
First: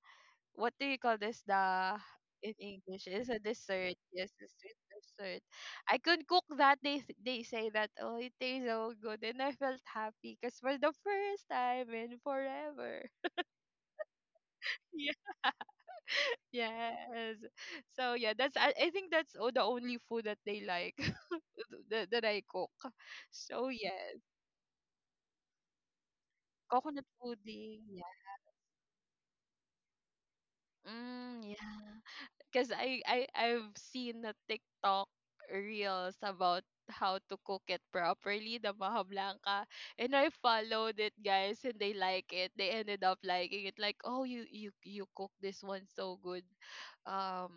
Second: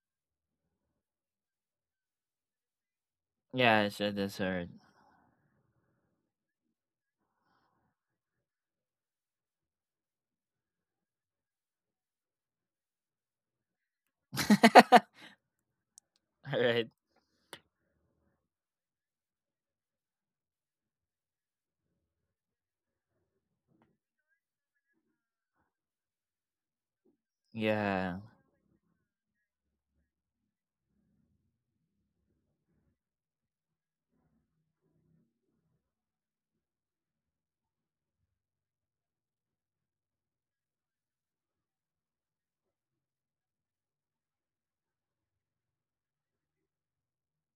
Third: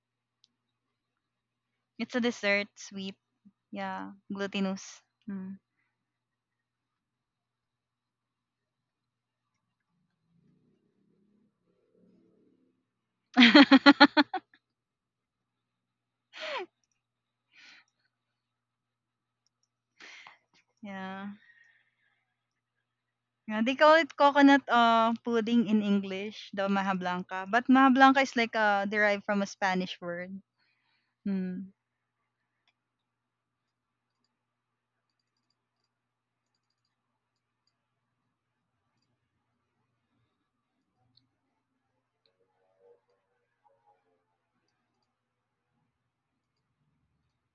C: What do you call this? The...
A: It's a
C: In
A: dessert,
C: English,
A: sweet.
C: it's a
B: Yeah,
C: dessert.
B: it's a
A: Yeah,
C: Yes, a
B: dessert.
C: sweet
A: glutinous.
C: dessert.
A: Mm.
C: I could cook that. They they say that, oh, it tastes so good, and I felt happy, because for the first time in forever.
B: Alright.
C: Yeah. Yes. So yeah, that's, I think that's, oh, the only food that they like,
A: Yeah.
C: that I cook.
A: Yeah,
C: So
A: they call it
C: yes.
A: coconut pudding in English, the maha
C: Coconut
A: blanca. But
C: pudding,
A: maha
C: yeah.
B: Yeah.
A: blanca is like derived from a Spanish word.
C: Mm,
A: Mm.
C: yeah. Because I've seen a TikTok reels about how to cook it properly, the maha blanca. And I followed it, guys, and they like it. They ended up liking it. Like, oh, you cook this one so good. Um,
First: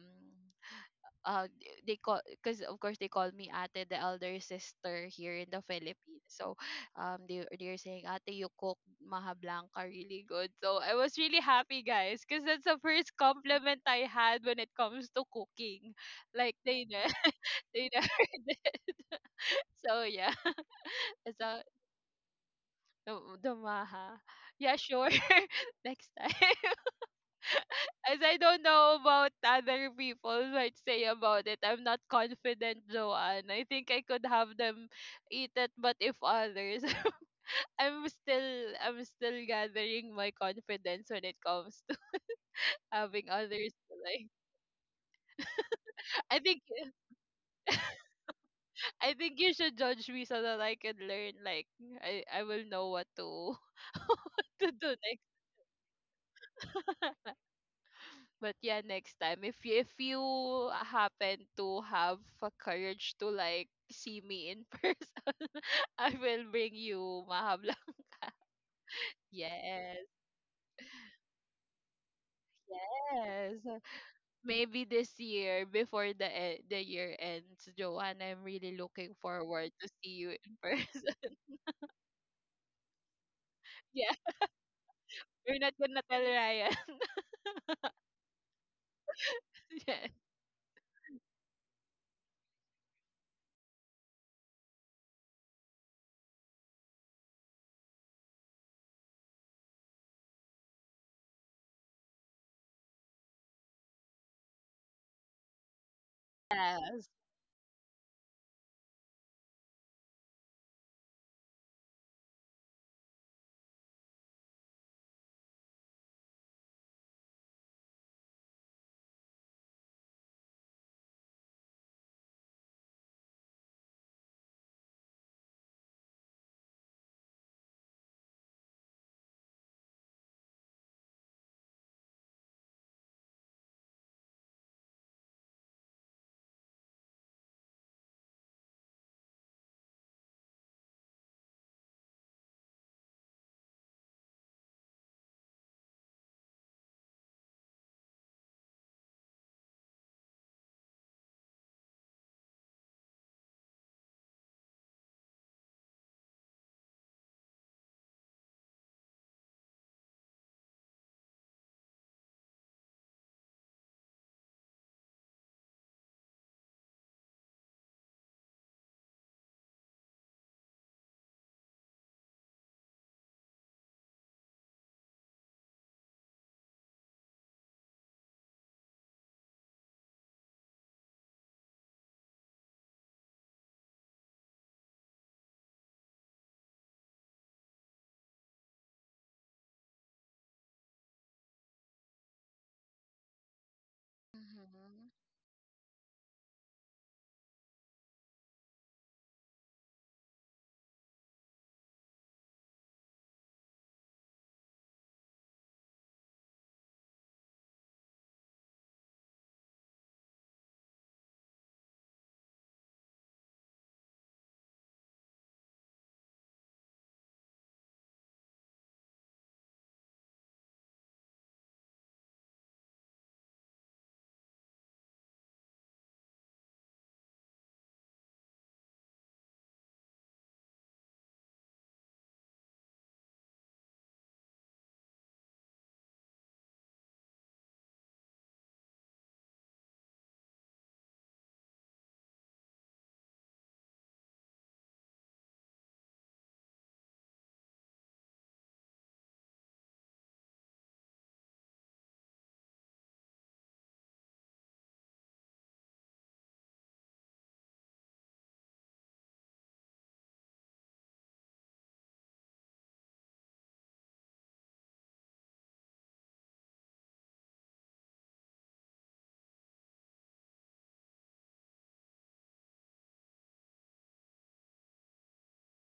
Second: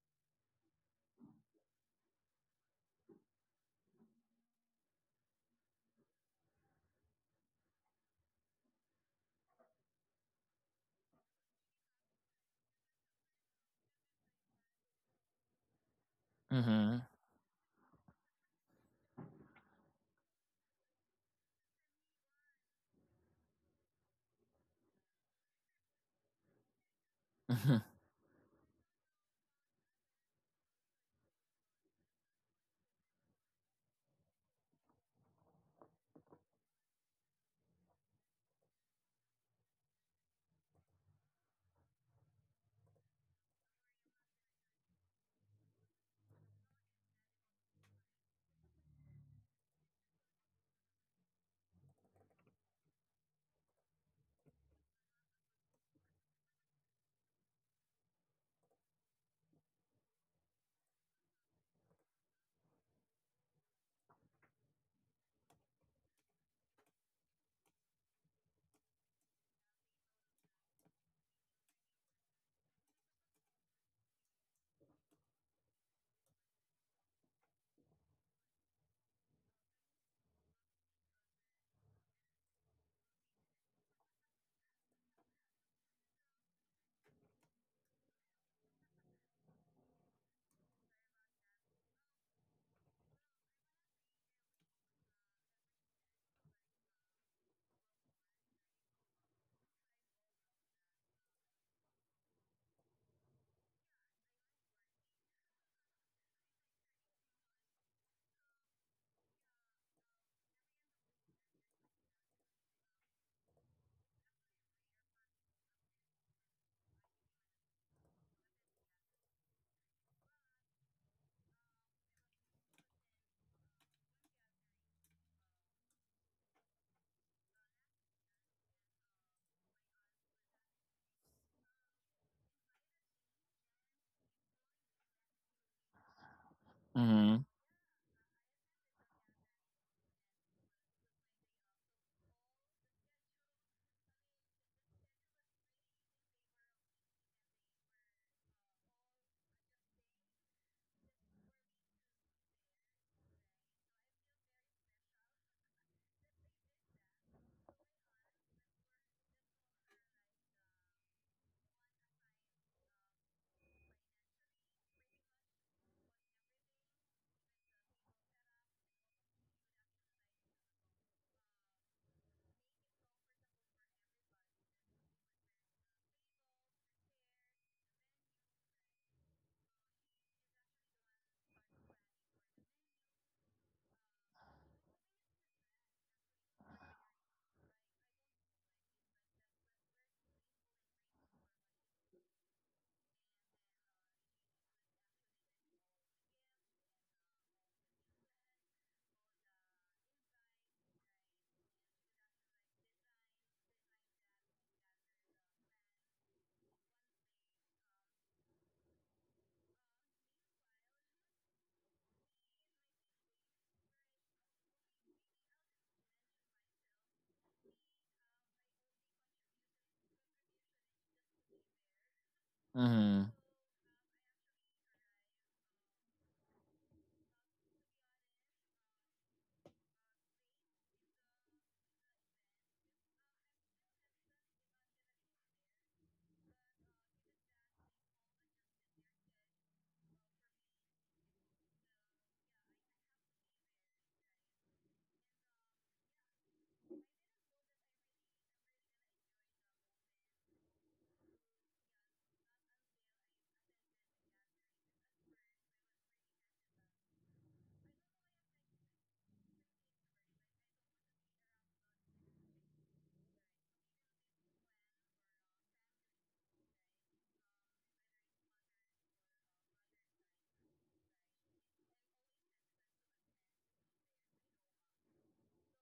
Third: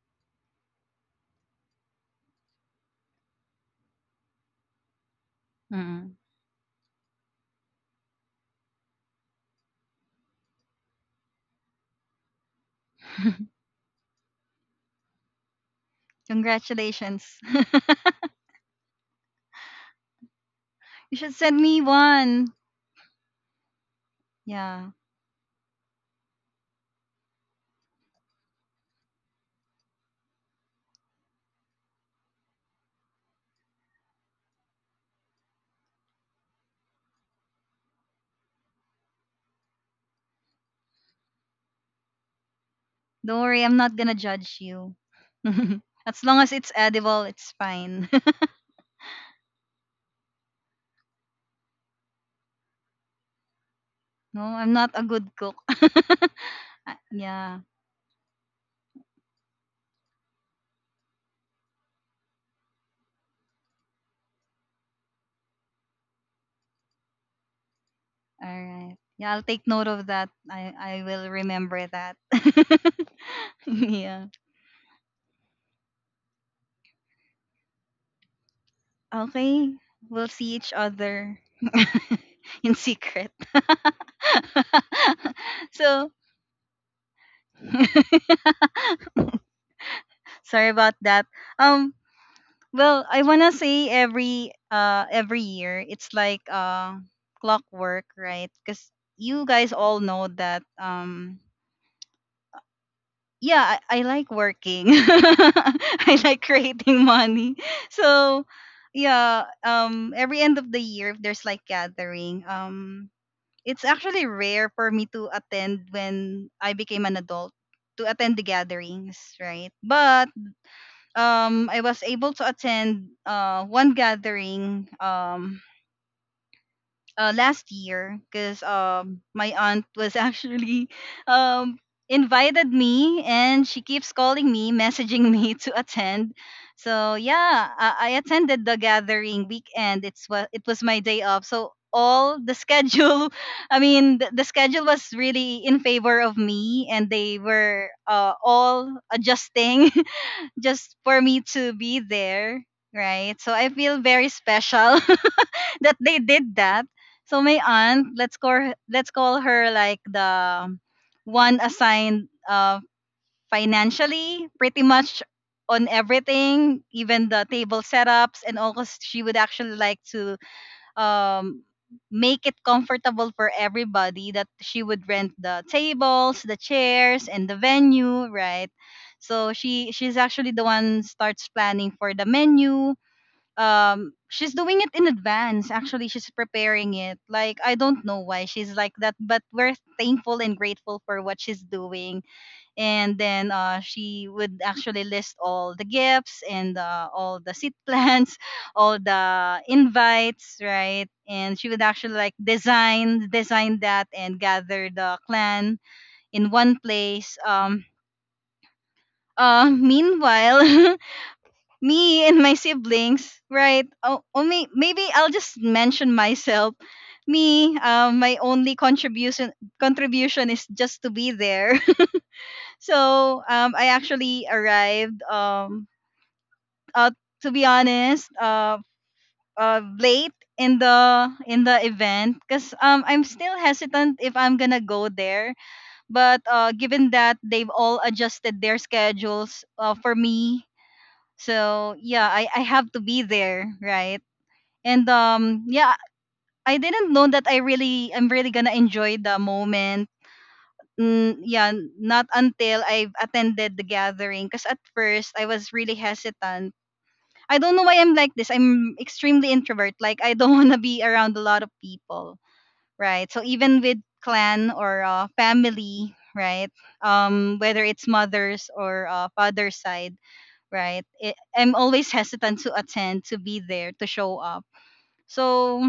C: uh they call, because of course they call me ate, the elder sister here in the Philippines.
A: Mm.
C: So, they're saying, ate, you cook maha blanca really good, so I was really happy, guys, because that's the first compliment I had when it comes to cooking, like
B: Mhm.
A: Congratulations.
C: they never did. So yeah,
A: You should send
C: so
A: me one.
C: the, the maha, yeah,
A: Yeah.
C: sure, next time. As I don't know about other people might say about it, I'm not confident, Joanne. I think I could have them eat it, but if others, I'm still gathering my confidence when it comes to having
A: Don't worry,
C: others
A: I'm
C: to
A: not gonna
C: like.
A: judge you. As
C: I
A: long as
C: think
A: it's edible, it's fine.
C: I think you should judge me so that I can learn. Like I will know what to,
A: No,
C: to
A: I'm not
C: do
A: a good
C: next.
A: cook. Ah, yeah.
C: But yeah, next time, if you happen to have a courage to, like, see me in person, I will bring you mahablang.
A: All right. Yeah, I'll take note of
C: Yes,
A: that. I will remember that.
C: yes.
A: Yeah.
C: Maybe this year, before the year ends, Joanne, I'm really looking forward
A: Okay,
C: to see
A: we'll
C: you in
A: see each
C: person.
A: other in secret.
C: Yeah, you're not gonna
A: So
C: tell Ryan. Yes.
A: sorry about that. Um, well, I wanna say every year it's like clockwork, right? Because you guys all know that yeah, I like working. I like creating
C: Yes.
A: money. So yeah, every end of the year, if there's like gathering, it's actually rare for me to attend. When I became an adult to attend the gatherings, right? But I was able to attend one gathering last year, because my aunt was actually um invited me, and she keeps calling me, messaging me to attend. So
B: Mhm.
A: yeah, I attended the gathering weekend. It's what it was my day off, so all the schedule I mean, the schedule was really in favor of me, and they were all adjusting just for me to be there, right? So I feel very special that they did that. So my aunt, let's call her like the one assigned financially, pretty much on everything, even the table setups, and also she would actually like to um, make it comfortable for everybody. That she would rent the tables, the chairs, and the venue, right? So she's actually the one starts planning for the menu, she's doing it in advance. Actually, she's preparing it like I don't know why she's like that, but we're thankful and grateful for what she's doing. And then she would actually
C: Mhm.
A: list all the gifts and all the seat plans, all the invites, right? And she would actually like design that and gather the clan in one place, meanwhile, me and my siblings, right? Oh, maybe I'll just mention myself. Me, my only contribution is just to be there.
B: Mhm.
A: So I actually arrived. Uh, to be honest, late in the event, because I'm still hesitant if I'm gonna go there. But given that they've all adjusted their schedules for me, so yeah, I have to be there, right? And yeah, I didn't know that I really am really gonna enjoy the moment. Mm, yeah, not until I've attended the gathering, because at first I was really hesitant. I don't know why I'm like this. I'm extremely introvert. Like, I don't want to be around a lot of people, right? So even with clan or family, right? Whether it's mother's or father's side, right? It, I'm always hesitant to attend, to be there, to show up. So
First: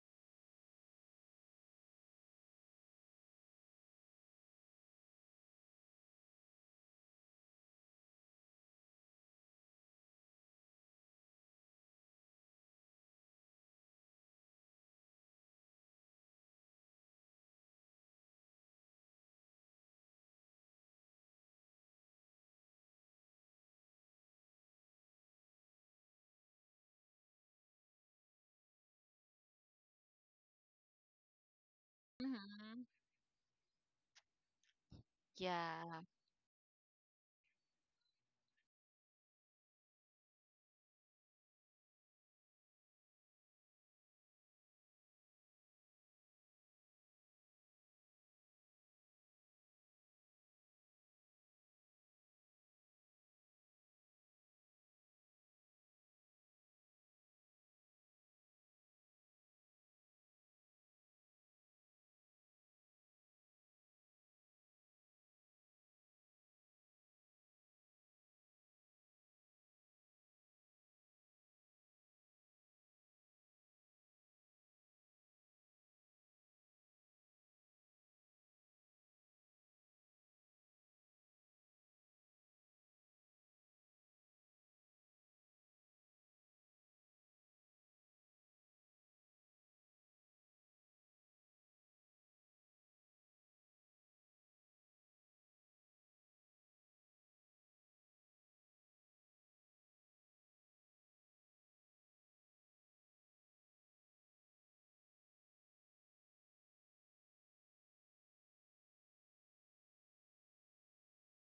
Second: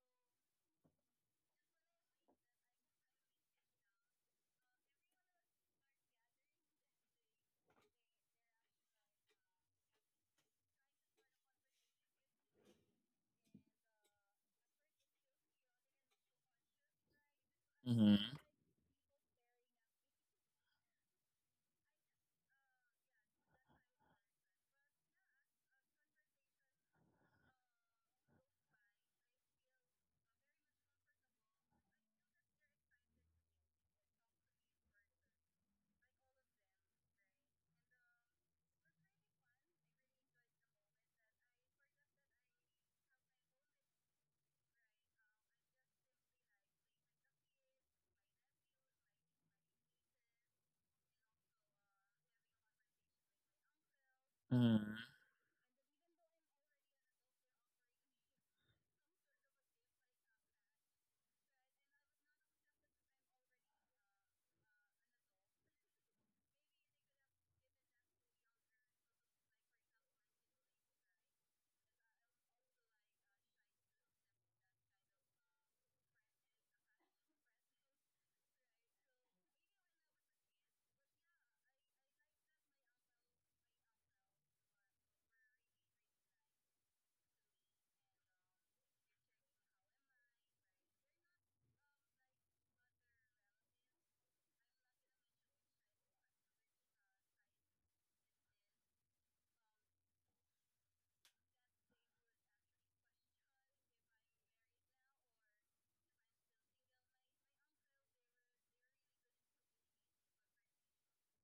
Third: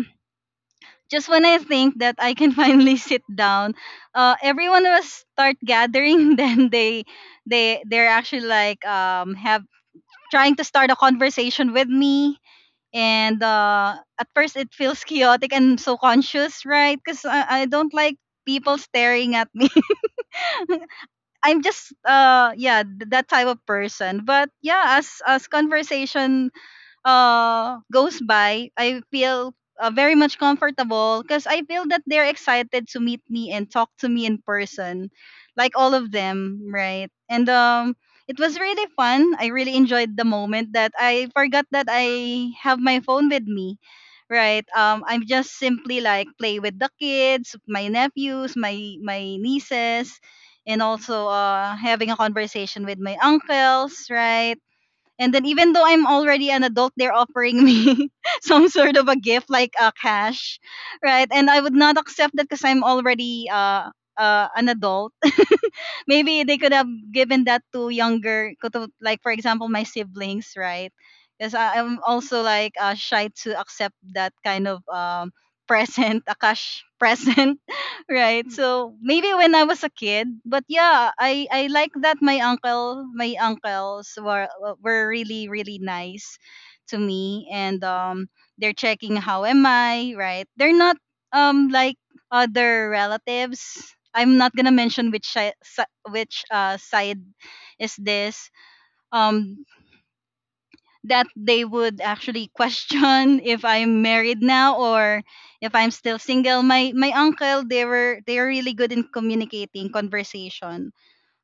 A: just when I think that I can finally sit down, everyone was start gathering. Then they're actually like have trying to start a conversation with me. And at first it feels chaotic and so conscious, right? Because I don't like
B: Mhm.
A: people staring at me. I'm just yeah, that type of person. But yeah, as conversation goes by, I feel very much comfortable, because I feel that they're
C: Mhm.
A: excited to meet me and talk to me in person, like all
C: Yeah.
A: of them, right? And it was really fun. I really enjoyed the moment that I forgot that I have my phone with me. Right. I'm just simply like play with the kids, my nephews, my nieces, and also having a conversation with my uncles, right?
B: Mhm.
A: And then, even though I'm already an adult, they're offering me some sort of a gift like cash, right? And I would not accept that because I'm already an adult. Maybe they could have given that to younger, to, like for example, my siblings, right? Because I'm also like shy to accept that kind of present, a cash present, right? So maybe when I was a kid, but yeah, I like that my uncle, my uncles were really really nice to me, and they're checking how am I, right? They're not like other relatives. I'm not gonna mention which side is this. Um, that they would actually question if I'm married now, or if I'm still single. My uncle, they are really good in communicating conversation.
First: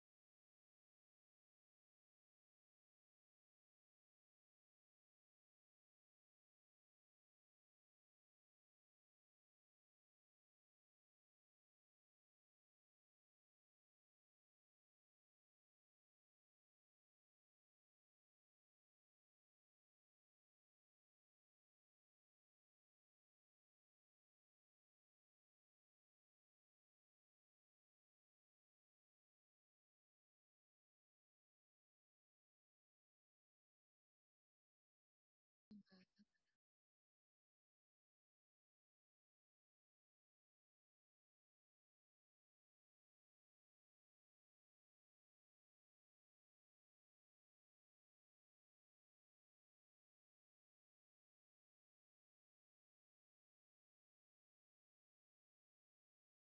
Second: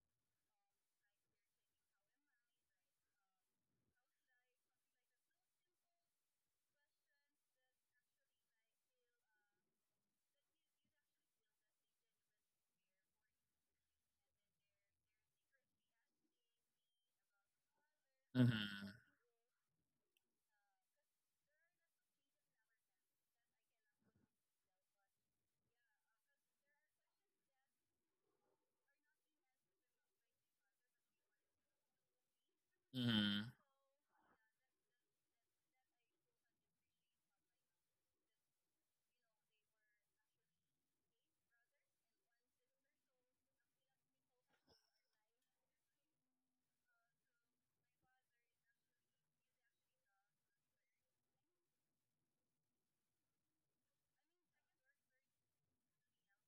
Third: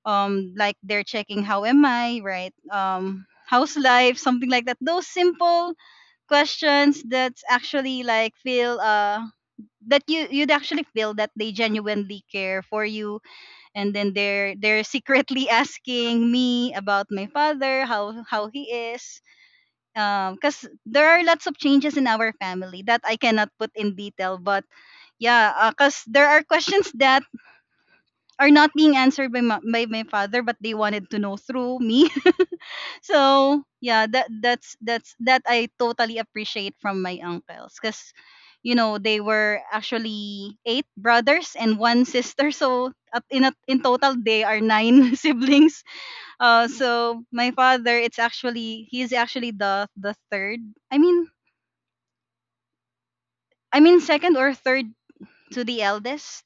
A: Like, they're checking how am I, right? How's life, something like that. Those simple questions that's actually like feel that you you'd actually feel that they genuinely care for you. And then they're secretly asking me about my father,
B: Mhm.
A: how he
B: Mhm.
A: is, because there are lots of changes in our family that I cannot put in detail. But yeah, because there are questions that are not being answered by my father, but they wanted to know through me.
B: Mhm.
A: So yeah, that that's that I totally appreciate from my uncles, because you know, they were actually eight brothers and one sister so in total they are nine siblings. So my father, it's actually he's actually the third, i mean I mean, second or third to the eldest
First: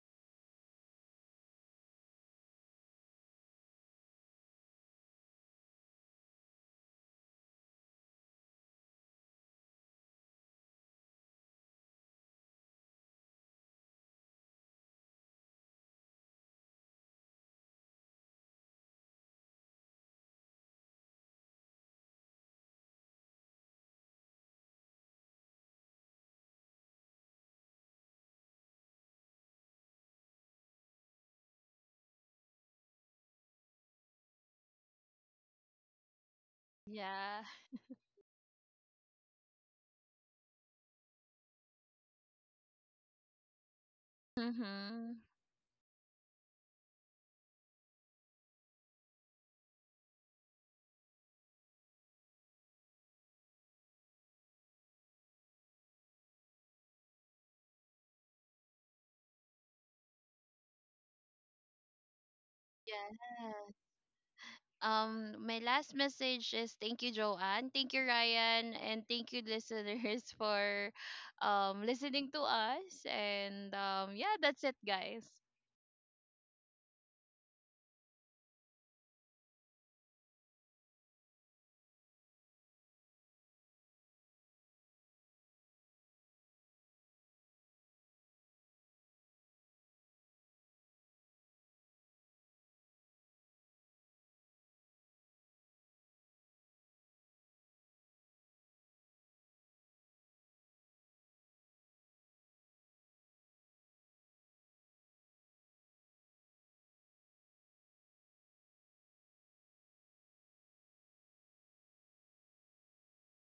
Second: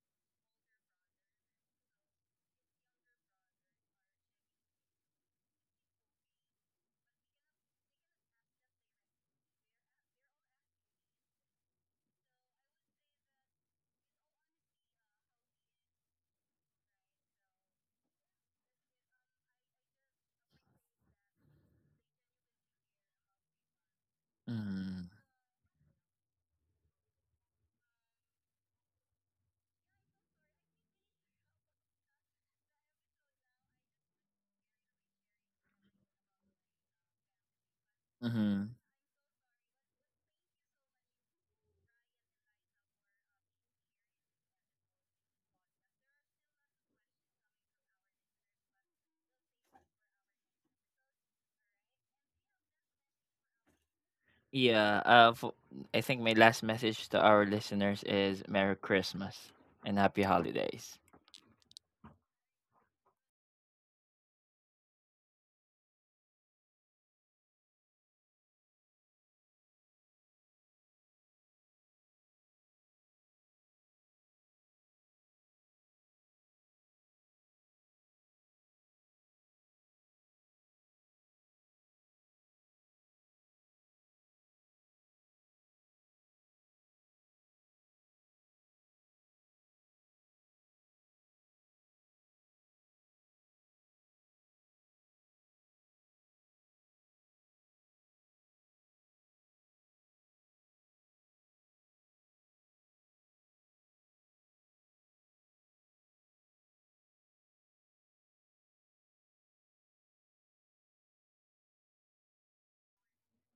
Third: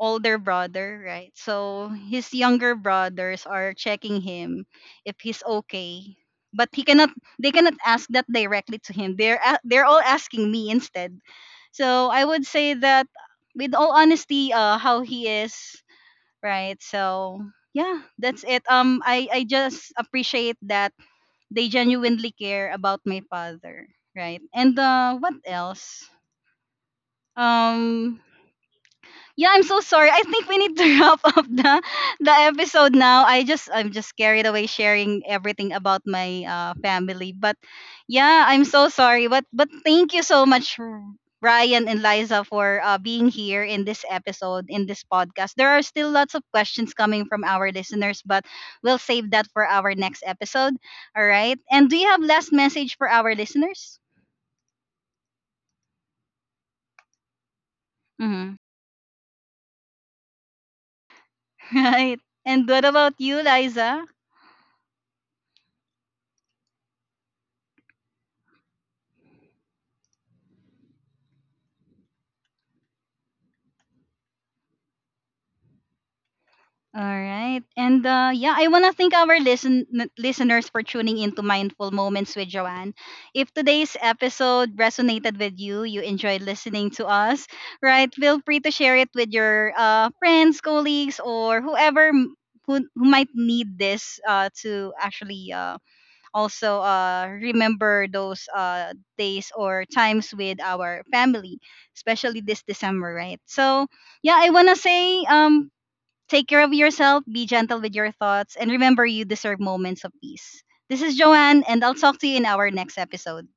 A: older brother, right? So his younger brothers are checking him if he's okay. But he cannot they cannot ask that directly to him. They're all asking me instead. So I would say that with all honesty how he is, right? So yeah, that's it. I just appreciate that they genuinely care about my father, right? And
B: Mhm.
A: uh what else? Um yeah, I'm so sorry. I think we need to wrap up the episode now. I'm just carried away sharing everything about my family.
C: Yeah.
A: But yeah, I'm
B: Mhm.
A: so sorry. But thank you so much, Ryan and Liza, for being here in this episode, in this
C: Mhm.
A: podcast. There are still lots of questions coming from our listeners, but we'll save that for our next episode. All right. And do you have last message for our listeners?
B: Yeah. I think my last message to our listeners is
A: Mm-hmm.
B: Merry Christmas and Happy Holidays.
A: Right. And what about you,
C: Yes.
A: Liza?
C: My last message is thank you, Joanne. Thank you, Ryan. And thank you, listeners, for, listening to us. And that's it, guys.
A: All right. And yeah, I want to thank our listeners for tuning in to Mindful Moments with Joanne. If today's episode resonated with you, you enjoyed listening to us, right? Feel free to share it with your friends, colleagues, or whoever who might need this to actually also remember those days or times with our family, especially this December, right? So yeah, I wanna say take care of yourself, be gentle with your thoughts, and remember you deserve moments of peace. This is Joanne, and I'll talk to you in our next episode.